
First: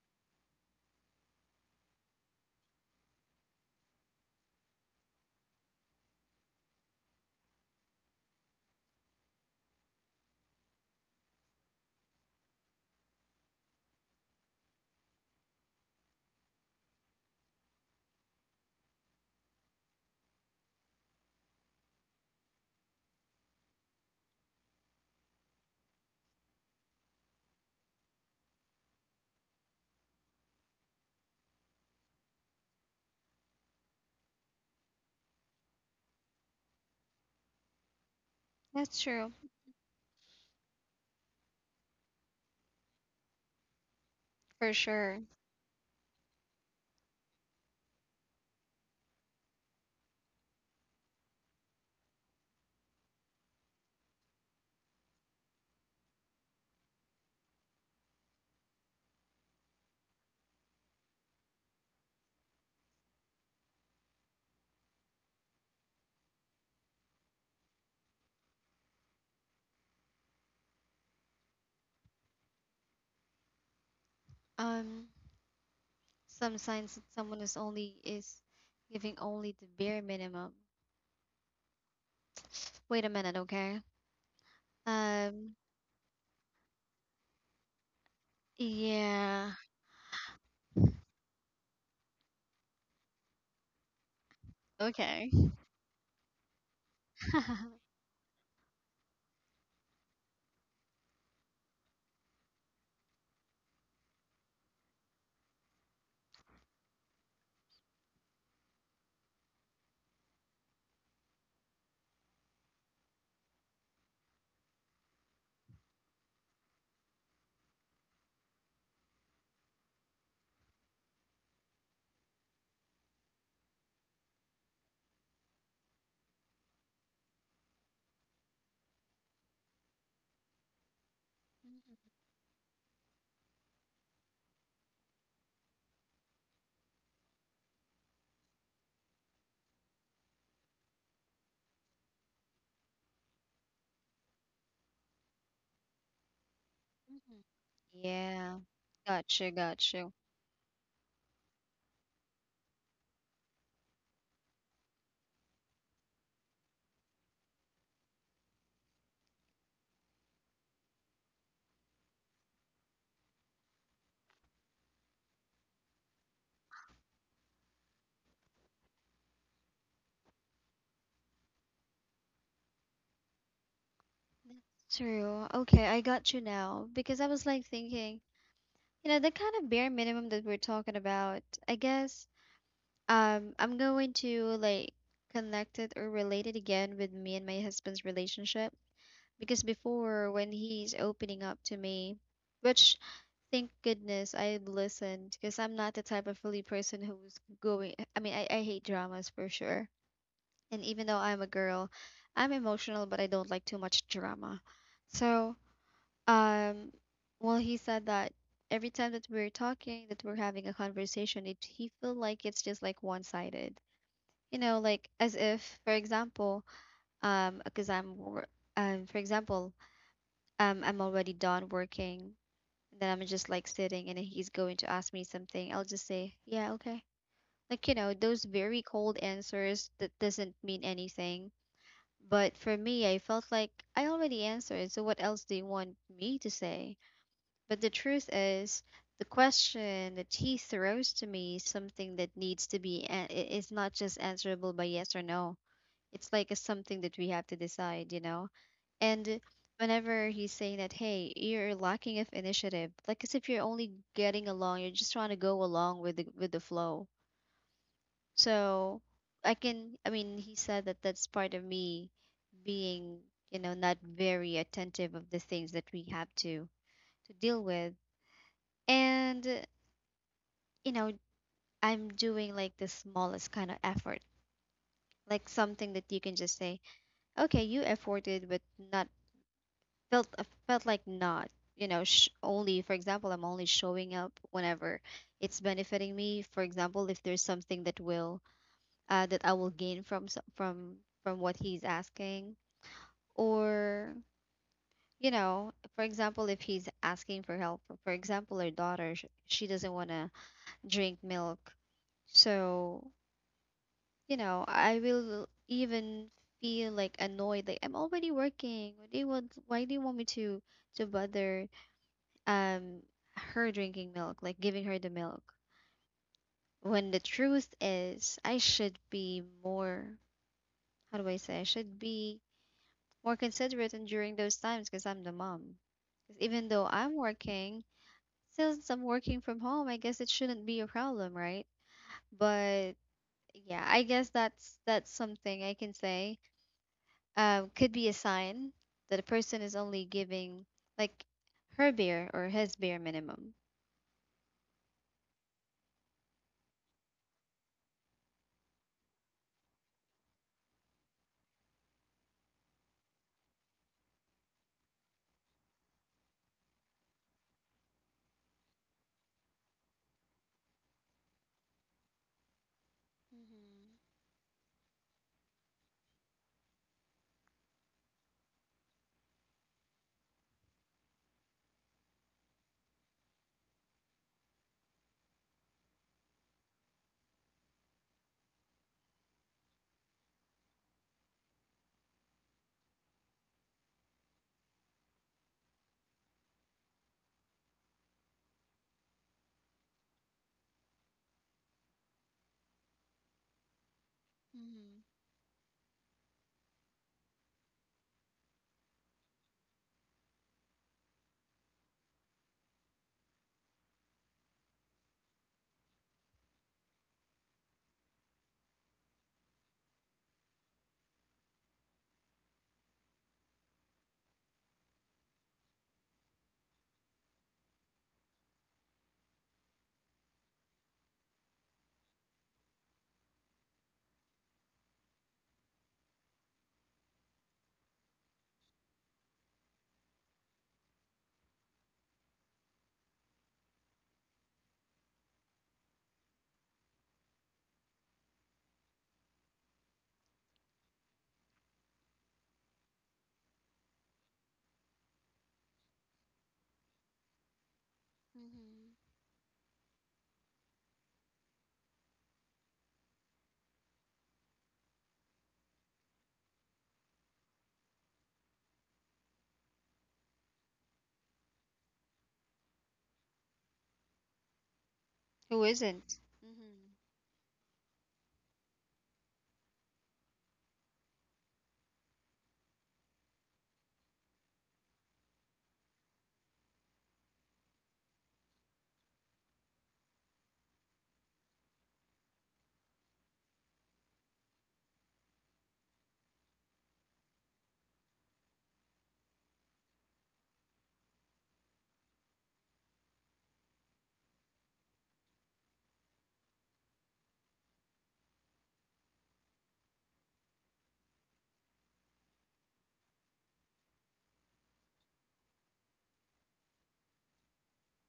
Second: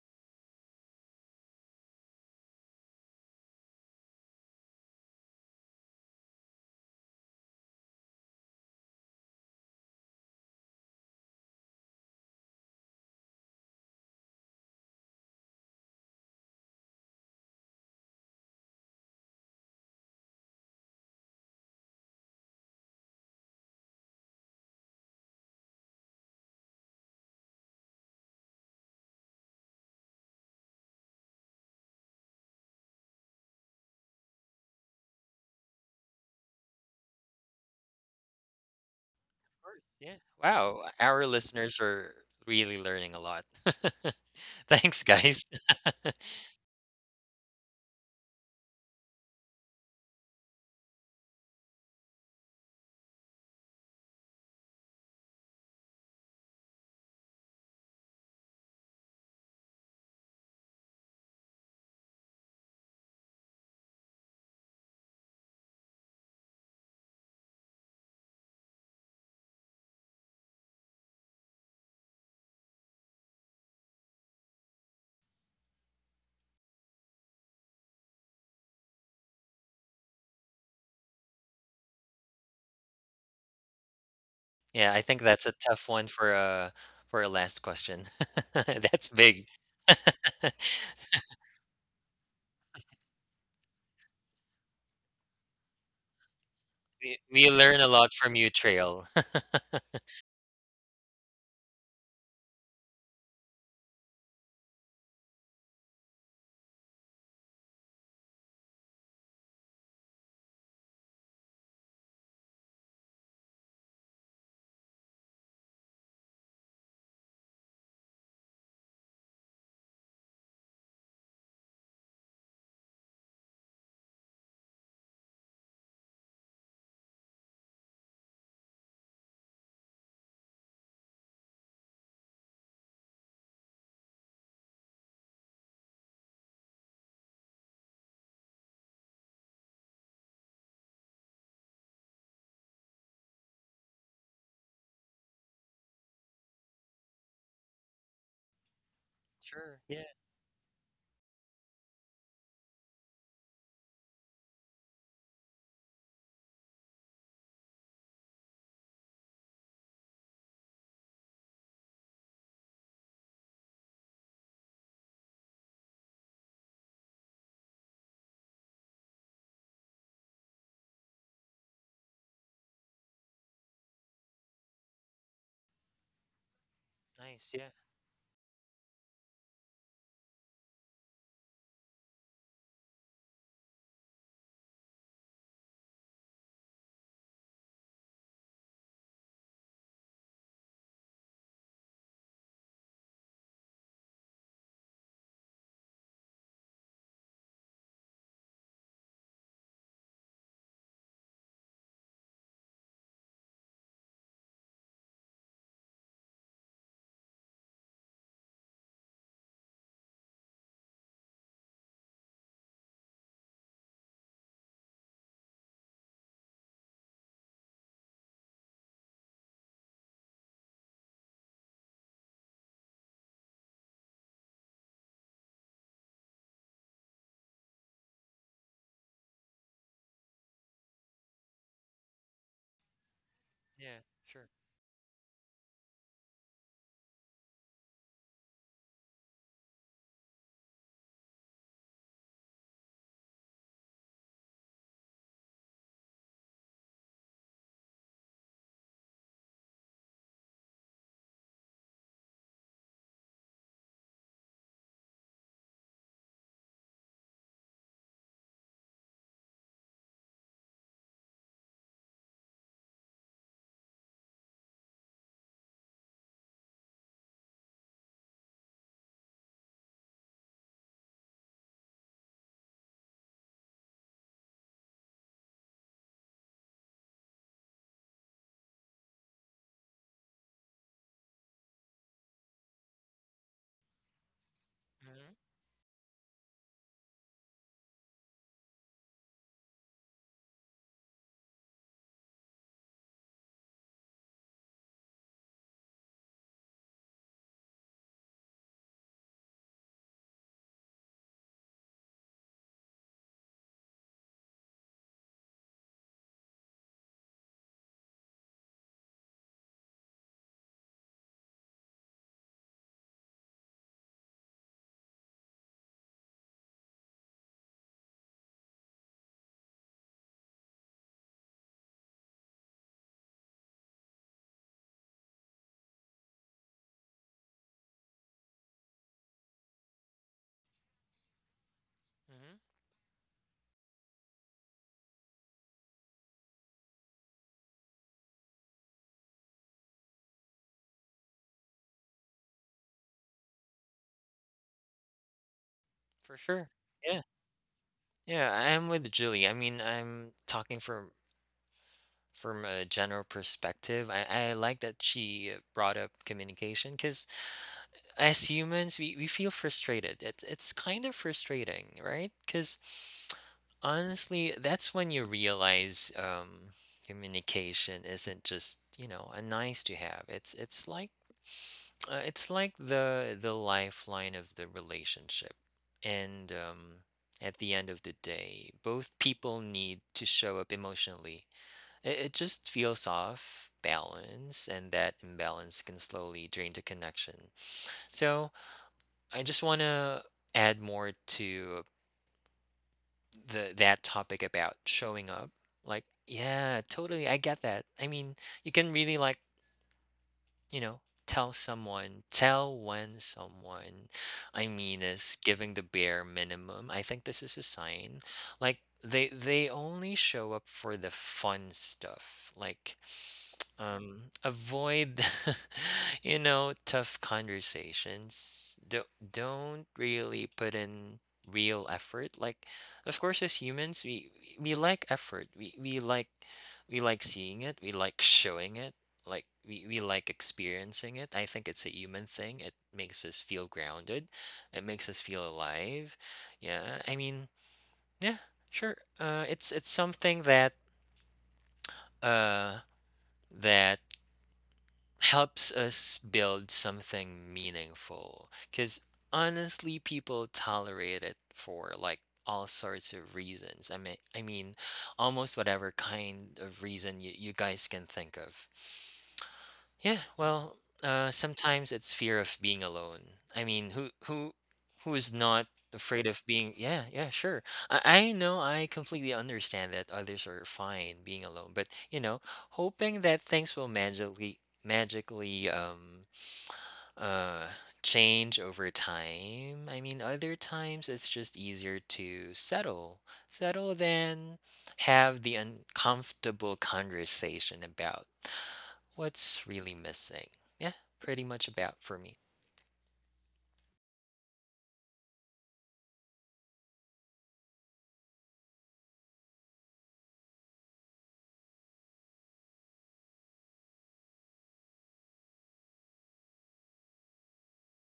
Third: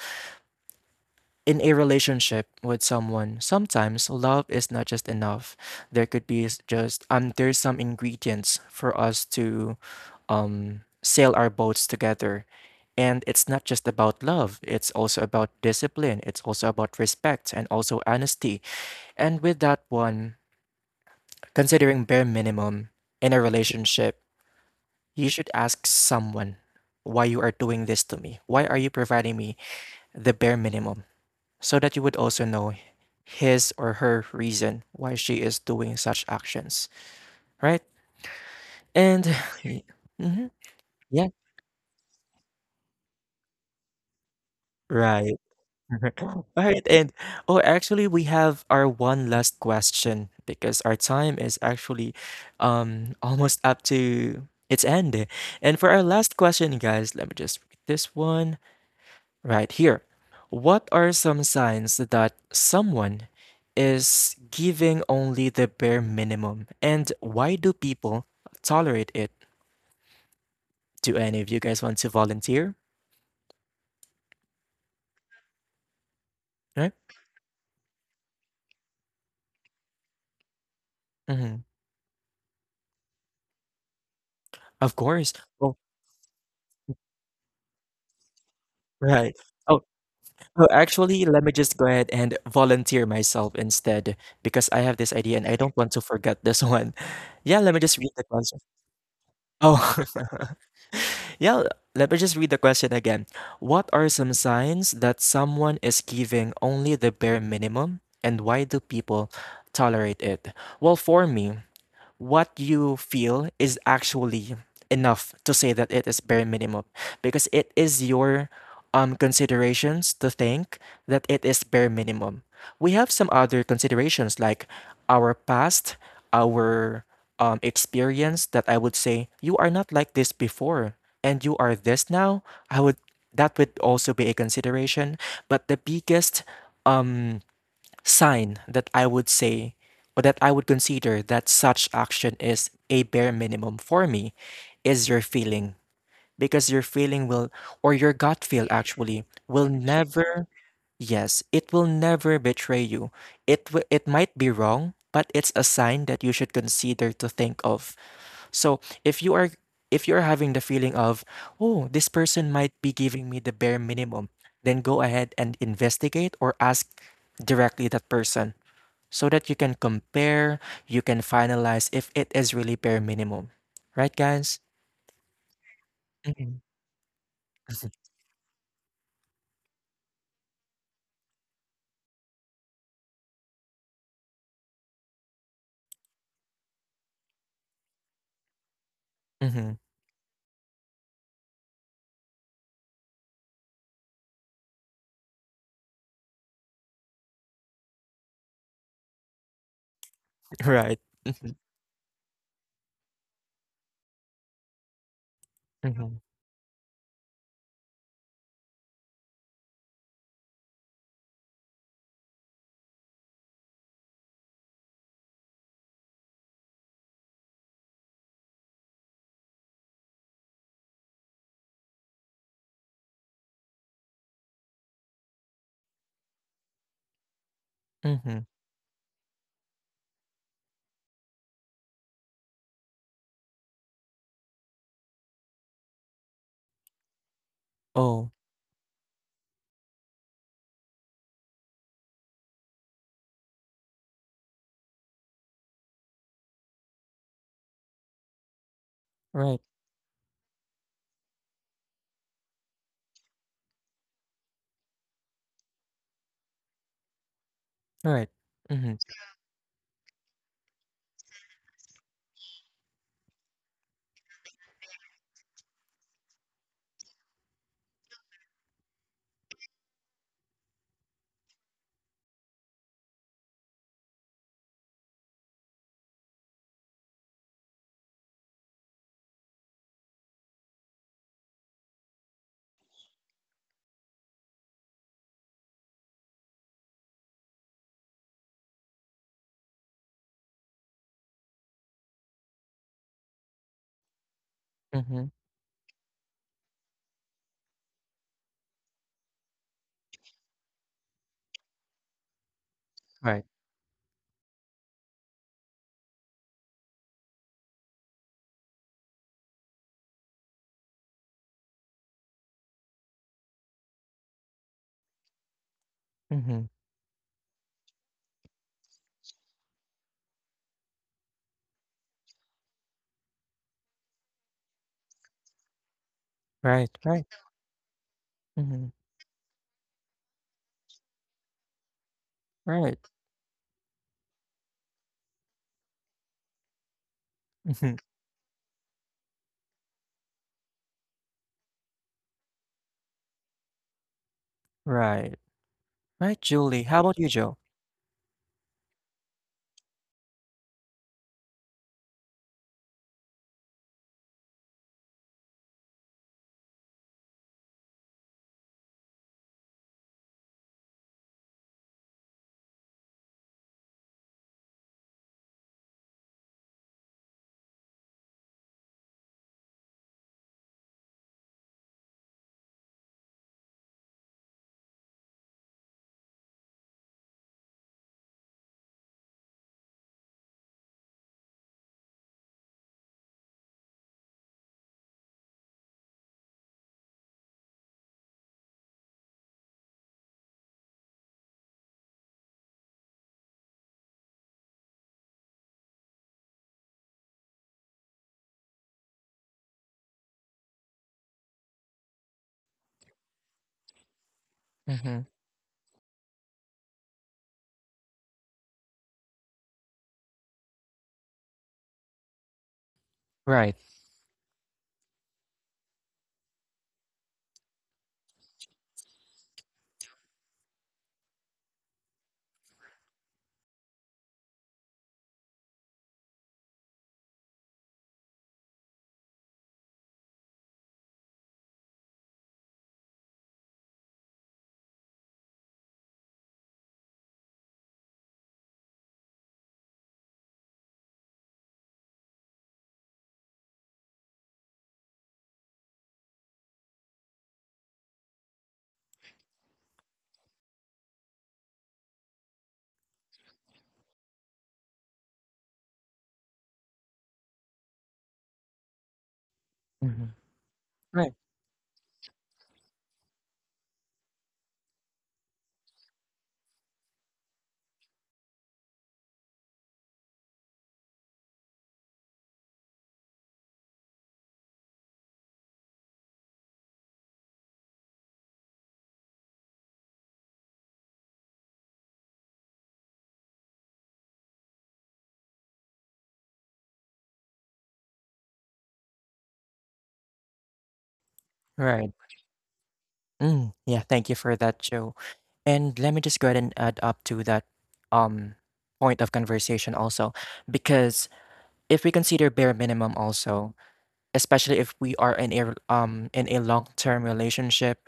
S1: in a relationship with someone, sometimes love is not just enough. There could be just, there's some ingredients for us to, sail our boats together. And it's not just about love, it's also about discipline, it's also about respect and also honesty. And with that one, considering bare minimum in a relationship, you should ask someone why you are doing this to me. Why are you providing me the bare minimum? So that you would also know his or her reason why she is doing such actions, right?
S2: That's
S1: And
S2: true
S3: course. Yeah.
S1: mhm,
S3: Wow. Our
S1: yeah,
S3: listeners are really learning a lot.
S2: for
S3: Thanks,
S2: sure.
S1: right.
S3: guys.
S1: Alright, and oh, actually, we have our one last question because our time is actually almost up to its end. And for our last question, guys, let me just read this one right here. What are some signs that someone is giving only the bare minimum, and why do people tolerate it? Do any of you guys want to volunteer?
S2: Um, some signs
S1: Right?
S2: that someone is giving only the bare minimum.
S1: Mm-hmm.
S2: Wait a minute, okay?
S3: Yeah,
S1: Of
S3: I think
S1: course.
S3: that's a
S2: Um,
S1: Oh,
S3: tough one for a last question. That's
S1: right.
S3: big.
S2: yeah.
S1: Oh, oh, actually, let me just go ahead and volunteer myself instead because I have this
S2: Okay.
S1: idea and I don't want to forget this one.
S3: We
S1: Yeah, let me
S3: learn a
S1: just read
S3: lot
S1: the
S3: from you,
S1: question.
S3: Trail.
S1: Oh, yeah, let me just read the question again. What are some signs that someone is giving only the bare minimum and why do people tolerate it? Well, for me, what you feel is actually enough to say that it is bare minimum because it is your considerations to think that it is bare minimum. We have some other considerations like our past, our experience that I would say you are not like this before and you are this
S2: Mhm.
S1: now. I would that would also be a consideration, but the biggest um sign that I would say or that I would consider that such action is a bare minimum for me is your feeling because your feeling
S2: Mhm.
S1: will or your gut
S2: Yeah.
S1: feel actually
S2: Gotcha.
S1: will
S3: Sure. Yeah.
S2: Gotcha.
S1: never yes it will never betray you it might be wrong but it's a sign that you should consider to think of. So if you are if you're having the feeling of oh this person might be giving me the bare minimum, then go ahead and investigate or ask directly that person so that you can compare, you can finalize if it is really bare minimum. Right, guys?
S2: True. Okay, I got you
S1: Mm-hmm.
S2: now because I was
S3: Nice.
S2: like
S3: Yeah.
S2: thinking, you know, the kind of bare minimum that we're talking about. I guess I'm going to like connect it or relate it again with me and my husband's relationship because
S1: Mm-hmm.
S2: before when he's opening up to me, which thank goodness I listened because I'm not the type of really person who's going I mean I hate dramas for sure. And
S1: Right.
S2: even though I'm a
S1: Mm-hmm.
S2: girl, I'm emotional, but I don't like too much drama. So,
S1: Mm-hmm.
S2: um, well, he said that every time that we're talking, that we're having a conversation, it he feel like it's just like one-sided. You know, like as if, for example, um, because I'm, wor- for example, I'm already done working. Then I'm just like sitting, and he's going to ask me something. I'll just say, yeah, okay. Like, you know,
S1: Mm-hmm.
S2: those very cold answers that doesn't mean anything. But for me, I felt like
S3: Yeah.
S2: I already
S3: Sure.
S2: answered, so what else do you want me to say? But the truth
S1: Oh,
S2: is, the question that he throws to me is something that needs to be, it's not just answerable by yes or no. It's like a something that we have to decide, you know? And
S1: right.
S2: whenever he's saying that, hey, you're lacking of initiative, like as if you're only getting along, you're just trying to go along with with the flow.
S1: Right. Mm-hmm.
S2: So I can, I mean, he said that that's part of me being, you know, not very attentive of the things that we have to deal with. And, you know, I'm doing like the smallest kind of effort, like something that you can just say, okay, you efforted, but not felt felt like not. You know, only for example, I'm only showing up whenever
S3: Hmm.
S2: it's benefiting me. For example, if there's something that will that I will gain from from what he's asking, or
S1: Mm-hmm.
S2: you know, for example, if he's asking for help, for example, her daughter, she doesn't want to drink milk. So,
S1: Right.
S2: you know, I will even feel like annoyed, like I'm already working. What do you want? Why do you want me to bother um her drinking milk, like giving her the milk?
S1: Mm-hmm.
S2: When the truth is, I should be more, how do I say? I should be more considerate and during those times because I'm the mom. 'Cause even though
S1: Right.
S2: I'm
S1: Right.
S2: working,
S1: Mm-hmm.
S2: since I'm working from home, I guess it shouldn't be a problem, right?
S3: Hmm.
S2: But
S1: Right.
S2: yeah, I guess that's something I can say. Could
S1: Mm-hmm.
S2: be a sign that a person is only giving like her bare or his bare minimum.
S1: Right.
S3: For
S1: Right,
S3: sure.
S1: Julie. How about
S3: Yeah.
S1: you, Joe?
S3: Yeah. I'm with Julie. I mean, I'm talking from a general perspective. I like that she brought up communication because as humans, we feel frustrated. It's kind of frustrating, right? Because honestly, that's when you realize communication isn't just, you know, a nice to have. It's like it's like the lifeline of the relationship. And at the end of the day, both people need to show up emotionally. It just feels off balance, and that imbalance can slowly drain the connection. So I just want to add more to the that topic about
S2: Mhm.
S3: showing up. Like, yeah, totally, I get that. I mean, you can really, like, you know, tell someone, tell when someone, I mean,
S1: Mm-hmm.
S3: is giving the bare minimum. I think this is a sign. Like, they only show up for the fun stuff. Like,
S1: Right.
S3: avoid, you know, tough conversations. Don't really put in real effort. Like, of course, as humans, we like effort. We like, we like seeing it. We like showing it. Like we like experiencing it. I think it's a human thing. It makes us feel grounded. It makes us feel alive. Yeah, I mean, yeah, sure. It's something that uh that helps us build something meaningful.
S2: Mhm.
S3: Because honestly, people tolerate it for, like, all sorts of reasons. I mean, almost whatever kind of reason you guys can think of. Yeah,
S1: Mm-hmm.
S3: well,
S1: Right.
S3: sometimes it's fear of being alone. I mean, who who is
S2: Who
S3: not
S2: isn't?
S3: afraid of being?
S2: Mhm.
S3: Yeah, yeah, sure. I know. I completely understand that others are fine being alone, but, you know, hoping that things will magically uh change over time. I mean, other times it's just easier to settle, settle than have the uncomfortable conversation about what's really missing. Yeah, pretty much about
S1: Right.
S3: for me.
S1: Mm. Yeah, thank you for that, Joe. And let me just go ahead and add up to that um point of conversation also because if we consider bare minimum also, especially if we are in a long-term relationship,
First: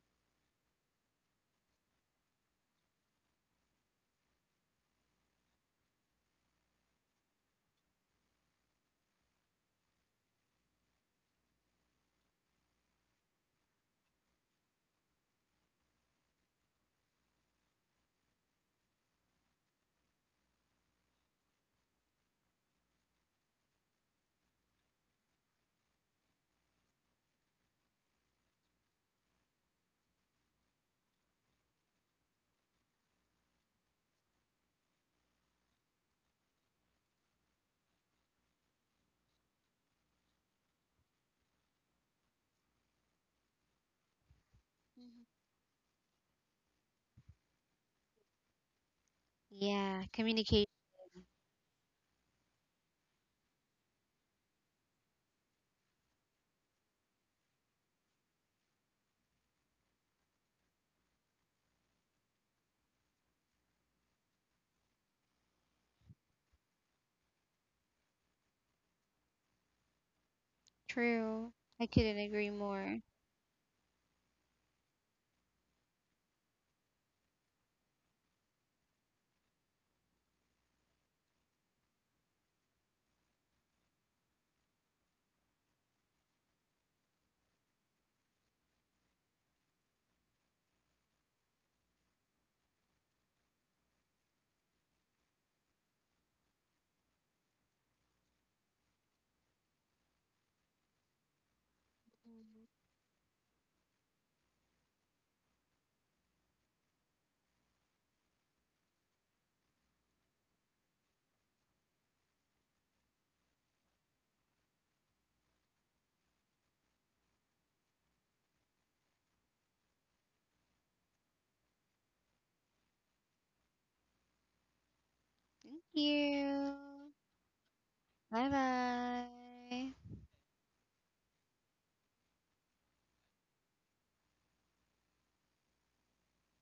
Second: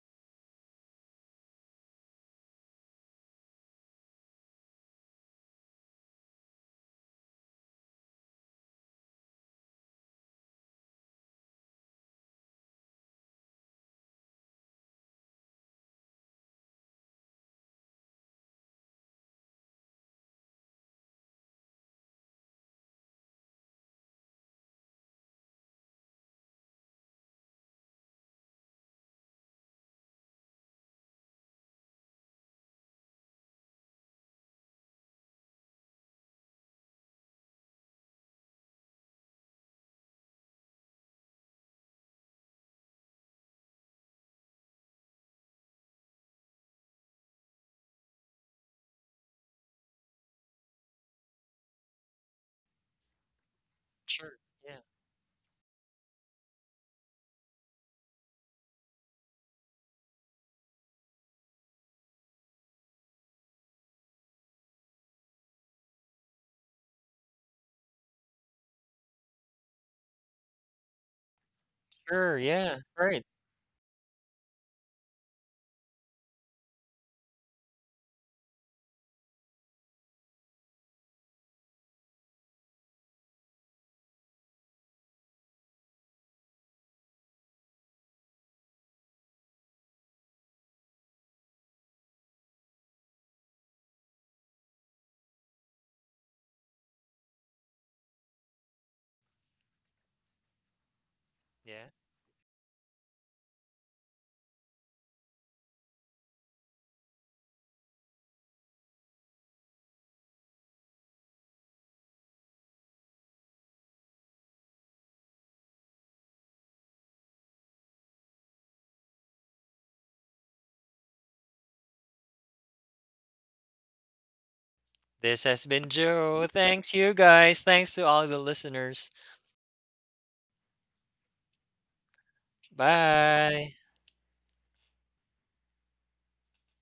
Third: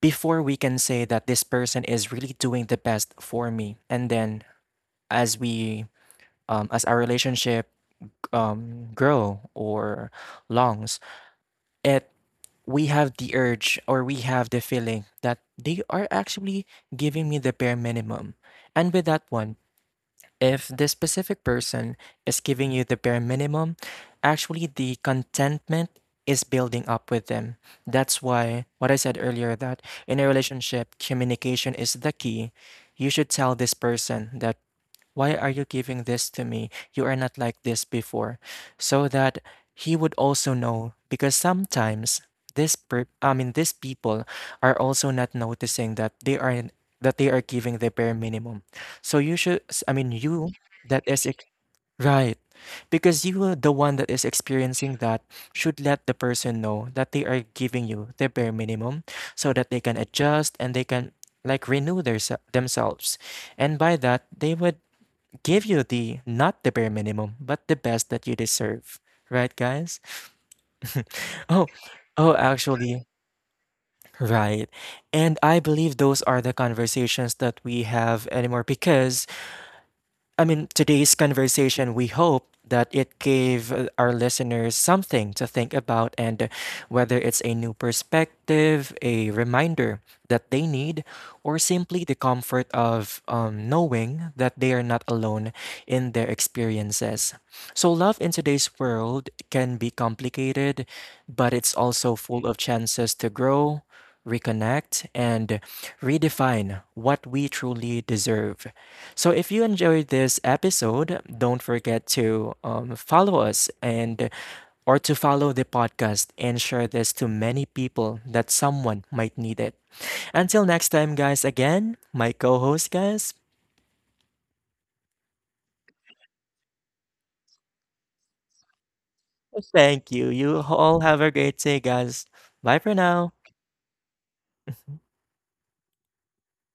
S1: before we can say that this person is really doing the best for me. And then as we as our relationship grow or longs, it we have the urge or we have the feeling that they are actually giving me the bare minimum. And with that one, if this specific person is giving you the bare minimum, actually the contentment is building up with them. That's why what I said earlier that in a relationship, communication is the key. You should tell this person that why are you giving this to me? You are not like this before. So that he would also know because sometimes I mean these people are also
S2: Mhm.
S1: not noticing that they are giving the bare minimum. So you should I
S2: Yeah,
S1: mean you
S2: communication.
S1: that is right because you are the one that is
S3: Sure. Yeah.
S1: experiencing that should let the person know that they are giving you the bare minimum so that they can adjust and they can like renew their, themselves and by that they would give you the not the bare minimum, but the best that you deserve. Right, guys?
S2: True.
S1: Oh,
S2: I couldn't
S1: oh,
S3: Sure.
S2: agree
S3: Yeah.
S2: more.
S1: actually,
S3: Right.
S1: right. And I believe those are the conversations that we have anymore because I mean, today's conversation, we hope that it gave our listeners something to think about and whether it's a new perspective, a reminder that they need, or simply the comfort of knowing that they are not alone in their experiences. So, love in today's world can be complicated, but it's
S3: Yeah.
S1: also full of
S2: Mhm.
S1: chances to grow. Reconnect and redefine what we truly deserve. So if you enjoyed this episode, don't forget to follow us and or to follow the podcast and share this to many people that someone might need it. Until next time, guys, again, my co-host guys,
S3: This has
S2: Thank
S3: been Joe.
S2: you.
S3: Thanks, you guys. Thanks to all the
S2: Bye
S3: listeners.
S2: bye.
S1: thank you. You all have a great day, guys. Bye for now.
S3: Bye.